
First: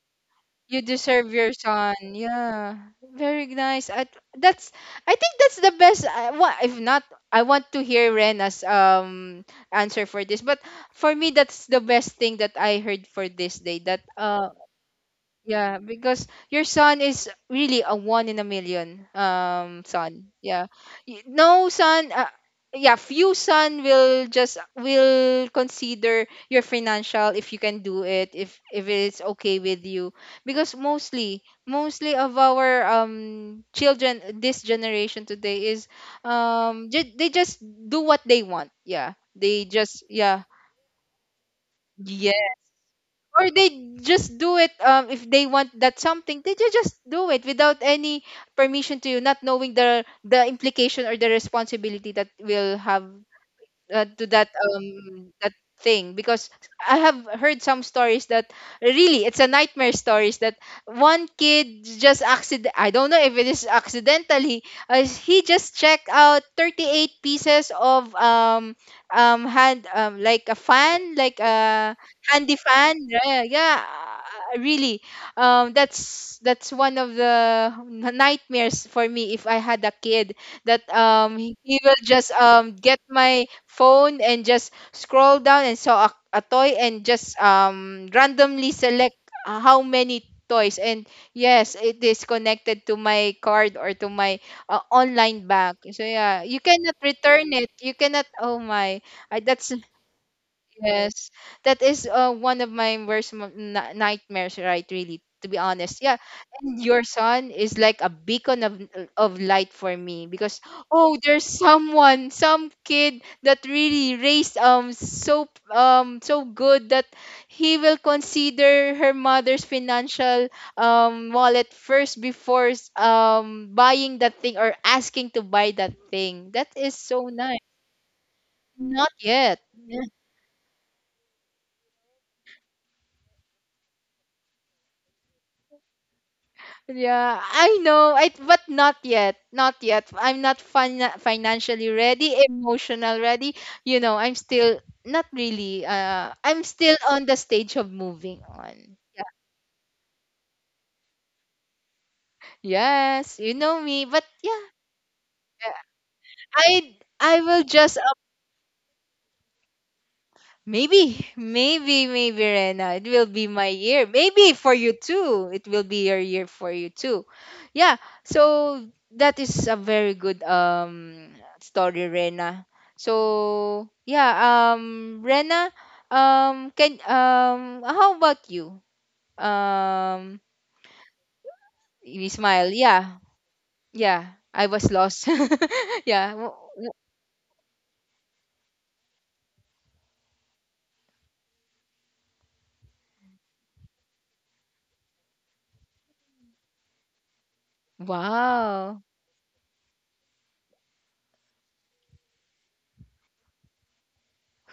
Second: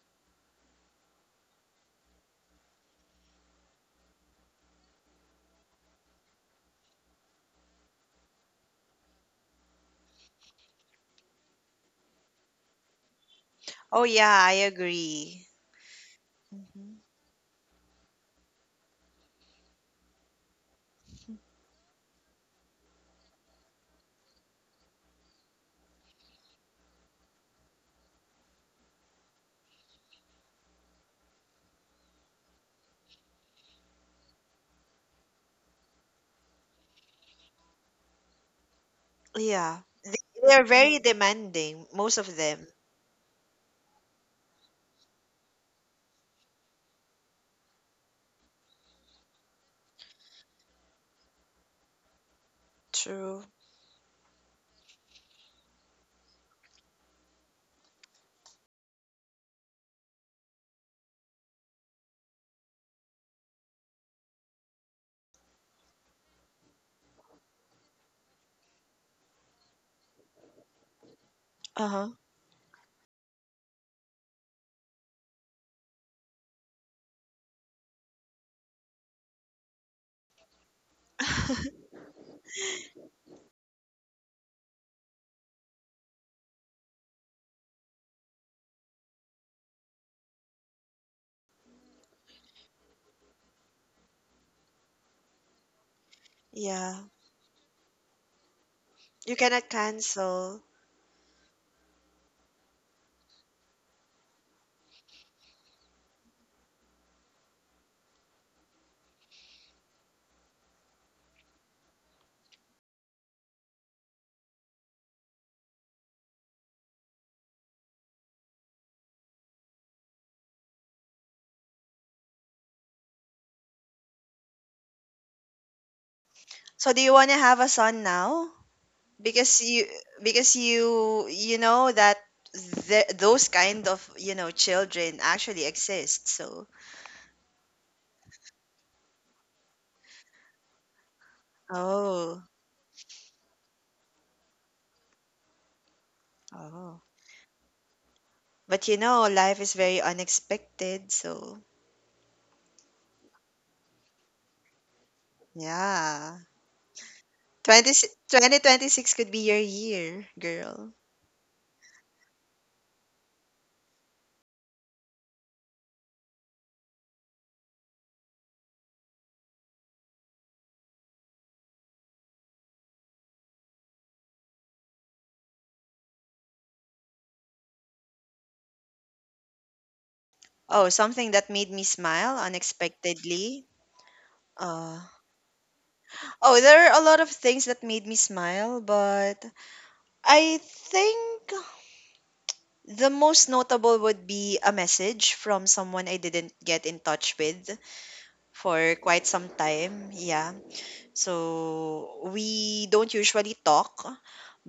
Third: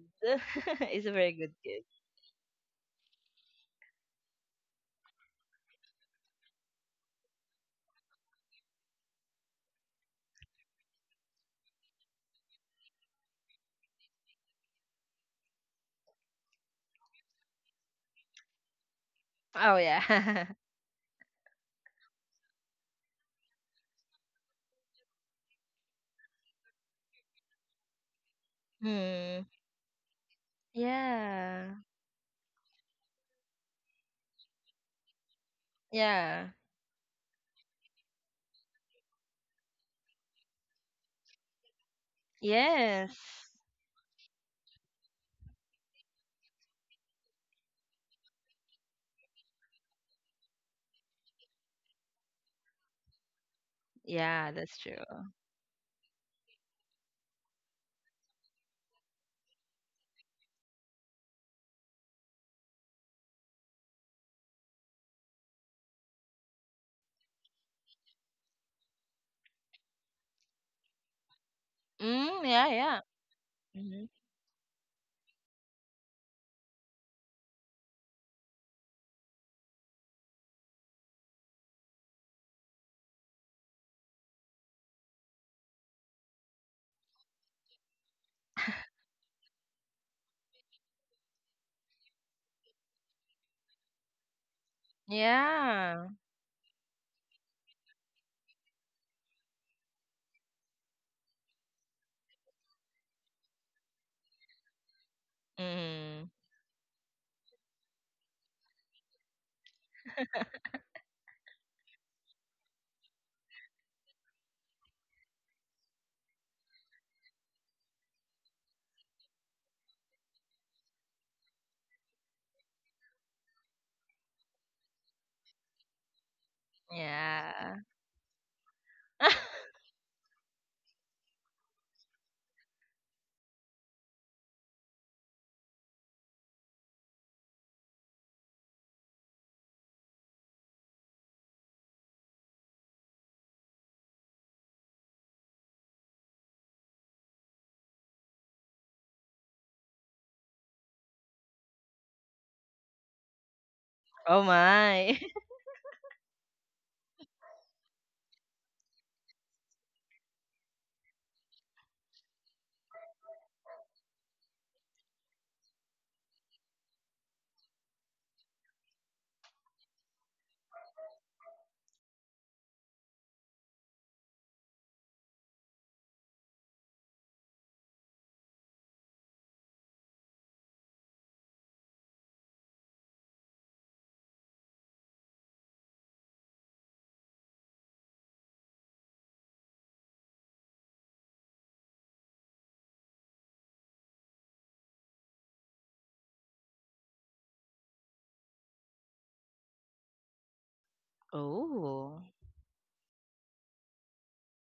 You
*laughs* He's a very
deserve your
good kid.
son. Yeah, very nice. I, that's I think that's the best. I, if not, I want to hear Rena's answer for this. But for me, that's the best thing that I heard for this day. That
Oh yeah,
uh,
I agree.
yeah, because your
Hmm.
son is really a one in a million
Oh
son.
yeah. *laughs*
Yeah. No son yeah, few son will just will consider your financial if you can do it, if it's
Hmm.
okay with you. Because mostly
Yeah.
mostly of our children this generation today is
Yeah.
they just do what they want. Yeah. They
Yeah.
just
They,
yeah
they're very demanding, most of them.
Yes.
or they just do it if they want that something, they just do it without any permission to you, not knowing the implication or the responsibility that will have
True.
to that
Yeah, that's true.
that thing. Because I have heard some stories that really it's a nightmare stories that one kid just accident, I don't know if it is accidentally, he just checked out 38 pieces of hand like a fan, like a
Uh-huh.
Mm,
handy
yeah,
fan.
yeah.
Yeah, yeah,
Hmm.
really that's one of the nightmares for me if I had a kid that he will just get my phone and just scroll down and saw a toy and just randomly select how many toys. And yes, it is connected to my card or to my online bank. So
Yeah.
yeah, you cannot
Yeah.
return it, you cannot, oh my,
You
I,
cannot
that's
cancel.
yes, that is one of my worst nightmares, right? Really, to be honest. Yeah,
Mm,
and your son is like a beacon of light for me because oh, there's someone, some kid that really raised so so good that he will consider her mother's financial wallet first before buying that thing or asking to buy that thing. That
So
is
do you want
so
to have
nice.
a
yeah.
son now?
Not yet.
Because you
*laughs*
because you you know that those kind of, children actually exist. So,
Yeah, I know. I but not yet. Not yet. I'm not financially ready,
oh.
emotional ready. You know, I'm still not really I'm still
Oh.
on the stage of moving
But
on. Yeah.
life is very unexpected, so
Yes, you know me, but
Oh
yeah,
my. *laughs*
yeah.
I will
20
just
2026 could be your year, girl.
maybe, maybe, maybe, Rena, it will be my year. Maybe for you too. It will be your year for you too. Yeah. So that is a very good story, Rena. So yeah, Rena, can how about you? Um,
Oh, something that made me
you
smile
smile. Yeah,
unexpectedly.
yeah. I was
Uh,
lost. *laughs* Yeah. w-
oh, there
w-
are a lot of things that made me smile, but I think the most notable would be a message from someone I didn't get in touch with for
Wow.
quite some time. Yeah.
Oh.
So we don't usually talk,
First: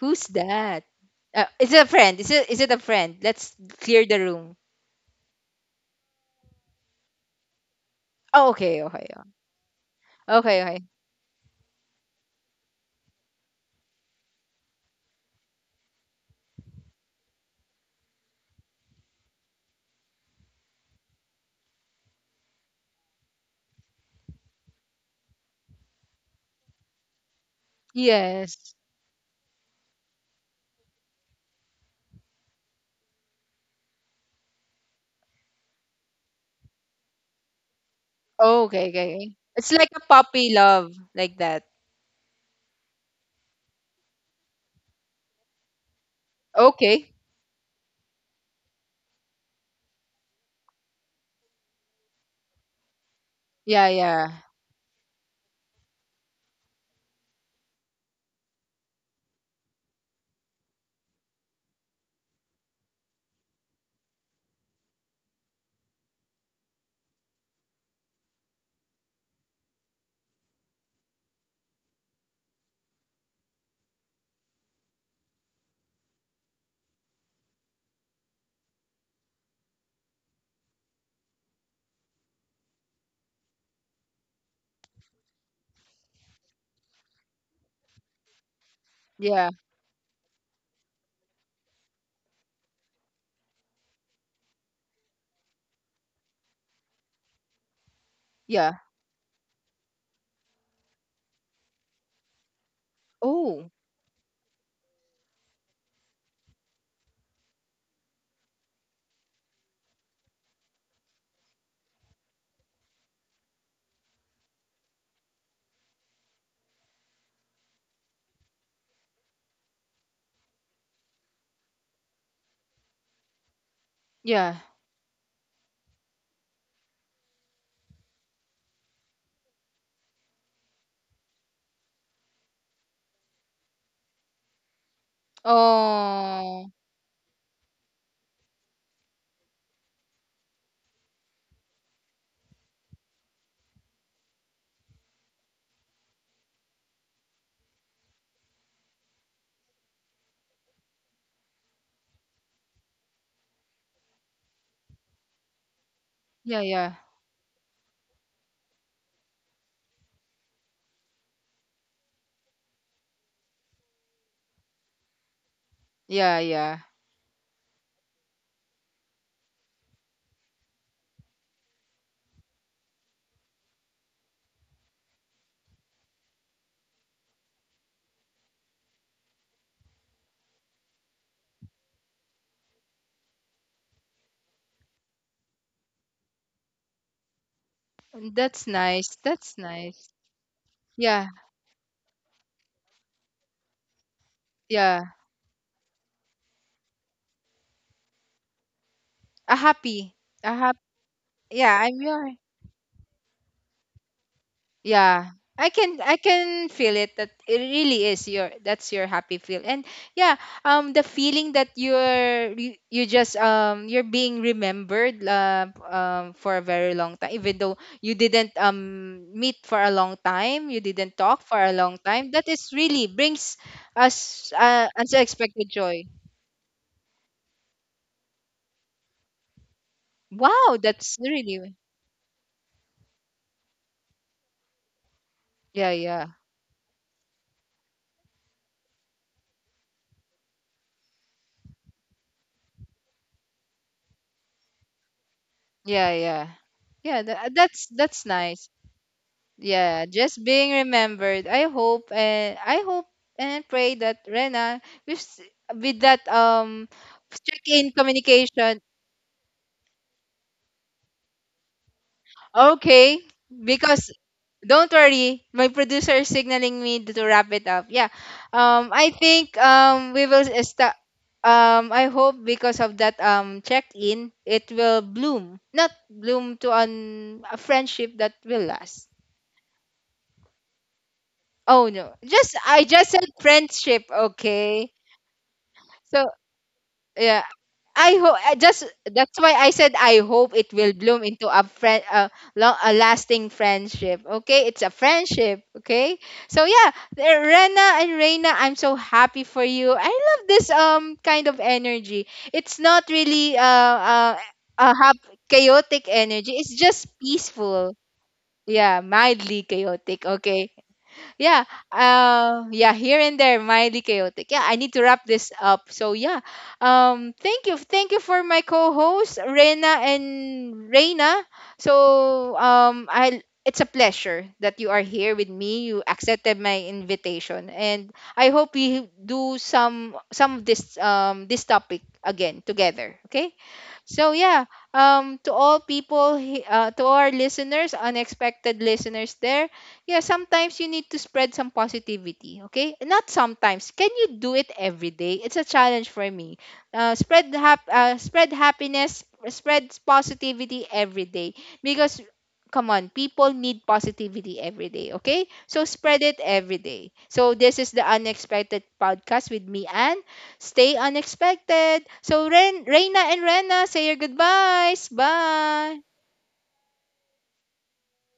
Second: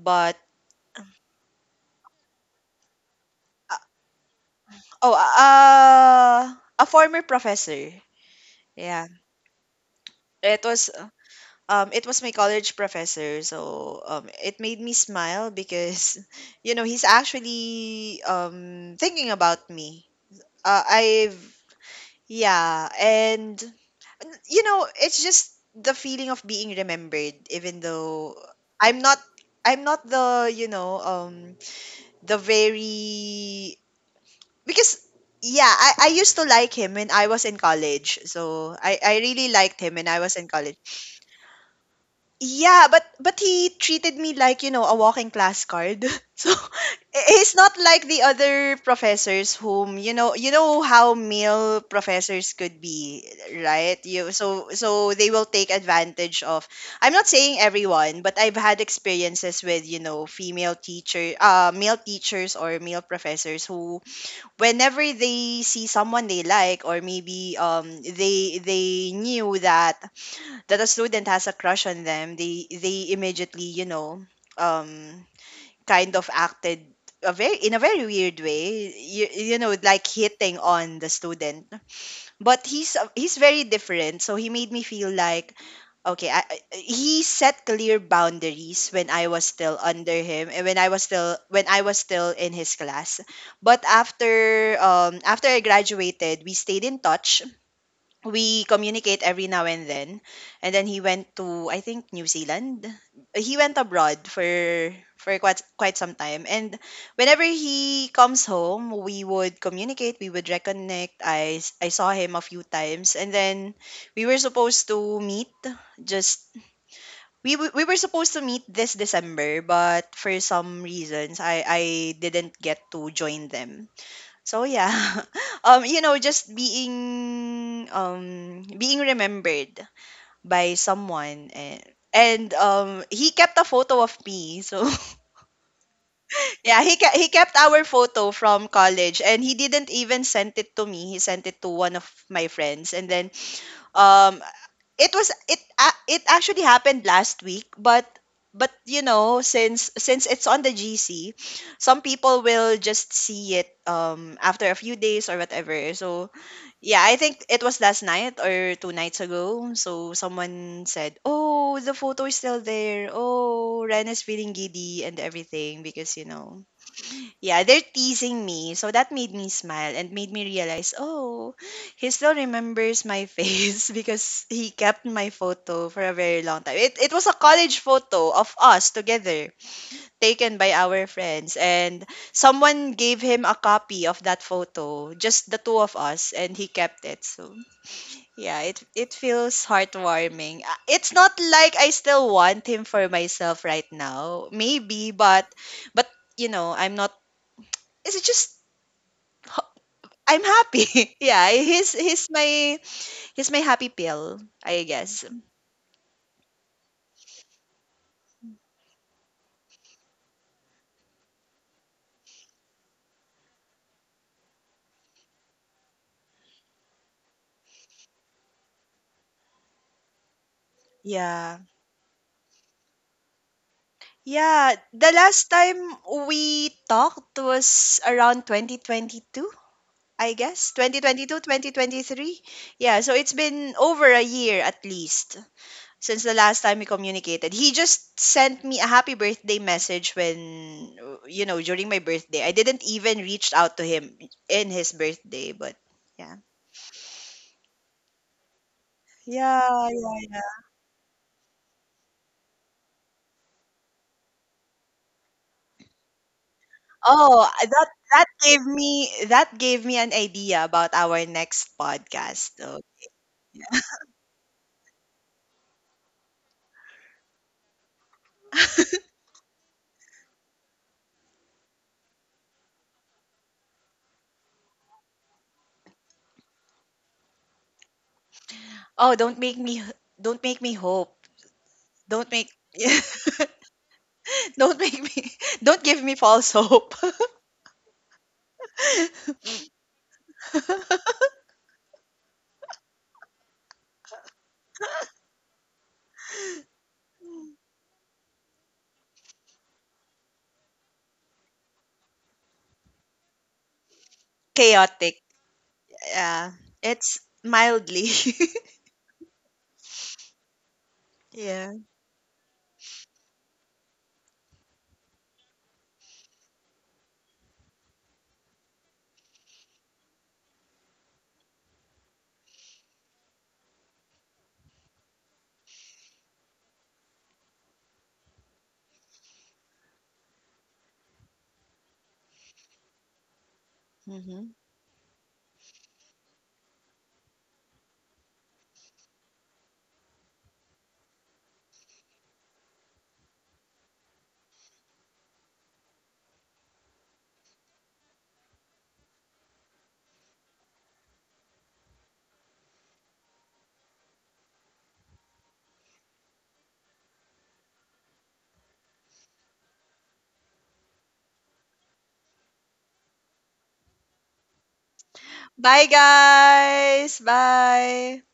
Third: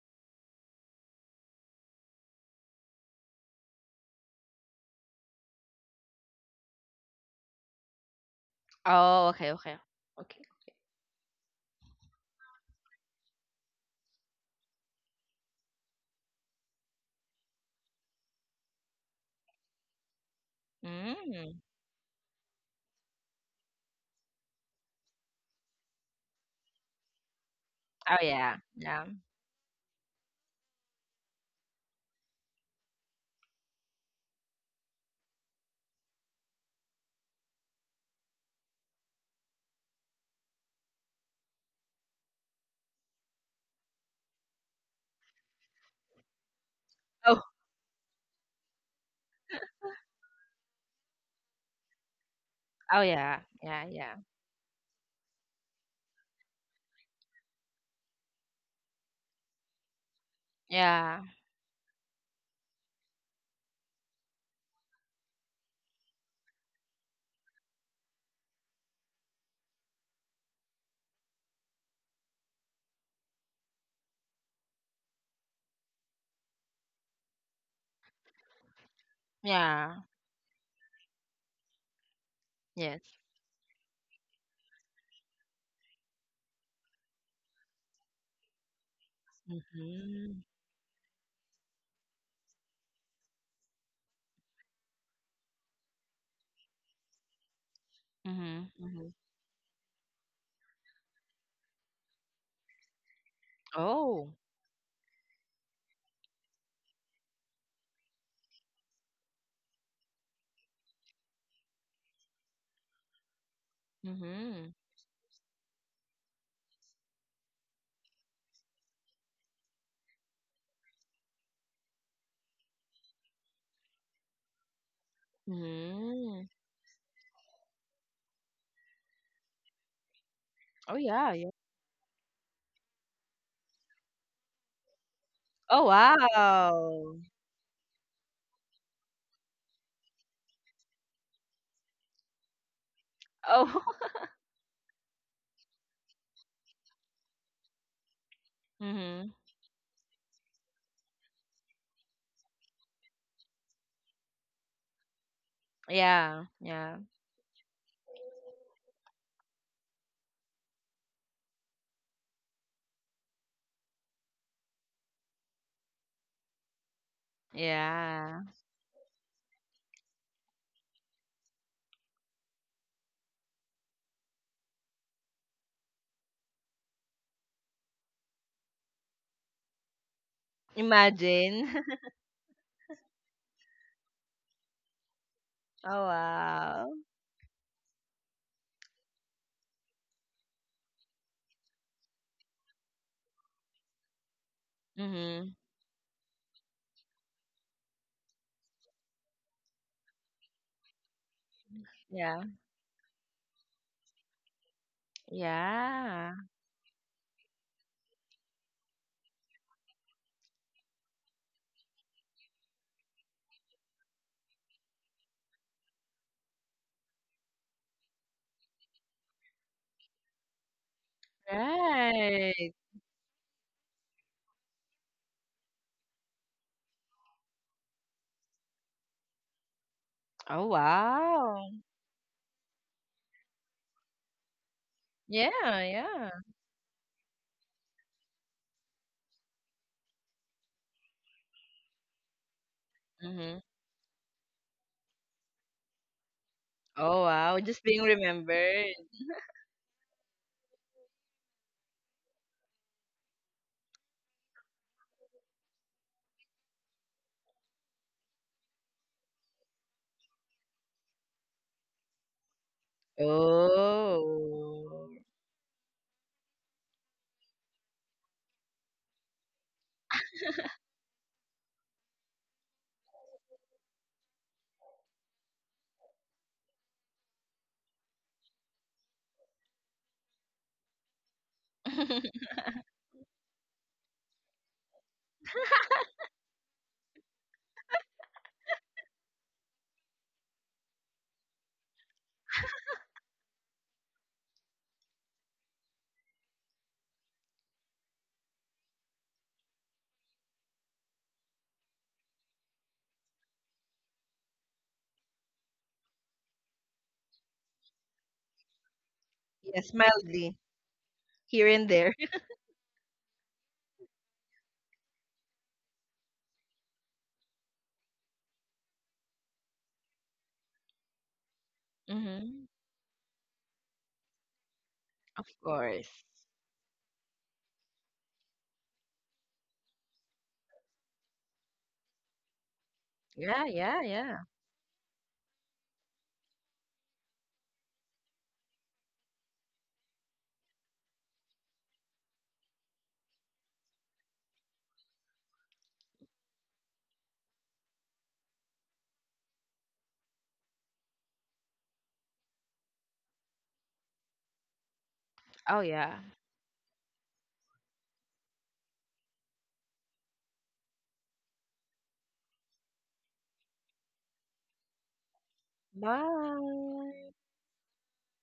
Who's that? Is it a friend? Is it a friend? Let's
uh,
clear the room.
oh, a former professor.
Oh, okay, okay,
Yeah.
Oh, okay, okay. Okay.
okay,
It
okay.
was uh, it was my college professor, so it made me smile because, *laughs* you know, he's actually thinking about me. I've,
Mm.
yeah, and, you know, it's just the feeling of being remembered, even
Oh
though
yeah.
Yes.
I'm
Yeah.
not, I'm not the very, because, yeah, I used to like him when I was in college.
Oh,
So
okay,
I,
okay,
I
okay.
really
It's
liked
like
him
a
when I was in
puppy
college.
love, like that.
Yeah, but he treated me like, you know, a walking class card. *laughs* So
Okay.
*laughs*
Oh,
he's not like the other professors whom, you know how male professors could
oh
be,
yeah. Yeah,
Yeah,
right?
yeah.
You
yeah,
so they will take advantage of... I'm not saying everyone, but I've had experiences with, you know, female
Yeah.
teacher male teachers or male professors who whenever they see someone they like, or maybe they knew that a student has a crush on them, they immediately, um, kind of acted a very in a very weird way. You know,
Yeah.
like hitting on the student. But he's
Yes.
he's very different, so he made me feel like okay, he set clear boundaries when I was
yeah,
still under
Mhm.
him and when I was still in his class. But after after I graduated, we stayed in touch, we
Mhm.
yeah.
Mhm.
communicate every now and then. And then he went to, I think, New Zealand. He
Oh,
went abroad
Oh.
for quite quite some time. And whenever he comes home, we would communicate, we would reconnect. I I saw him a few times, and then we were
Mhm.
supposed to meet just we were supposed to meet this December, but for some reasons I didn't get to join them.
yeah.
So yeah, *laughs* you know,
Mhm.
just being being remembered by
Oh yeah, yeah.
someone, and he kept a photo of me. So *laughs*
Oh
Oh,
yeah,
wow.
he kept our photo from college, and he didn't even send it to me. He sent it to one of my friends, and then
Oh. *laughs*
um it was it it actually happened last week, but but you
Mhm.
know, since since it's on the GC, some people will just see it after a few days or whatever. So
Yeah.
yeah,
Yeah.
yeah,
yeah, I think it was last night or two nights ago. So someone said, "Oh, the photo is still there. Oh, Ren is feeling giddy" and everything, because
yeah, yeah.
yeah, they're
Yeah.
teasing me. So that made me smile and made me realize, oh, he still remembers my face. *laughs* Because he kept my photo for a very long time. It was a college photo of us together, taken by our friends,
Imagine. *laughs*
and someone gave him a copy of that photo, just the two of
Oh,
us, and he
wow.
kept it. So yeah,
That's
it
nice. That's
feels
nice.
heartwarming. It's
Yeah,
not like I still want him for myself right now.
yeah.
Maybe, but
Mhm.
but I'm not, it's just
A
ho-
happy,
I'm
a happy.
happy. *laughs* Yeah,
Yeah, I'm yeah.
Yeah.
he's my happy pill, I guess.
Yeah. I
Yeah.
can feel it that it really is your that's your happy feel. And yeah, the feeling that you're you, you just you're being remembered for a very long time, even though you didn't meet for a long time, you didn't talk for
Yeah.
a long time. That
Right.
is really brings us
Yeah, the last
unexpected
time
joy.
we talked was around 2022, I
Oh
guess.
Wow, that's
2022,
wow.
really
2023. Yeah, so it's been over a year at least
Yeah,
yeah,
since
yeah.
yeah.
the last time we communicated. He just sent me a happy birthday message when, you know, during my birthday. I didn't even reach
Mhm.
out to him in his birthday, but
Yeah,
yeah.
yeah.
Oh
Yeah,
wow, just being
that's nice.
remembered.
Yeah,
Yeah,
yeah,
just
yeah.
being remembered. I hope and pray that Rena with with that
Oh,
check-in
that that gave
communication.
me that gave me an idea about our next podcast. Oh,
Okay, because don't
Oh.
worry, my producer is signaling me to wrap it up. Yeah. I think we will start I hope because of that check-in it will bloom. Not bloom to an a friendship that will last.
oh, don't make me hope.
Oh no.
Don't
*laughs*
make
Just I
*laughs*
just said friendship,
don't
okay?
make me don't give me
So
false hope.
yeah, I hope just that's why I said I hope it will bloom into a friend a, long, a lasting friendship. Okay, it's a friendship, okay. So yeah,
*laughs*
Rena and Reina, I'm so happy for you. I love this kind of energy. It's not really a hap-
Chaotic.
chaotic
Yeah.
energy, it's just
It's
peaceful.
mildly. *laughs*
Yeah, mildly
Yes,
chaotic,
mildly
okay.
here
Yeah,
Yeah,
and there. *laughs*
yeah, here and there, mildly chaotic. Yeah, I need to wrap this up. So yeah, thank you, thank you for my co-hosts Rena and Reina. So
Mhm.
um, I, it's a pleasure that you are here
Of
with me, you
course.
accepted my invitation, and I hope we do some of this this topic again together, okay?
Yeah, yeah,
So
yeah.
mhm.
yeah, to all people, to our listeners, unexpected listeners there, yeah, sometimes you need to spread some positivity. Okay, not sometimes. Can you do it every day? It's a challenge for me. Spread spread happiness, spread positivity every day because. Come on, people need positivity every day, okay?
Oh
So
yeah.
spread it every day. So this is the Unexpected Podcast with me, Anne. Stay unexpected. So, Ren, Reina, and Rena, say your goodbyes.
Bye,
Bye.
guys.
Bye.
Bye.